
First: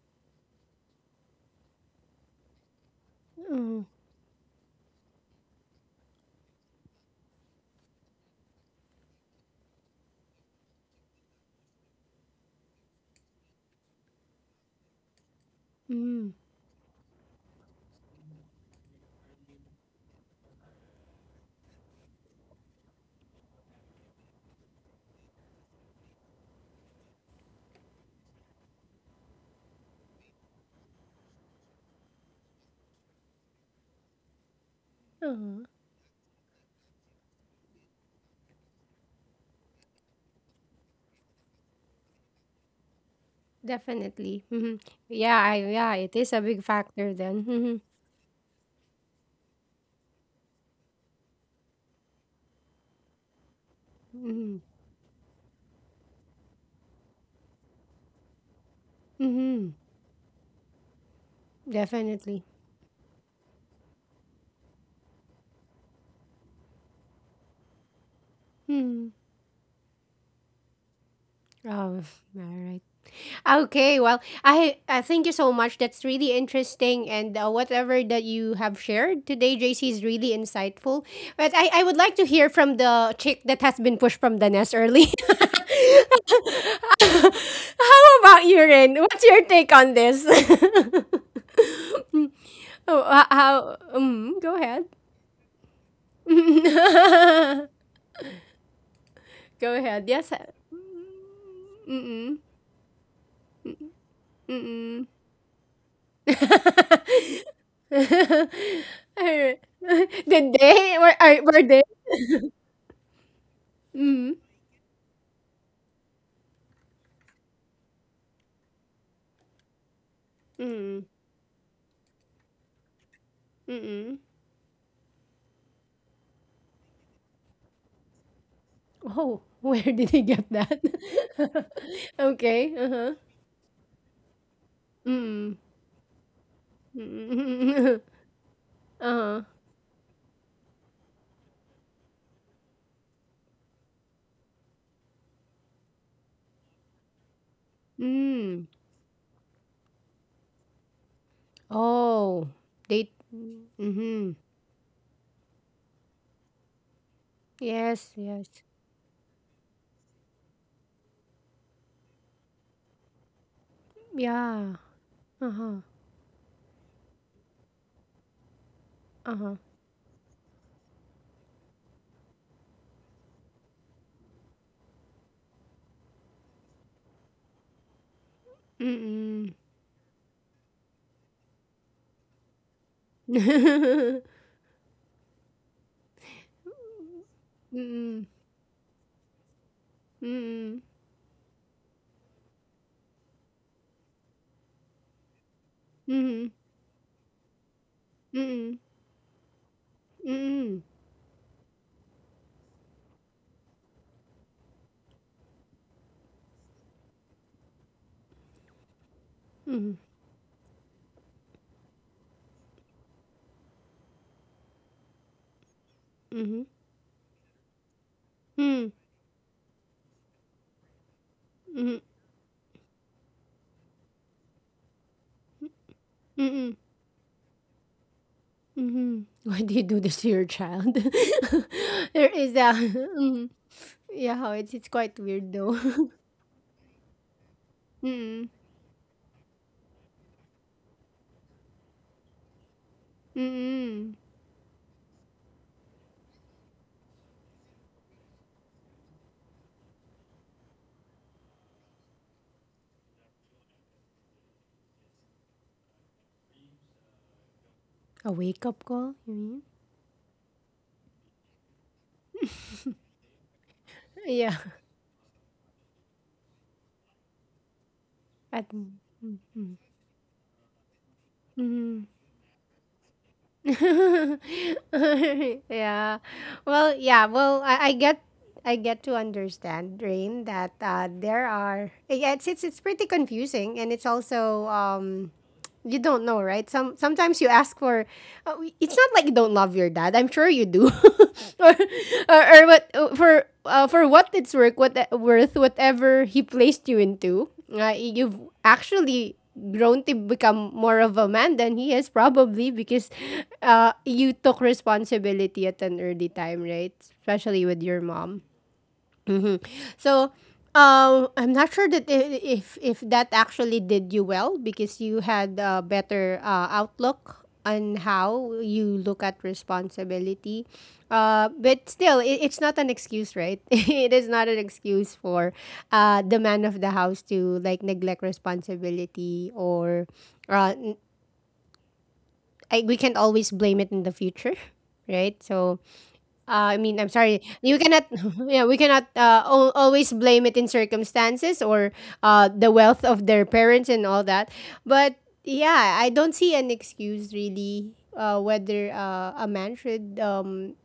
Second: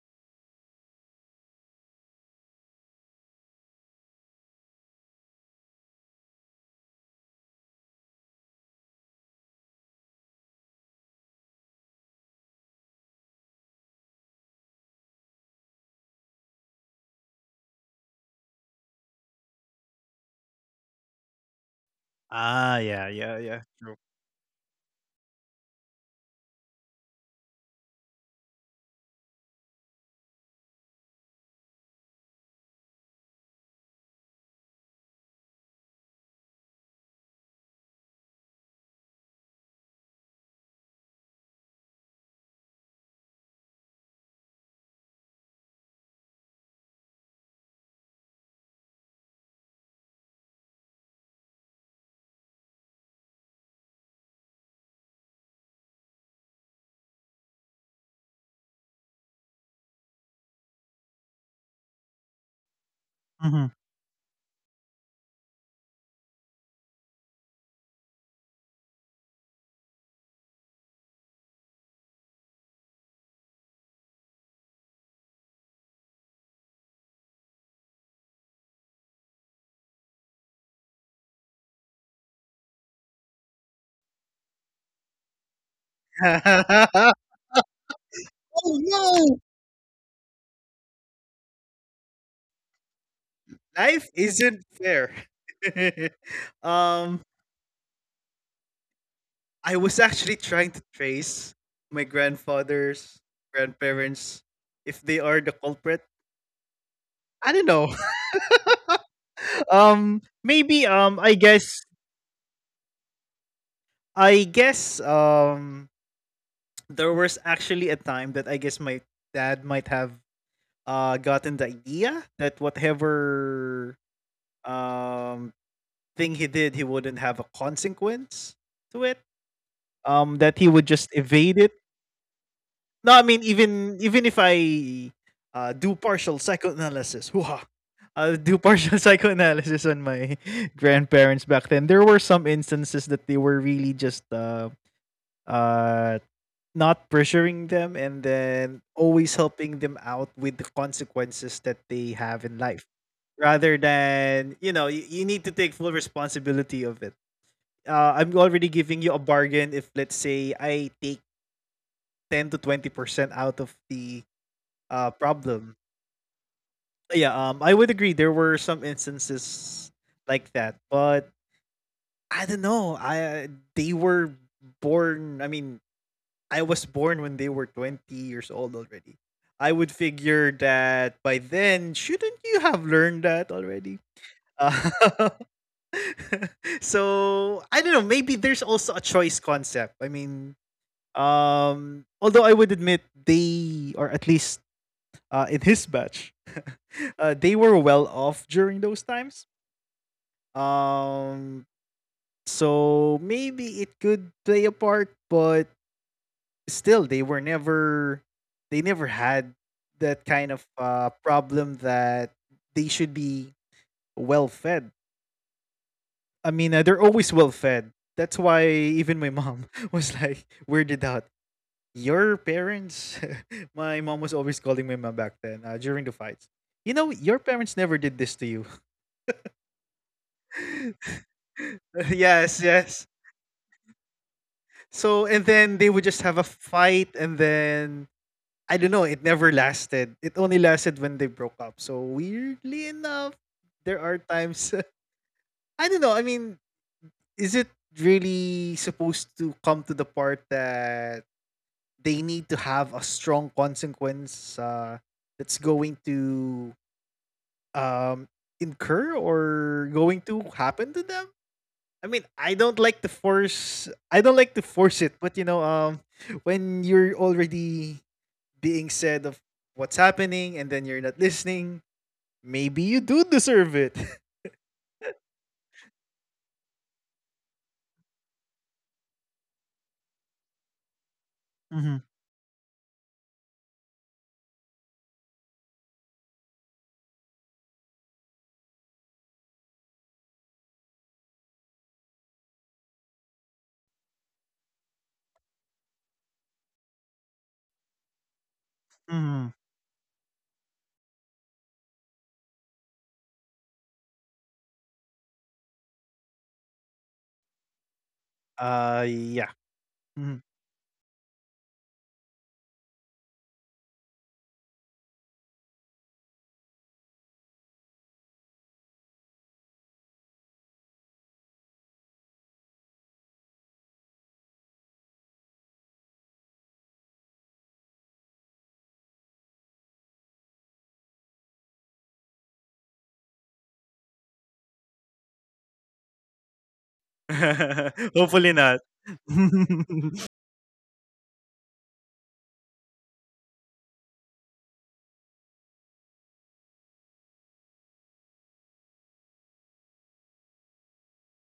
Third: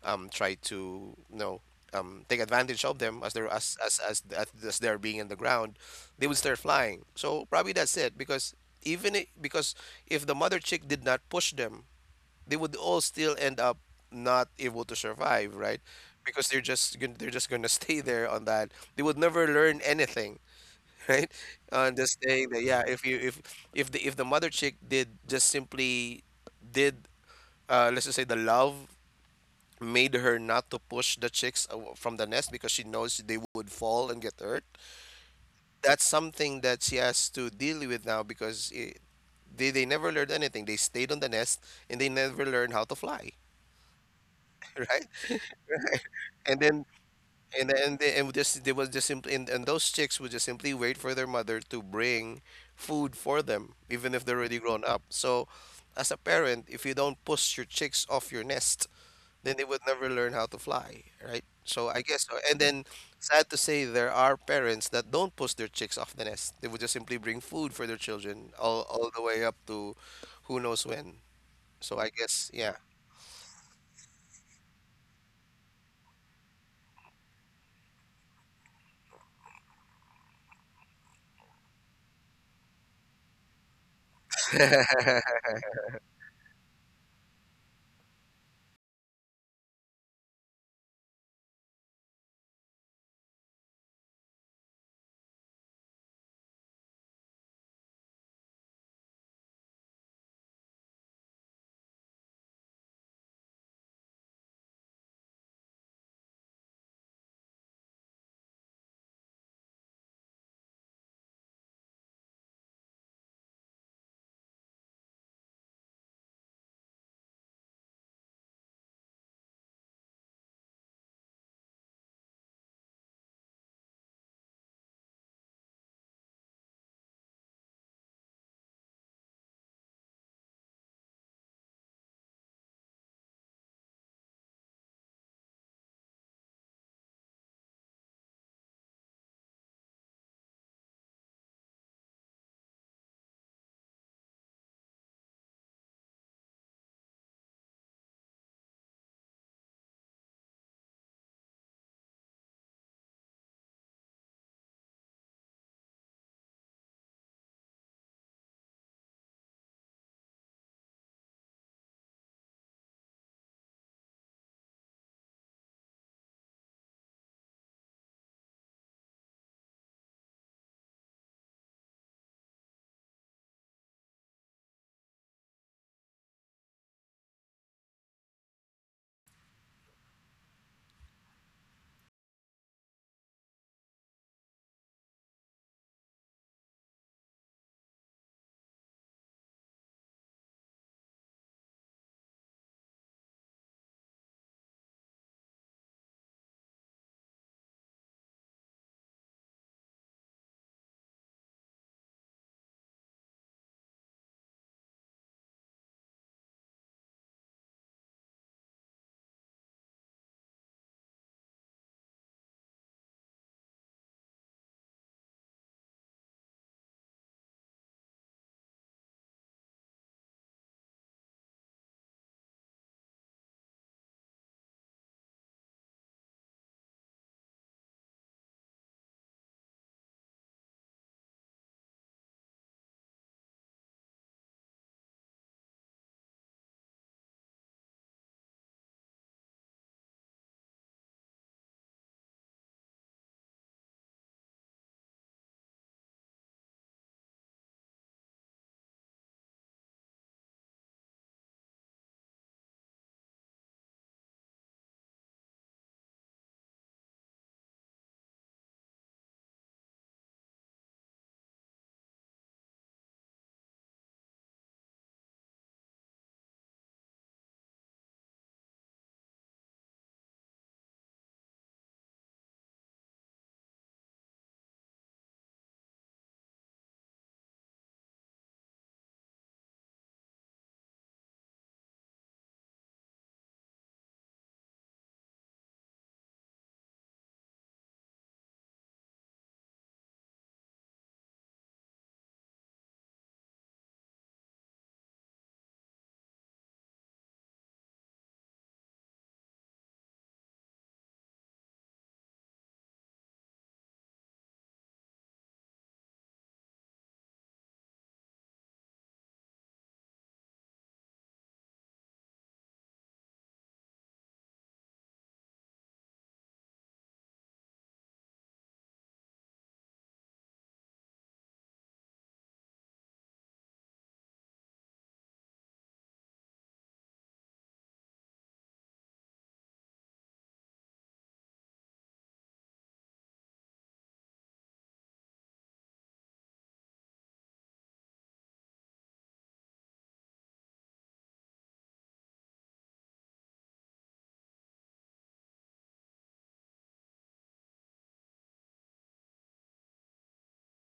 try to, you know, take advantage of them Mm-hmm. As they're being in the ground, they would start flying. So probably that's it because even I because if the mother chick did not push them, they would all still end up not able to survive, right? Mm-hmm. Because they're just they're just gonna [laughs] stay there on that. They would never learn anything, [laughs] right? On just saying that, yeah, Ah, yeah, yeah, yeah. if the True. Mother chick did just simply did, let's just say, the love made her not to push the chicks from the nest because she knows they would fall and get hurt. Uh-huh. That's something that she has to deal with now because it, they never learned anything. They stayed on the nest and they never learned how to fly, Definitely. [laughs] Mm-hmm. right? Yeah, yeah, it is a And big then factor then. Mm-hmm. and they, and just they was just simply and those chicks would just simply wait for their mother to bring food for them, even if they're already Mm-hmm. grown up. So, as a parent, if you don't push your chicks off your nest, then they Mm-hmm. would never learn how to fly, right? So I guess, so, Definitely. and then, sad to say, Mhm. there are parents that don't push their chicks off the nest. They would just simply bring food for their children all Mm-hmm. the way up to who knows when. Oh, So I [laughs] guess, all yeah. right. Okay, well, I thank you so much. That's really interesting, and whatever that you have shared today, JC is really insightful. But I would like to hear from the chick that has been pushed from the nest early. [laughs] [laughs] [laughs] How about you, Rin? Oh What's your no! take on this? [laughs] Oh, how? Life Mm, go ahead. isn't fair. [laughs] um, [laughs] Go ahead. I Yes. was Uh, actually trying to trace my mm. grandfather's Mm. grandparents Mm. if they are the culprit. [laughs] I don't know. Alright. [laughs] [laughs] Did um, they? Maybe um, Were I they? guess Mm, I guess um, there was actually a time that I guess my dad might have mm, gotten the idea that mm. whatever um thing he did, he wouldn't have a consequence Oh, to [laughs] it. where did he get that? Um, that he would just evade it. [laughs] Okay, uh-huh. No, I mean, even if Mm, I do partial psychoanalysis. [laughs] mm, Hoo-ha, I'll [laughs] do uh-huh. partial [laughs] psychoanalysis on my [laughs] grandparents back then. There were some instances that they were really just uh not pressuring them and Mm. then always helping them out with the consequences that they Oh, have in they life, rather mhm. than, you know, you need to take full responsibility of it. Yes, I'm yes. already giving you a bargain if, let's say, I take 10 to 20% out of the Yeah. problem. Uh-huh, Yeah, um, I would agree there were some instances uh-huh. like that, but I don't know I they were born. I mean, I was born when they were 20 years old already. Mm, I would mm, figure that by then, shouldn't you have learned that already? [laughs] Uh, [laughs] so I don't know. Maybe there's mm, also a choice concept. I mean, mm, although I would admit they, or at least in his batch, mm, they were well off during mm, those mm, times. mm, Um, so maybe it could play a part, but still they were never, they never had that kind mhm, of problem that they should be well fed. I mean, they're mhm, always well fed. That's why even my mm, mom [laughs] was like weirded out. Your mhm, parents, [laughs] my mom was always calling my mom back then during the fights. You know, mm. your [laughs] parents never did this to you. Mhm. Why [laughs] do you do this to your child? [laughs] Yes, [laughs] there is yes. a [laughs] mhm. Yeah, how it's So it's and quite then they weird would just though. have a [laughs] fight, and then I don't Mm. know, it never lasted. It only lasted when they broke up. So weirdly enough, there are Mm. times [laughs] I don't know. I mean, is it really supposed to come to the part that they need to have a strong consequence that's going to um, A incur wake up call, or you mean? going to happen to them? I mean, I don't like to force. I don't like to force it, Yeah. but you know, when you're already being [laughs] said At of what's mm-hmm. happening and then you're not listening, Mhm. maybe you do deserve it. [laughs] [laughs] yeah. Well, yeah. Well, I get to understand, Rain, that Mm-hmm. there are yeah, it's it's pretty confusing and it's also you don't know, right? Some sometimes you ask for. Uh, it's not like you don't love your dad. I'm sure you do. [laughs] or, or what for what it's worth, what worth whatever he placed you into. You've Mm-hmm. actually grown to become more of a man than he is probably because you took responsibility at an early time, right? Especially with your mom. Uh, yeah. Mhm. hmm So, I'm not sure that if that actually did you well because you had a better outlook on how you look at responsibility. But still, it's not an excuse, right? [laughs] it is not an excuse for the man of the house to like neglect responsibility or uh, n- I, we can't always blame it in the future, [laughs] right? So I mean, I'm sorry. [laughs] You Hopefully cannot, not. [laughs] yeah, we cannot [laughs] always blame it in circumstances or the wealth of their parents and all that. But yeah, I don't see an excuse really whether a man should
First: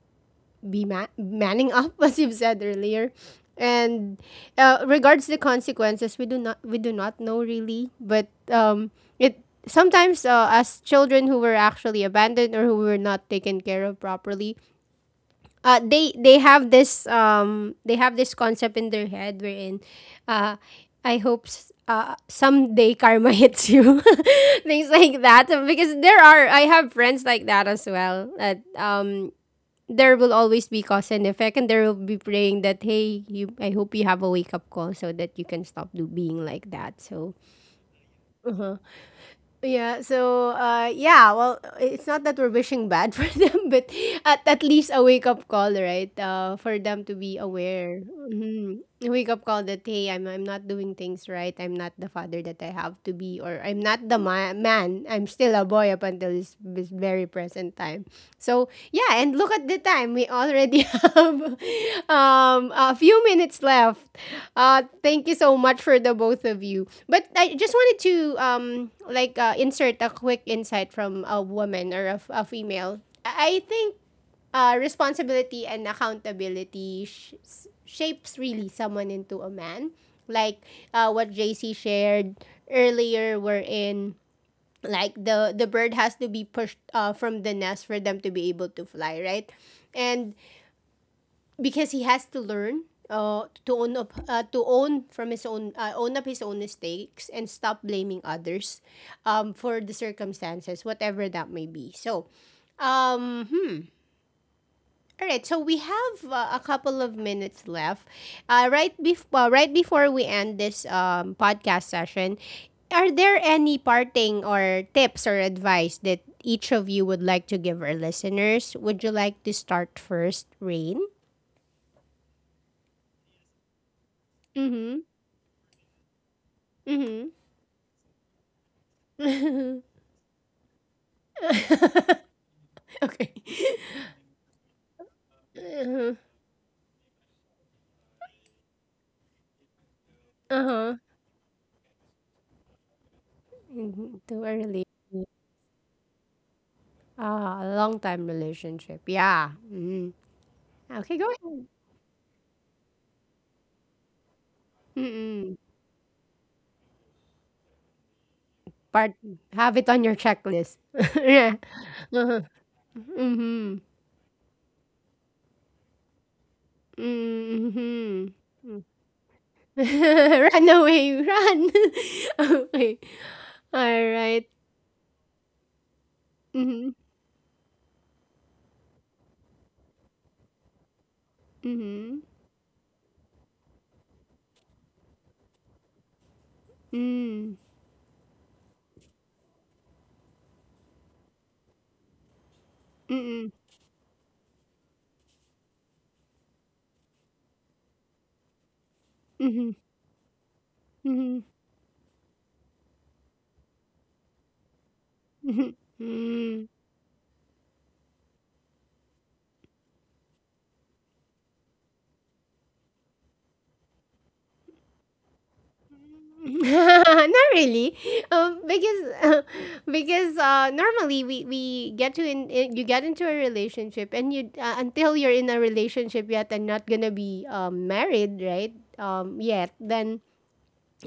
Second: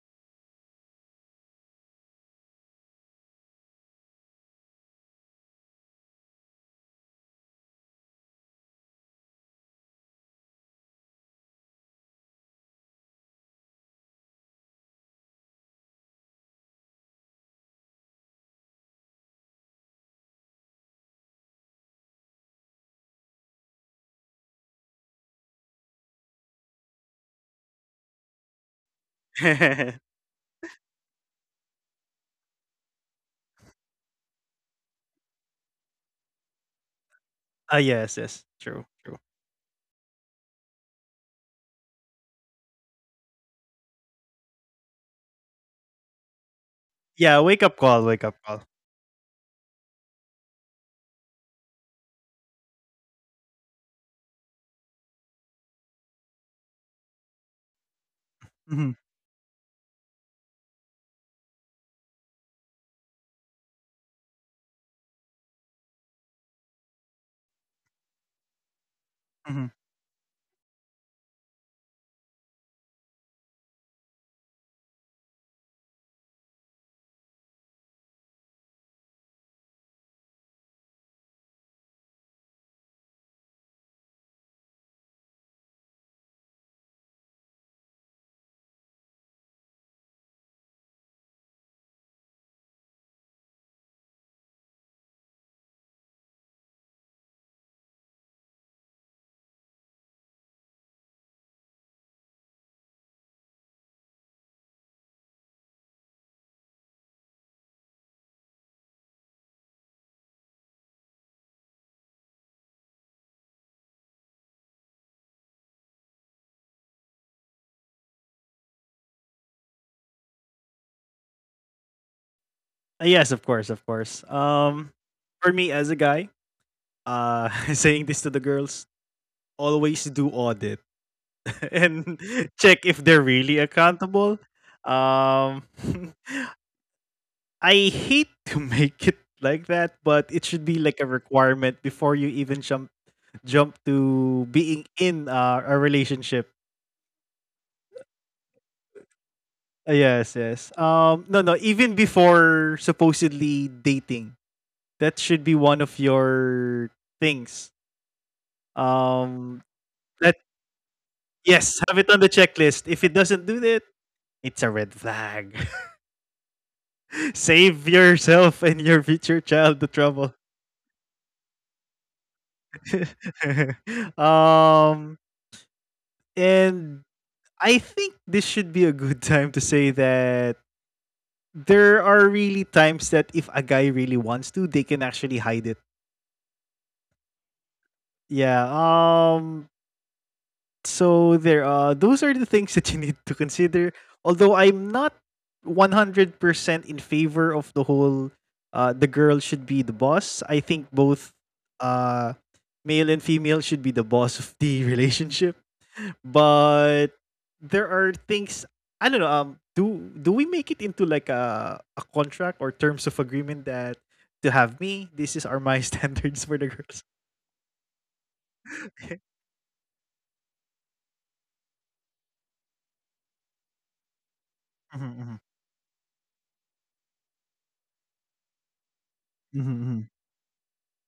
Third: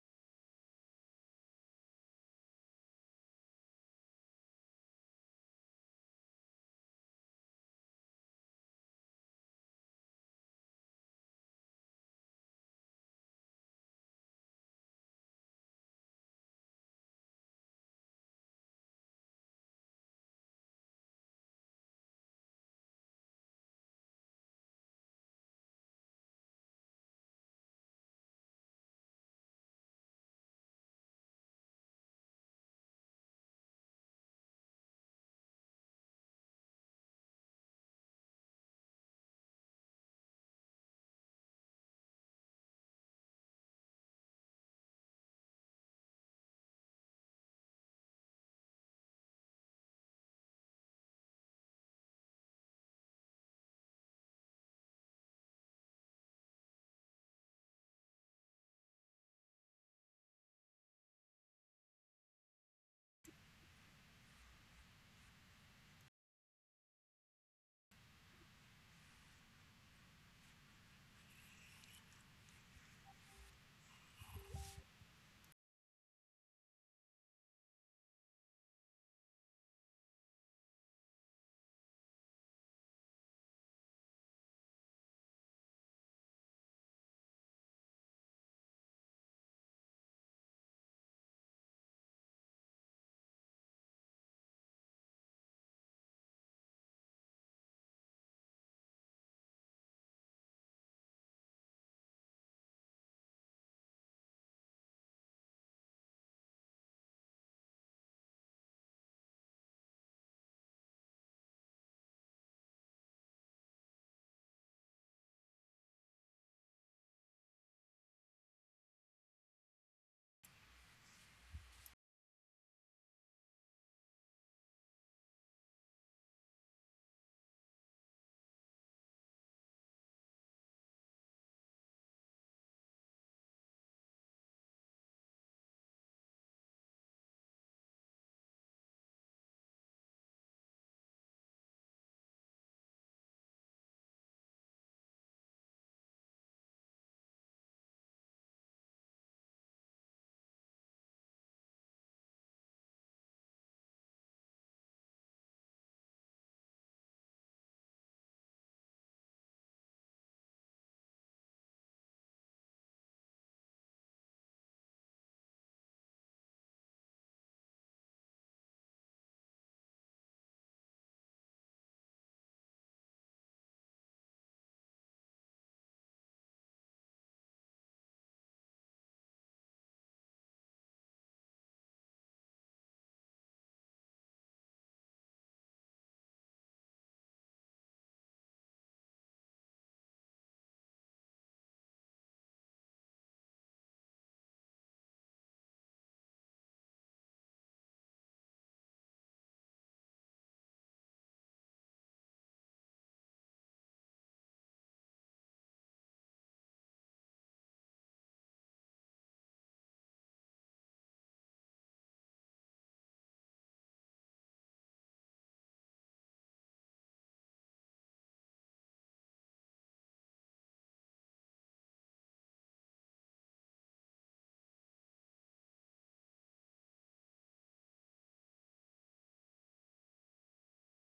be manning up, [laughs] as you've said earlier. And regards the consequences, we do not know really, but it sometimes as children who were actually abandoned or who were not taken care of properly they have this concept in their head wherein uh I hope someday karma [laughs] hits you [laughs] things like that because there are I have friends like that as well that there will always be cause and effect and there will be praying that hey you I hope you have a wake up call so that you can stop do being like that so Ah, yes, yes, true, true. yeah, so yeah, well it's not that we're wishing bad [laughs] for them, but at least a wake up call, right? For them to be Yeah, wake up aware. call, wake up call. Hmm A wake up call that hey, I'm not doing things right. I'm not the father that I have to be or I'm not the man. I'm still a boy up until this of this very present time. So Hmm yeah, and look at the time. We already [laughs] have a few minutes left. Thank you so much for the both of you. But I just wanted to um, like hmm insert a quick insight from a woman or a female. I think responsibility and accountability shapes really someone into a man. Like what JC shared earlier, we're in like the bird has to be pushed from the nest for them to be able to fly right and because he has to learn to own from his own own up his own mistakes and stop blaming others for the circumstances whatever that may be so um hmm all right, so we have a couple of minutes left. Right right before we end this podcast session, are there any parting or tips or advice that each of you would like to give our listeners? Would you like to start first, Rain? Yes, of course, of course. Mm-hmm. For me as a guy, [laughs] saying this to the girls, Mm-hmm. [laughs] always do audit [laughs] and [laughs] check if they're okay. really accountable. Um, [laughs] Uh-huh. I hate [laughs] to make it like that, but it should be Uh-huh. like a requirement before you even jump Mhm. Too to early. being in a relationship. Ah, a long time relationship. Yeah. Mm. Yes, yes. Okay, go No, no. ahead. Even before supposedly dating, that should be Mm-mm. one of your things. part Um, have it on your that checklist. [laughs] yeah. yes, have it on the Uh-huh. checklist. If it doesn't do Mhm. that, it's a red flag. [laughs] Mhm. Save Mm. yourself and your future [laughs] child the trouble. run away, run. [laughs] okay. All [laughs] right. um, Mhm. and I think this should be a good time to say that there Mhm. are really times that if a guy really wants to, they can actually hide it. Mm. Yeah. Um, so there those are the things [laughs] that you need to Mm. consider. Although I'm not 100% in favor of the whole the girl should Mhm. be the boss. I think both Mhm. uh male and female should be the boss of the [laughs] relationship. Mhm. Mhm. But there are things I don't know. Do we make it into like a contract or terms of agreement that to have me, this is are my [laughs] standards for the girls? [laughs] Not really, because [laughs] because normally we get to in you get into a relationship and you until you're Mhm, in a relationship yet and not gonna be married right mhm, yet mhm, then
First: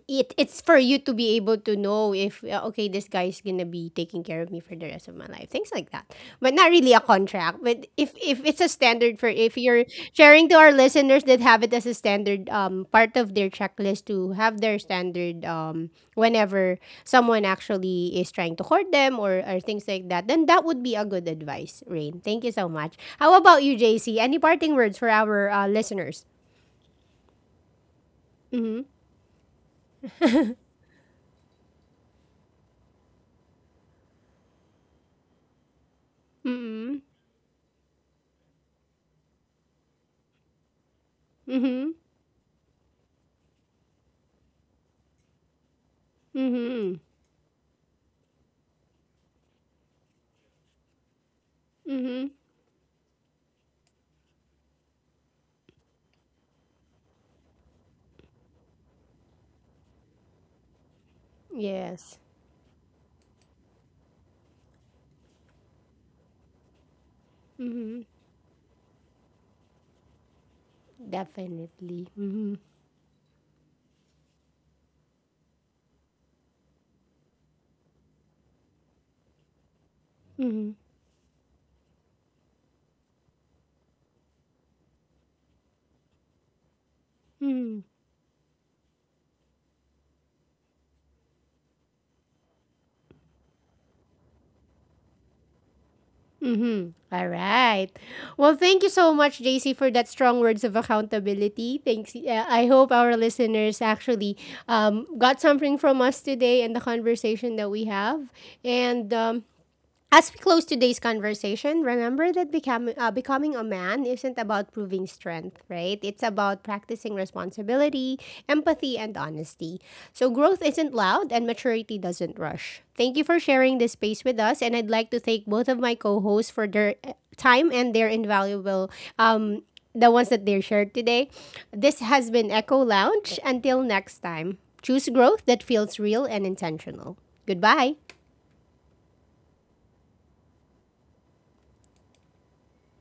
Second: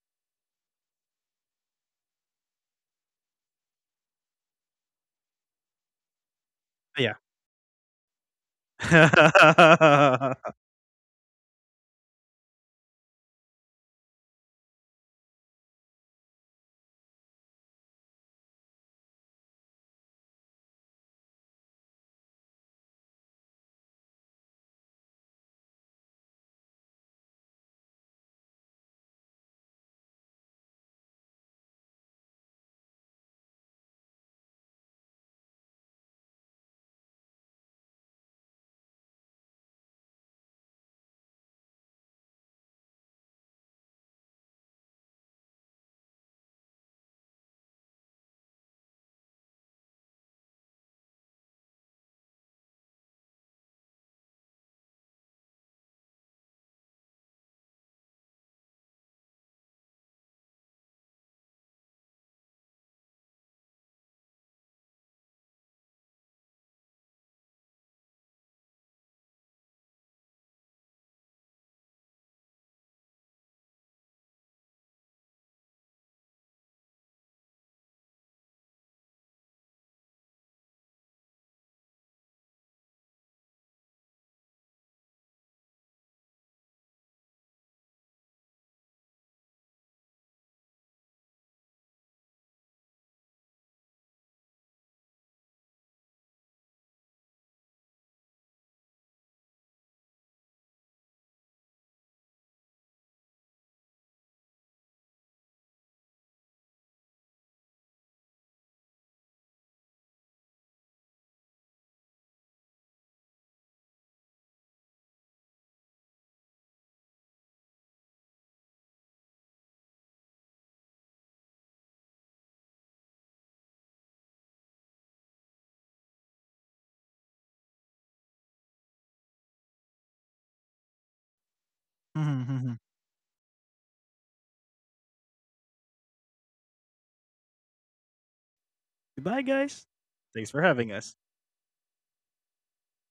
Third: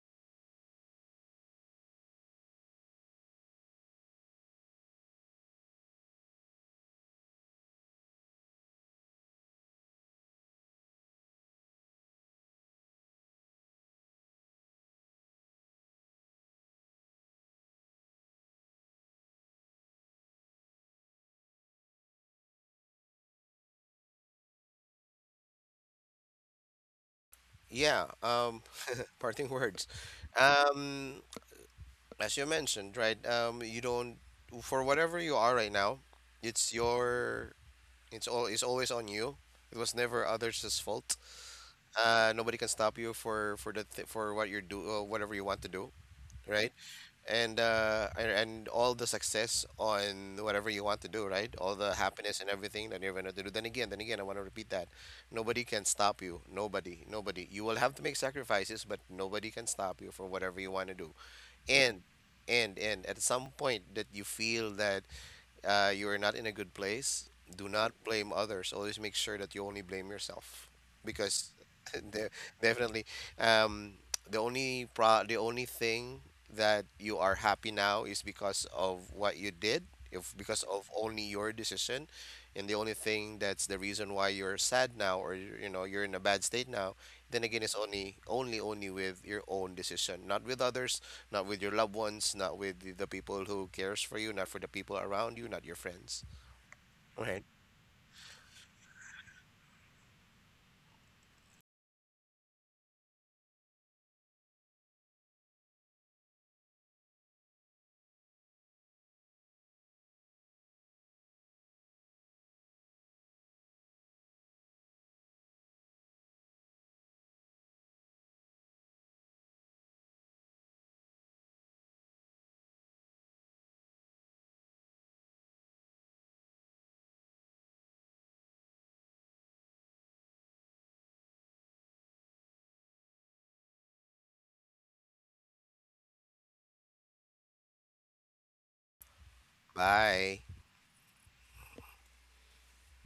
it's for you to be able to know if okay this guy is gonna be taking care of me for the rest of my life things like that but not really a [laughs] yeah. contract but if it's a standard for if you're sharing to our listeners that have it as a standard part of their checklist to have their standard whenever someone actually is trying to court them or things like that then that would be a good advice rain thank you so much how about you jc any parting words for our listeners Yeah, mm-hmm parting words. Um, as you mentioned, right? You don't, for whatever you are right now, it's mm-hmm your it's always on you. It was never others' fault. mm-hmm Nobody can stop you for the th for what you're do whatever you want to do, right? mm-hmm And, all the success on whatever you want to do, right? All the Mm-hmm. happiness and everything that you're gonna do. Then again, I want to repeat that. Nobody can stop you. Nobody, nobody. You will have to make sacrifices, but nobody can stop you for whatever you want to do. And Yes. At some point, that you feel that you are not in a good place, do not Mm-hmm. blame others, always make sure that you only blame yourself, because [laughs] Definitely. de- Mm-hmm. definitely um, the only the only thing that you are happy now is because of what you did, if because Mm-hmm. of only your decision. And the only thing that's the reason why you're sad now or, you know, you're in a bad state now, then again, it's Mm-hmm. only with your own decision, not with others, not with your loved ones, not with the people who cares for you, not for the people around you, not your friends. Mm-hmm. All All right. right. Well, thank you so much, JC, for that strong words of accountability. Thanks. I hope our listeners actually got something from us today and the conversation that we have. And as we close today's conversation, remember that becoming becoming a man isn't about proving strength, right? It's about practicing responsibility, empathy, and honesty. So growth isn't loud, and maturity doesn't rush. Thank you for sharing this space with us, and I'd like to thank both of my co-hosts for their time and their invaluable um the ones that they shared today. This [laughs] has been Echo mhm. Lounge. Until next time, choose growth that feels real and intentional. Goodbye. Goodbye, guys. Bye. Thanks for having us.